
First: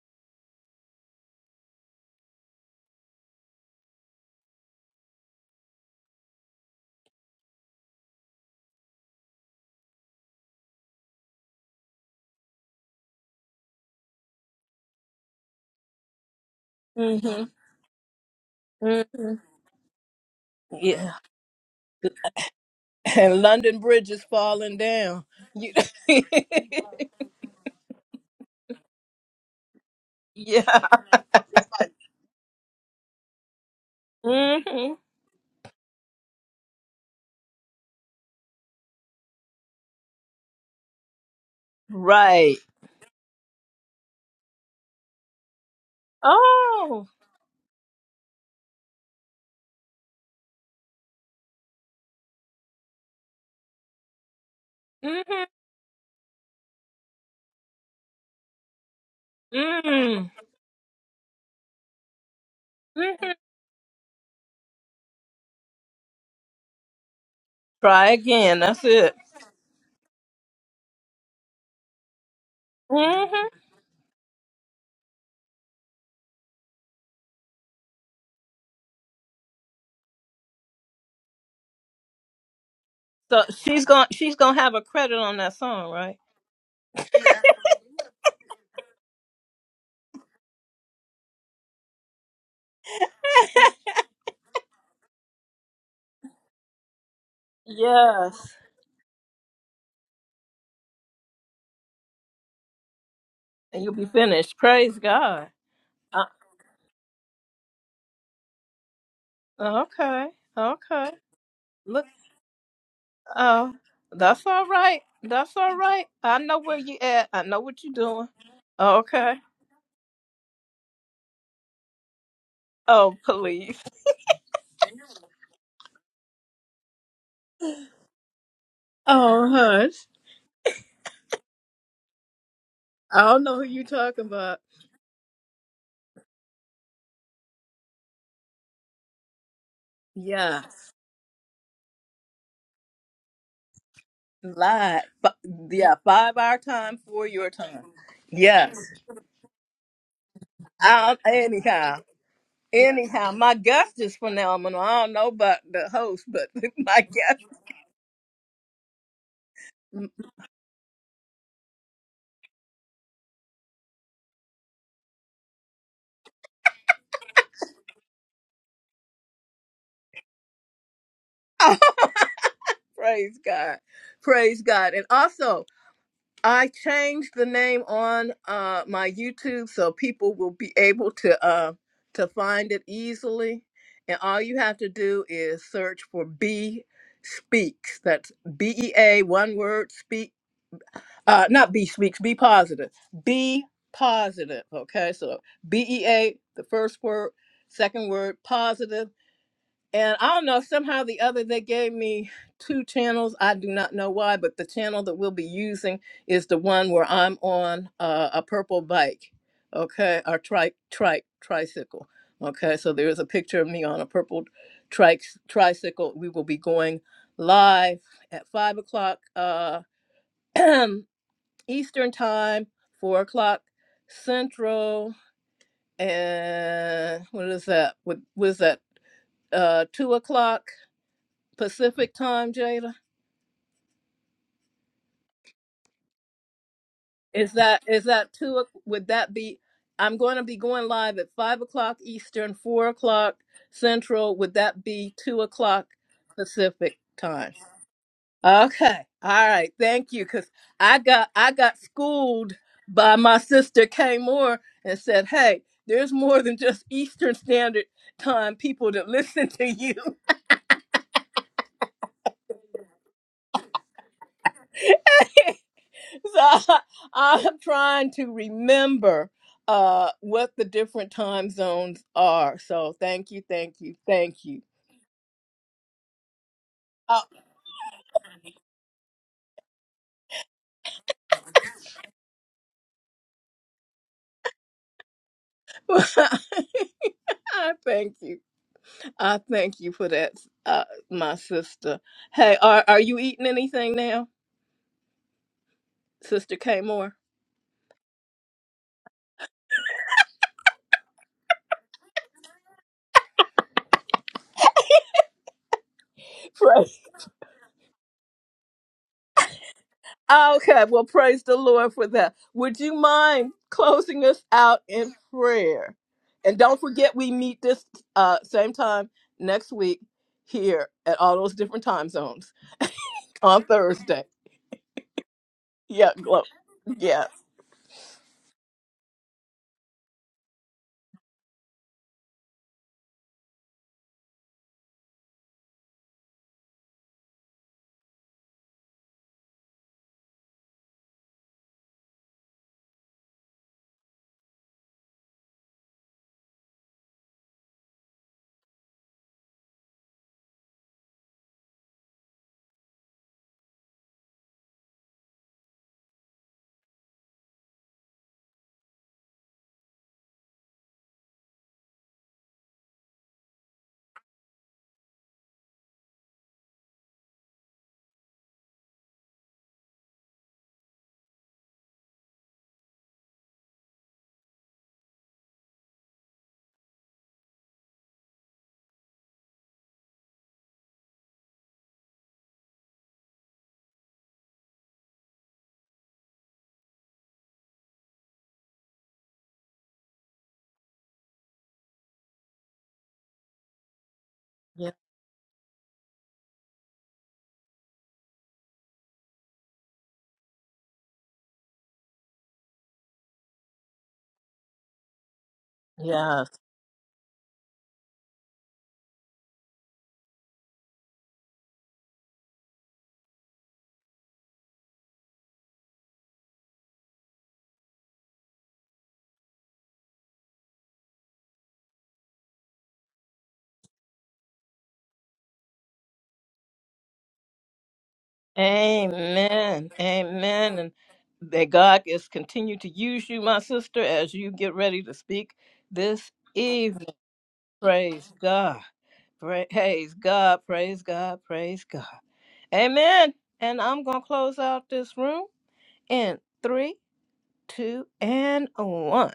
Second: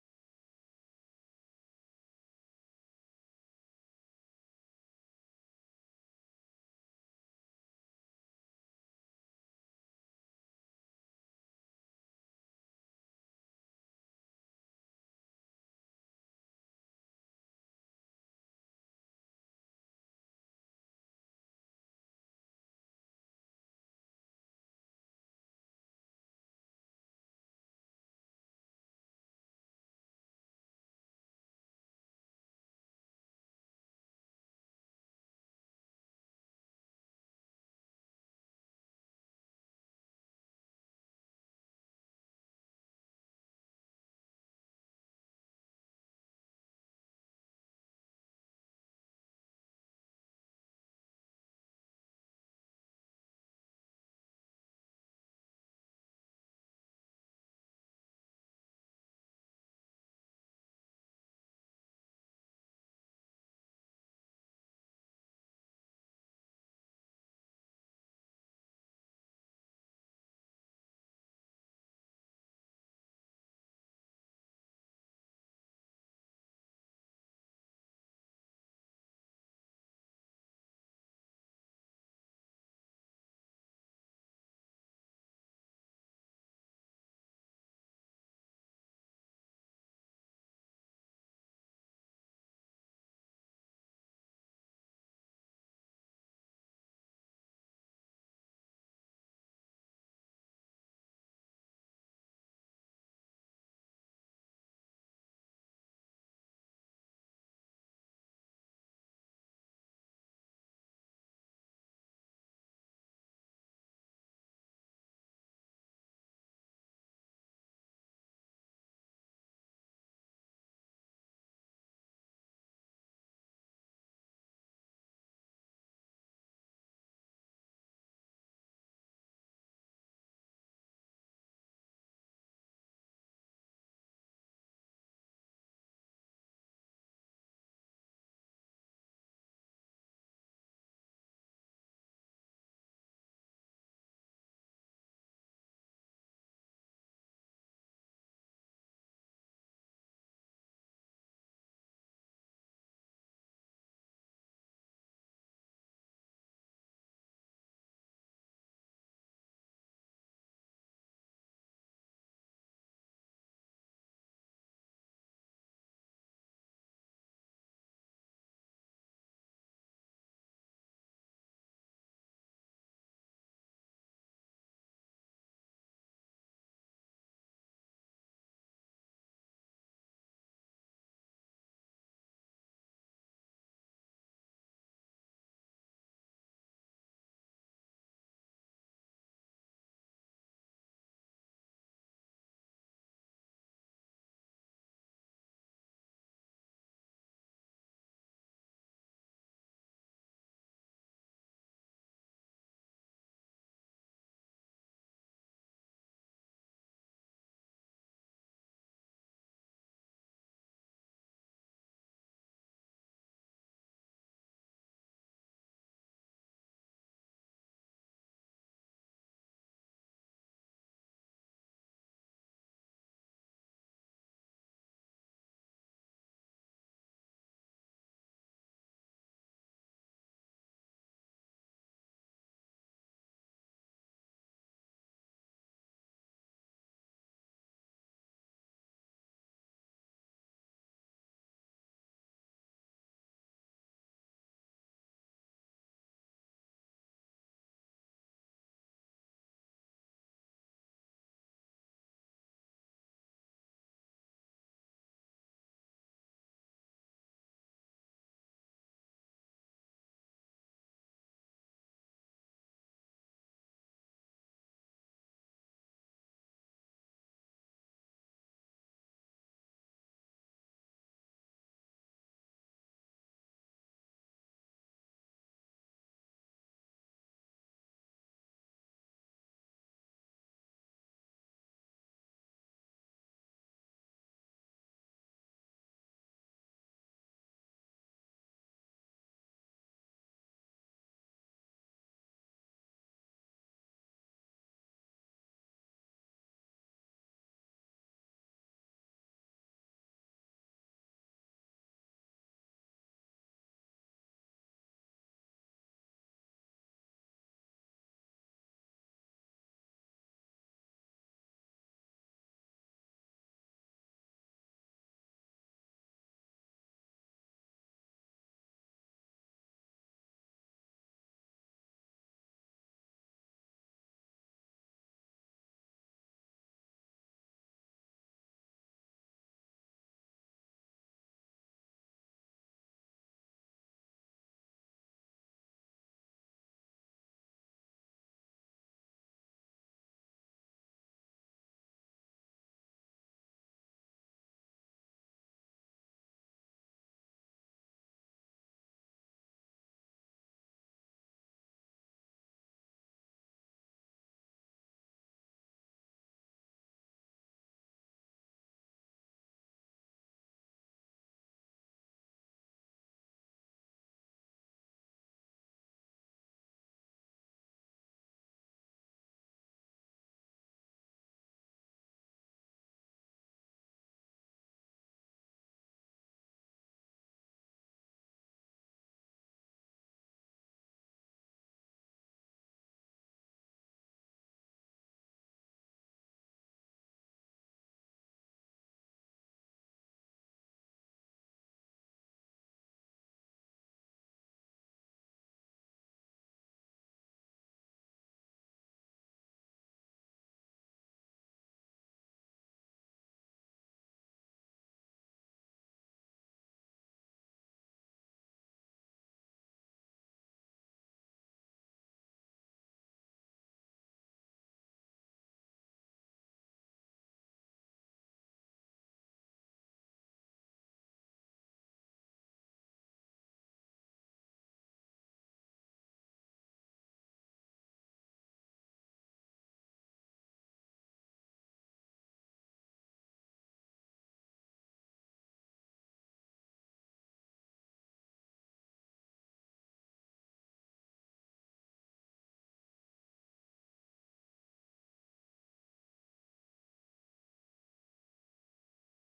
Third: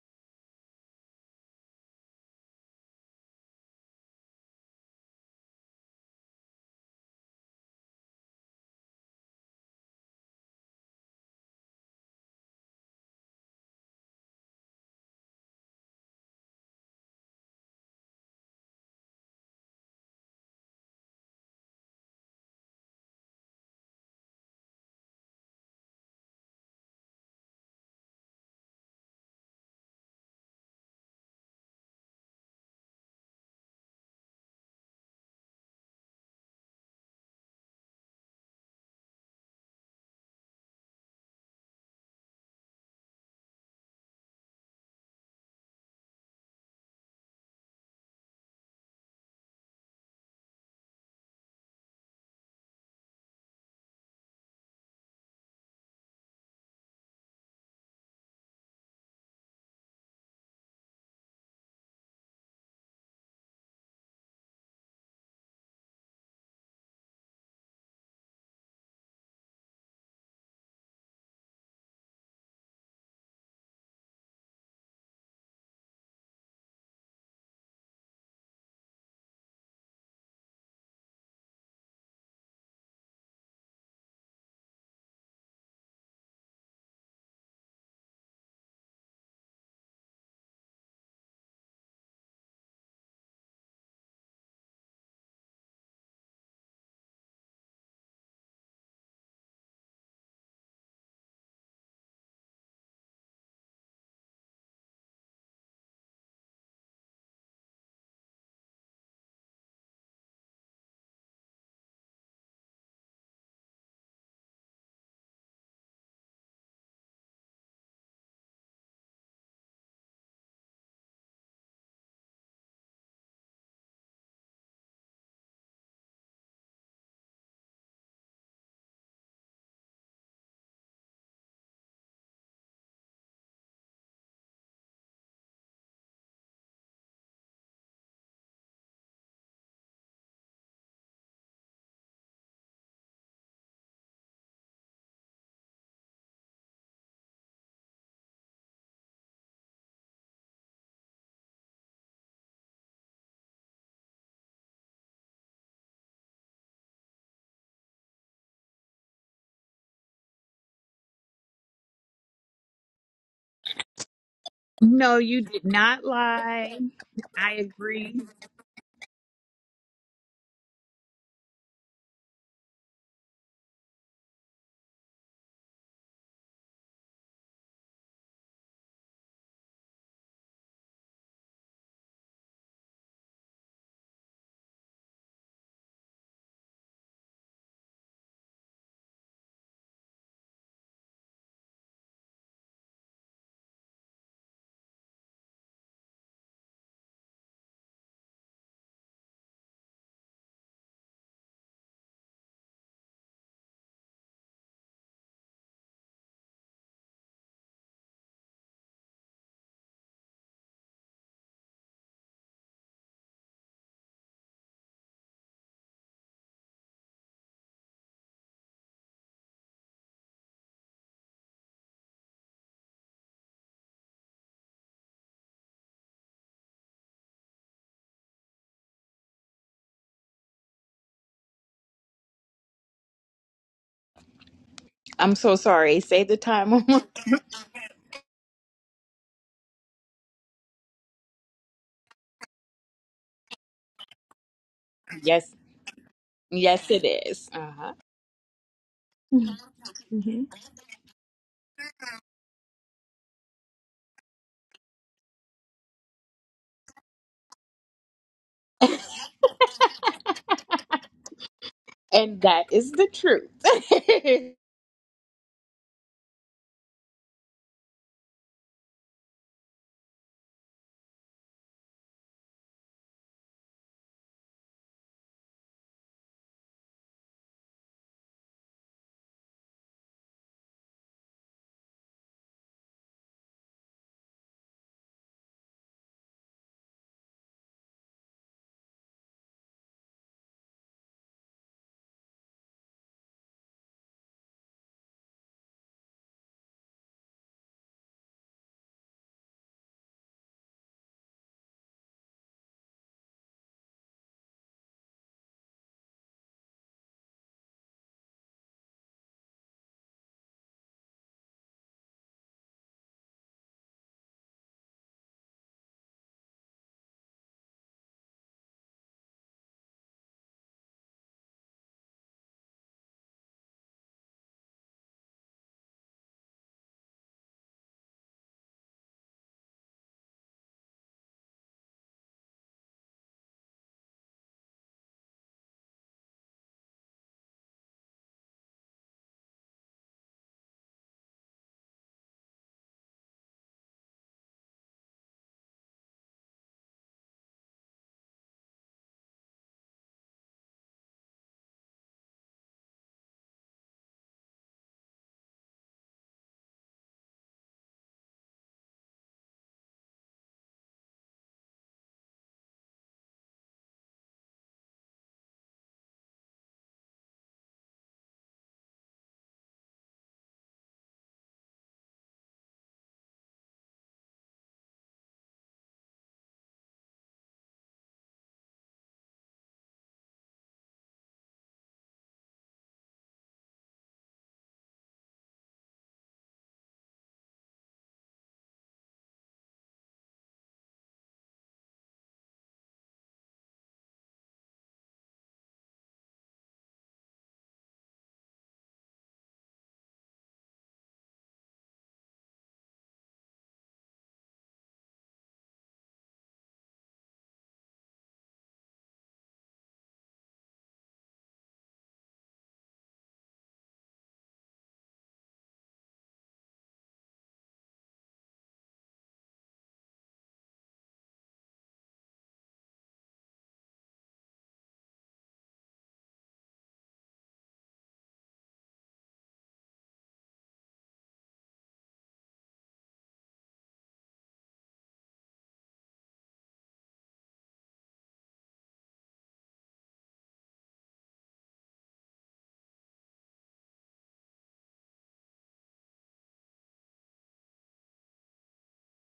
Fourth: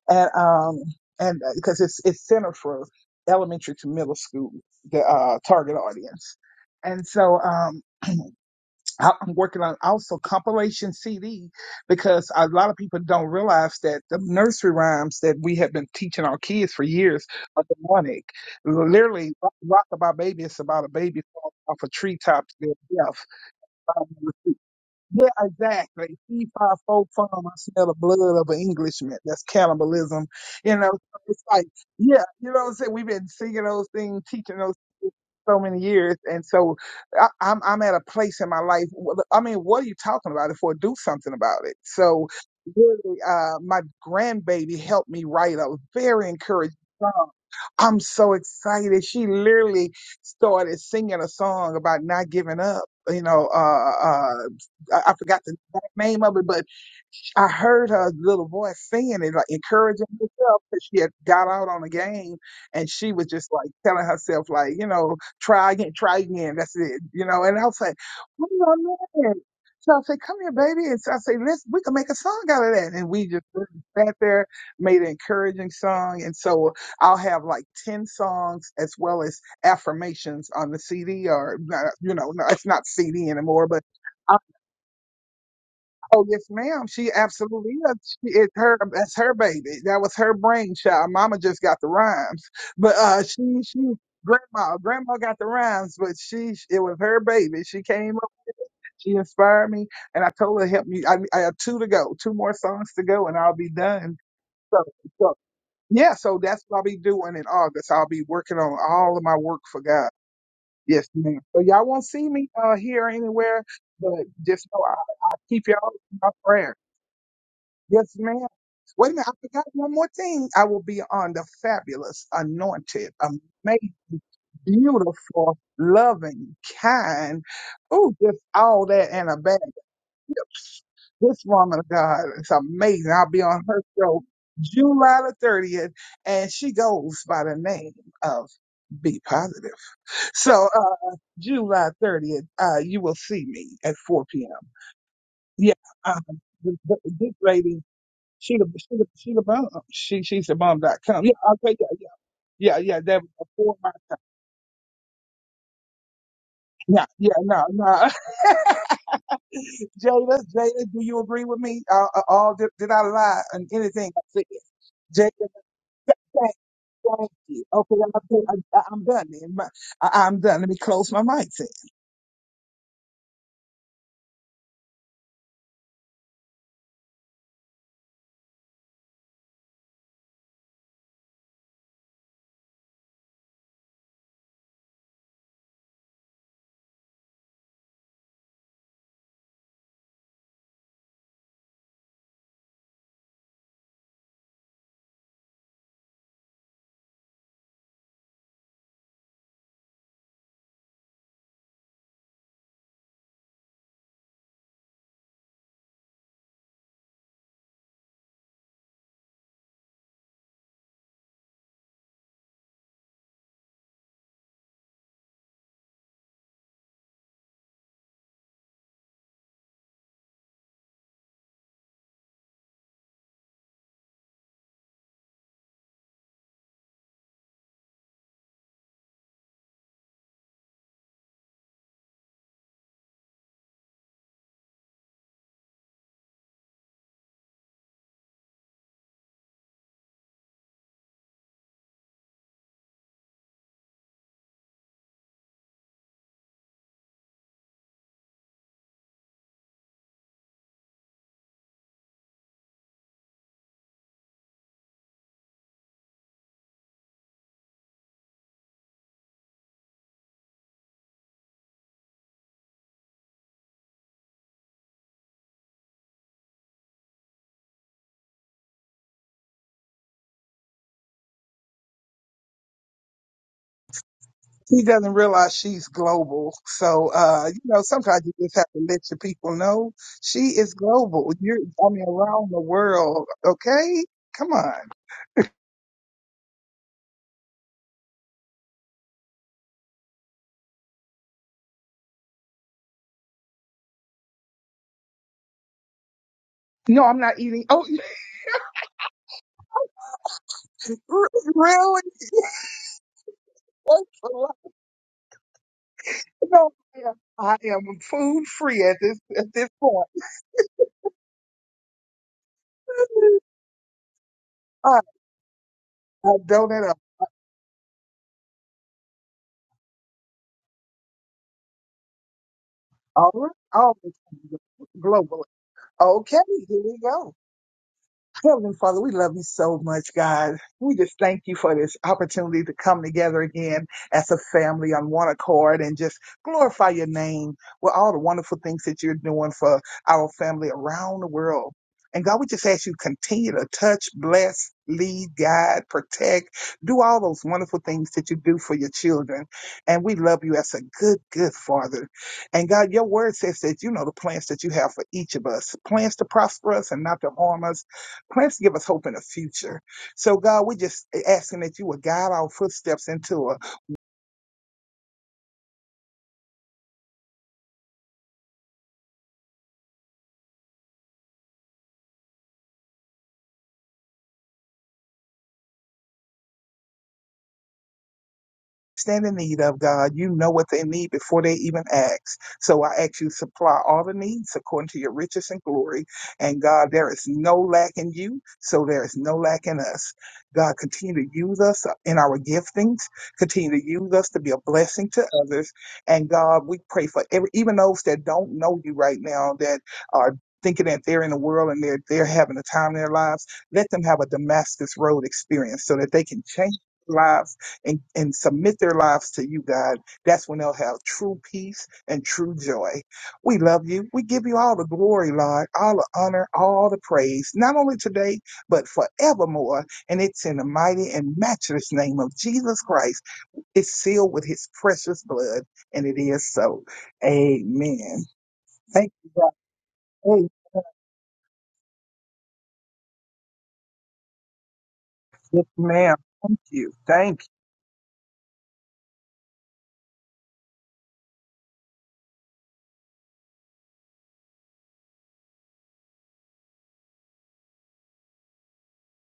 S4: And um, and because it's it's centered for elementary to middle school, the uh, target audience. And so um, I- I'm working on also compilation CD because a lot of people don't realize that the nursery rhymes that we have been teaching our kids for years are demonic. Literally, "Rock Rock About Baby" is about a baby falling off a treetop to their death
S1: And London Bridge is
S4: Father.
S1: falling down.
S4: Yeah, exactly. Feed five folk farm. I smell the blood of an Englishman. That's cannibalism. You
S1: Yeah.
S4: know, so it's like, yeah, you know what I'm saying? We've been singing those things, teaching those
S1: Mhm.
S4: things so many years. And so I, I'm, I'm at a place in my life. wh- I mean, what are you talking about it for? Do something about it. So
S1: Right.
S4: really, uh, my grandbaby helped me write a very encouraging
S1: Oh.
S4: song. I'm so excited. She literally started singing a song about not giving up you know, uh, uh, I, I forgot
S1: Mm-hmm.
S4: the exact name of it, but I heard her little voice saying it, like encouraging
S1: Mm.
S4: herself because she had got out on the game and she
S1: Mm.
S4: was just like telling herself, like, you know, try again, try again. That's it, you know. And I was like,
S1: Try
S4: what
S1: again.
S4: do
S1: That's it.
S4: I mean? So I said, come here, baby. And so I said, let's, we can make a song out of that. And we just
S1: hmm
S4: really sat there, made an encouraging song. And so I'll have like 10 songs as well as affirmations on the CD or, not- you know, no, it's not CD
S1: So
S4: anymore, but
S1: she's gonna she's gonna have a credit on that song, right?
S4: Oh yes, ma'am. She absolutely is. She, it's her. That's her baby. That was her brainchild. Mama just got the rhymes, but uh, she she grandma grandma got the rhymes, but she it was her baby. She came up.
S1: Yes.
S4: She inspired me, and I told her help me. I I have two to go, two more songs to go, and I'll be
S1: And you'll be
S4: done.
S1: finished.
S4: So
S1: Praise
S4: so
S1: God.
S4: yeah.
S1: Uh,
S4: So that's what I'll be doing in August. I'll be working on all of my work for God.
S1: okay.
S4: Yes,
S1: Okay.
S4: ma'am. So y'all won't
S1: Look.
S4: see me uh here or anywhere,
S1: Oh,
S4: but
S1: that's all
S4: just know I,
S1: right.
S4: I
S1: That's
S4: keep
S1: all
S4: y'all
S1: right.
S4: in my
S1: I know
S4: prayers.
S1: where you at. I know what you're
S4: Yes,
S1: doing.
S4: ma'am. Wait a minute, I
S1: Okay.
S4: forgot one more thing. I will be on the fabulous, anointed,
S1: Oh, please.
S4: amazing, beautiful, loving, kind. Oh, just all that and a
S1: Oh,
S4: bag.
S1: hush.
S4: Yes. This woman of God is amazing.
S1: I
S4: I'll be
S1: don't know
S4: on
S1: who
S4: her
S1: you
S4: show
S1: talking about.
S4: July the 30th, and she goes by the name of Be Positive. So,
S1: Yeah.
S4: uh, July 30th, uh, you will see me at 4 p.m.
S1: Live. But
S4: Yeah,
S1: yeah,
S4: uh,
S1: five our
S4: th-
S1: time
S4: th-
S1: for
S4: this
S1: your
S4: lady
S1: time.
S4: she the
S1: Yes.
S4: she the she the bomb. uh, She she's the bomb dot
S1: Um.
S4: com. Yeah, okay,
S1: Anyhow.
S4: yeah, yeah, yeah, yeah. That was
S1: Anyhow, my
S4: before my
S1: guest is phenomenal. I don't know about the host, but my
S4: yeah, yeah,
S1: guest,
S4: no, no. Jada, Jada, do you agree with me? Uh, uh, all did, did I lie on anything I said? yes.
S2: No, you
S4: Jada,
S2: did not
S4: thank,
S2: lie.
S4: thank
S2: I
S4: you. Okay,
S2: agree.
S4: I'm, I, I'm done. Then. My, I, I'm done. Let me close my mic. Then.
S1: oh, praise God, praise God. And also, I changed the name on uh, my YouTube so people will be able to uh, to find it easily. And all you have to do is search for B Speaks. That's B E A one word speak. uh not be speaks be positive be positive okay so bea the first word second word positive and it gave me two channels i do not know why but the channel that we'll be using is the one where i'm on uh, a purple bike okay or trike trike tricycle okay so there is a picture of me on a purple trike tricycle we will be going live at five o'clock uh Eastern time, four o'clock Central, and what is that? What was that? Uh, two o'clock Pacific time, Jada.
S2: I'm so sorry. Say the time. one more-
S1: Is that is that two? o- Would that be? I'm going to be going live at five o'clock Eastern, four o'clock Central. Would that be two
S2: yes,
S1: o'clock
S2: yes,
S1: Pacific
S2: it is.
S1: time?
S2: Uh huh.
S1: Okay. All right. Thank you. Cause I got I got schooled by my sister Kay Moore and said, Hey, there's more than just Eastern Standard Time people that listen to you.
S2: And that is the truth.
S1: so I, am trying to remember uh what the different time zones are. So thank you, thank you, thank you.
S4: She doesn't realize she's global, so
S1: Oh,
S4: uh, you know sometimes you just have to let your people know she is global. You're, I mean, around the world. Okay, come on.
S1: I thank you. I thank you for that, uh, my sister. Hey, are are you eating anything now, Sister Kay
S4: No,
S1: Moore?
S4: I'm not eating. Oh, really? That's a lot. No, I am I am food free at this at this point.
S1: Okay, well, praise the Lord for that. Would you mind closing us out
S4: I,
S1: in prayer?
S4: I
S1: And don't
S4: donate all
S1: forget, we meet this uh, same time next week here at all those different time zones
S4: All right,
S1: on
S4: all the
S1: Thursday.
S4: time globally.
S1: Yeah,
S4: Okay,
S1: glow.
S4: here we go.
S1: Yes.
S4: Heavenly Father, we love you so much, God. We just thank you for this opportunity to come together again as a family on one accord and just glorify your name with all the wonderful things that you're doing for our family around the world. And God, we just ask you continue to touch, bless, lead, guide, protect, do all those wonderful things that you do for your children. And we love you as a good, good father. And God, your word says that you know the plans that you have for each of us, plans to prosper us and not to harm us Plans to give us hope in the future. So, God, we're just asking that you would guide our footsteps into a stand in need of, God. You know what they need before they even ask. So I ask you to supply all the needs according to your riches and glory. And God, there is no lack in you, so there is no lack in us. God, continue to use us in our giftings. Continue to use us to be a
S1: Yes.
S4: blessing to others. And God, we pray for every, even those that don't know you right now, that are thinking that they're in the world and they're they're having a time in their lives. Let them have a Damascus Road experience so that they can
S1: Yes.
S4: change lives and, and submit their lives to you, God, that's when they'll have true peace and true joy. We love you. We give you all the glory, Lord, all the honor, all the praise, not only today, but forevermore. And it's in the mighty and matchless name of Jesus Christ. It's sealed with his precious blood, and it is so. Amen. Thank you, God.
S1: Amen.
S4: Hey,
S1: Amen. And that God is continue to use you, my sister, as you get ready to speak
S4: yes, ma'am.
S1: this
S4: Thank you.
S1: evening.
S4: Thank
S1: Praise God. Praise God. Praise God. Praise God. Amen. And I'm going to close out this room in three, two, and one.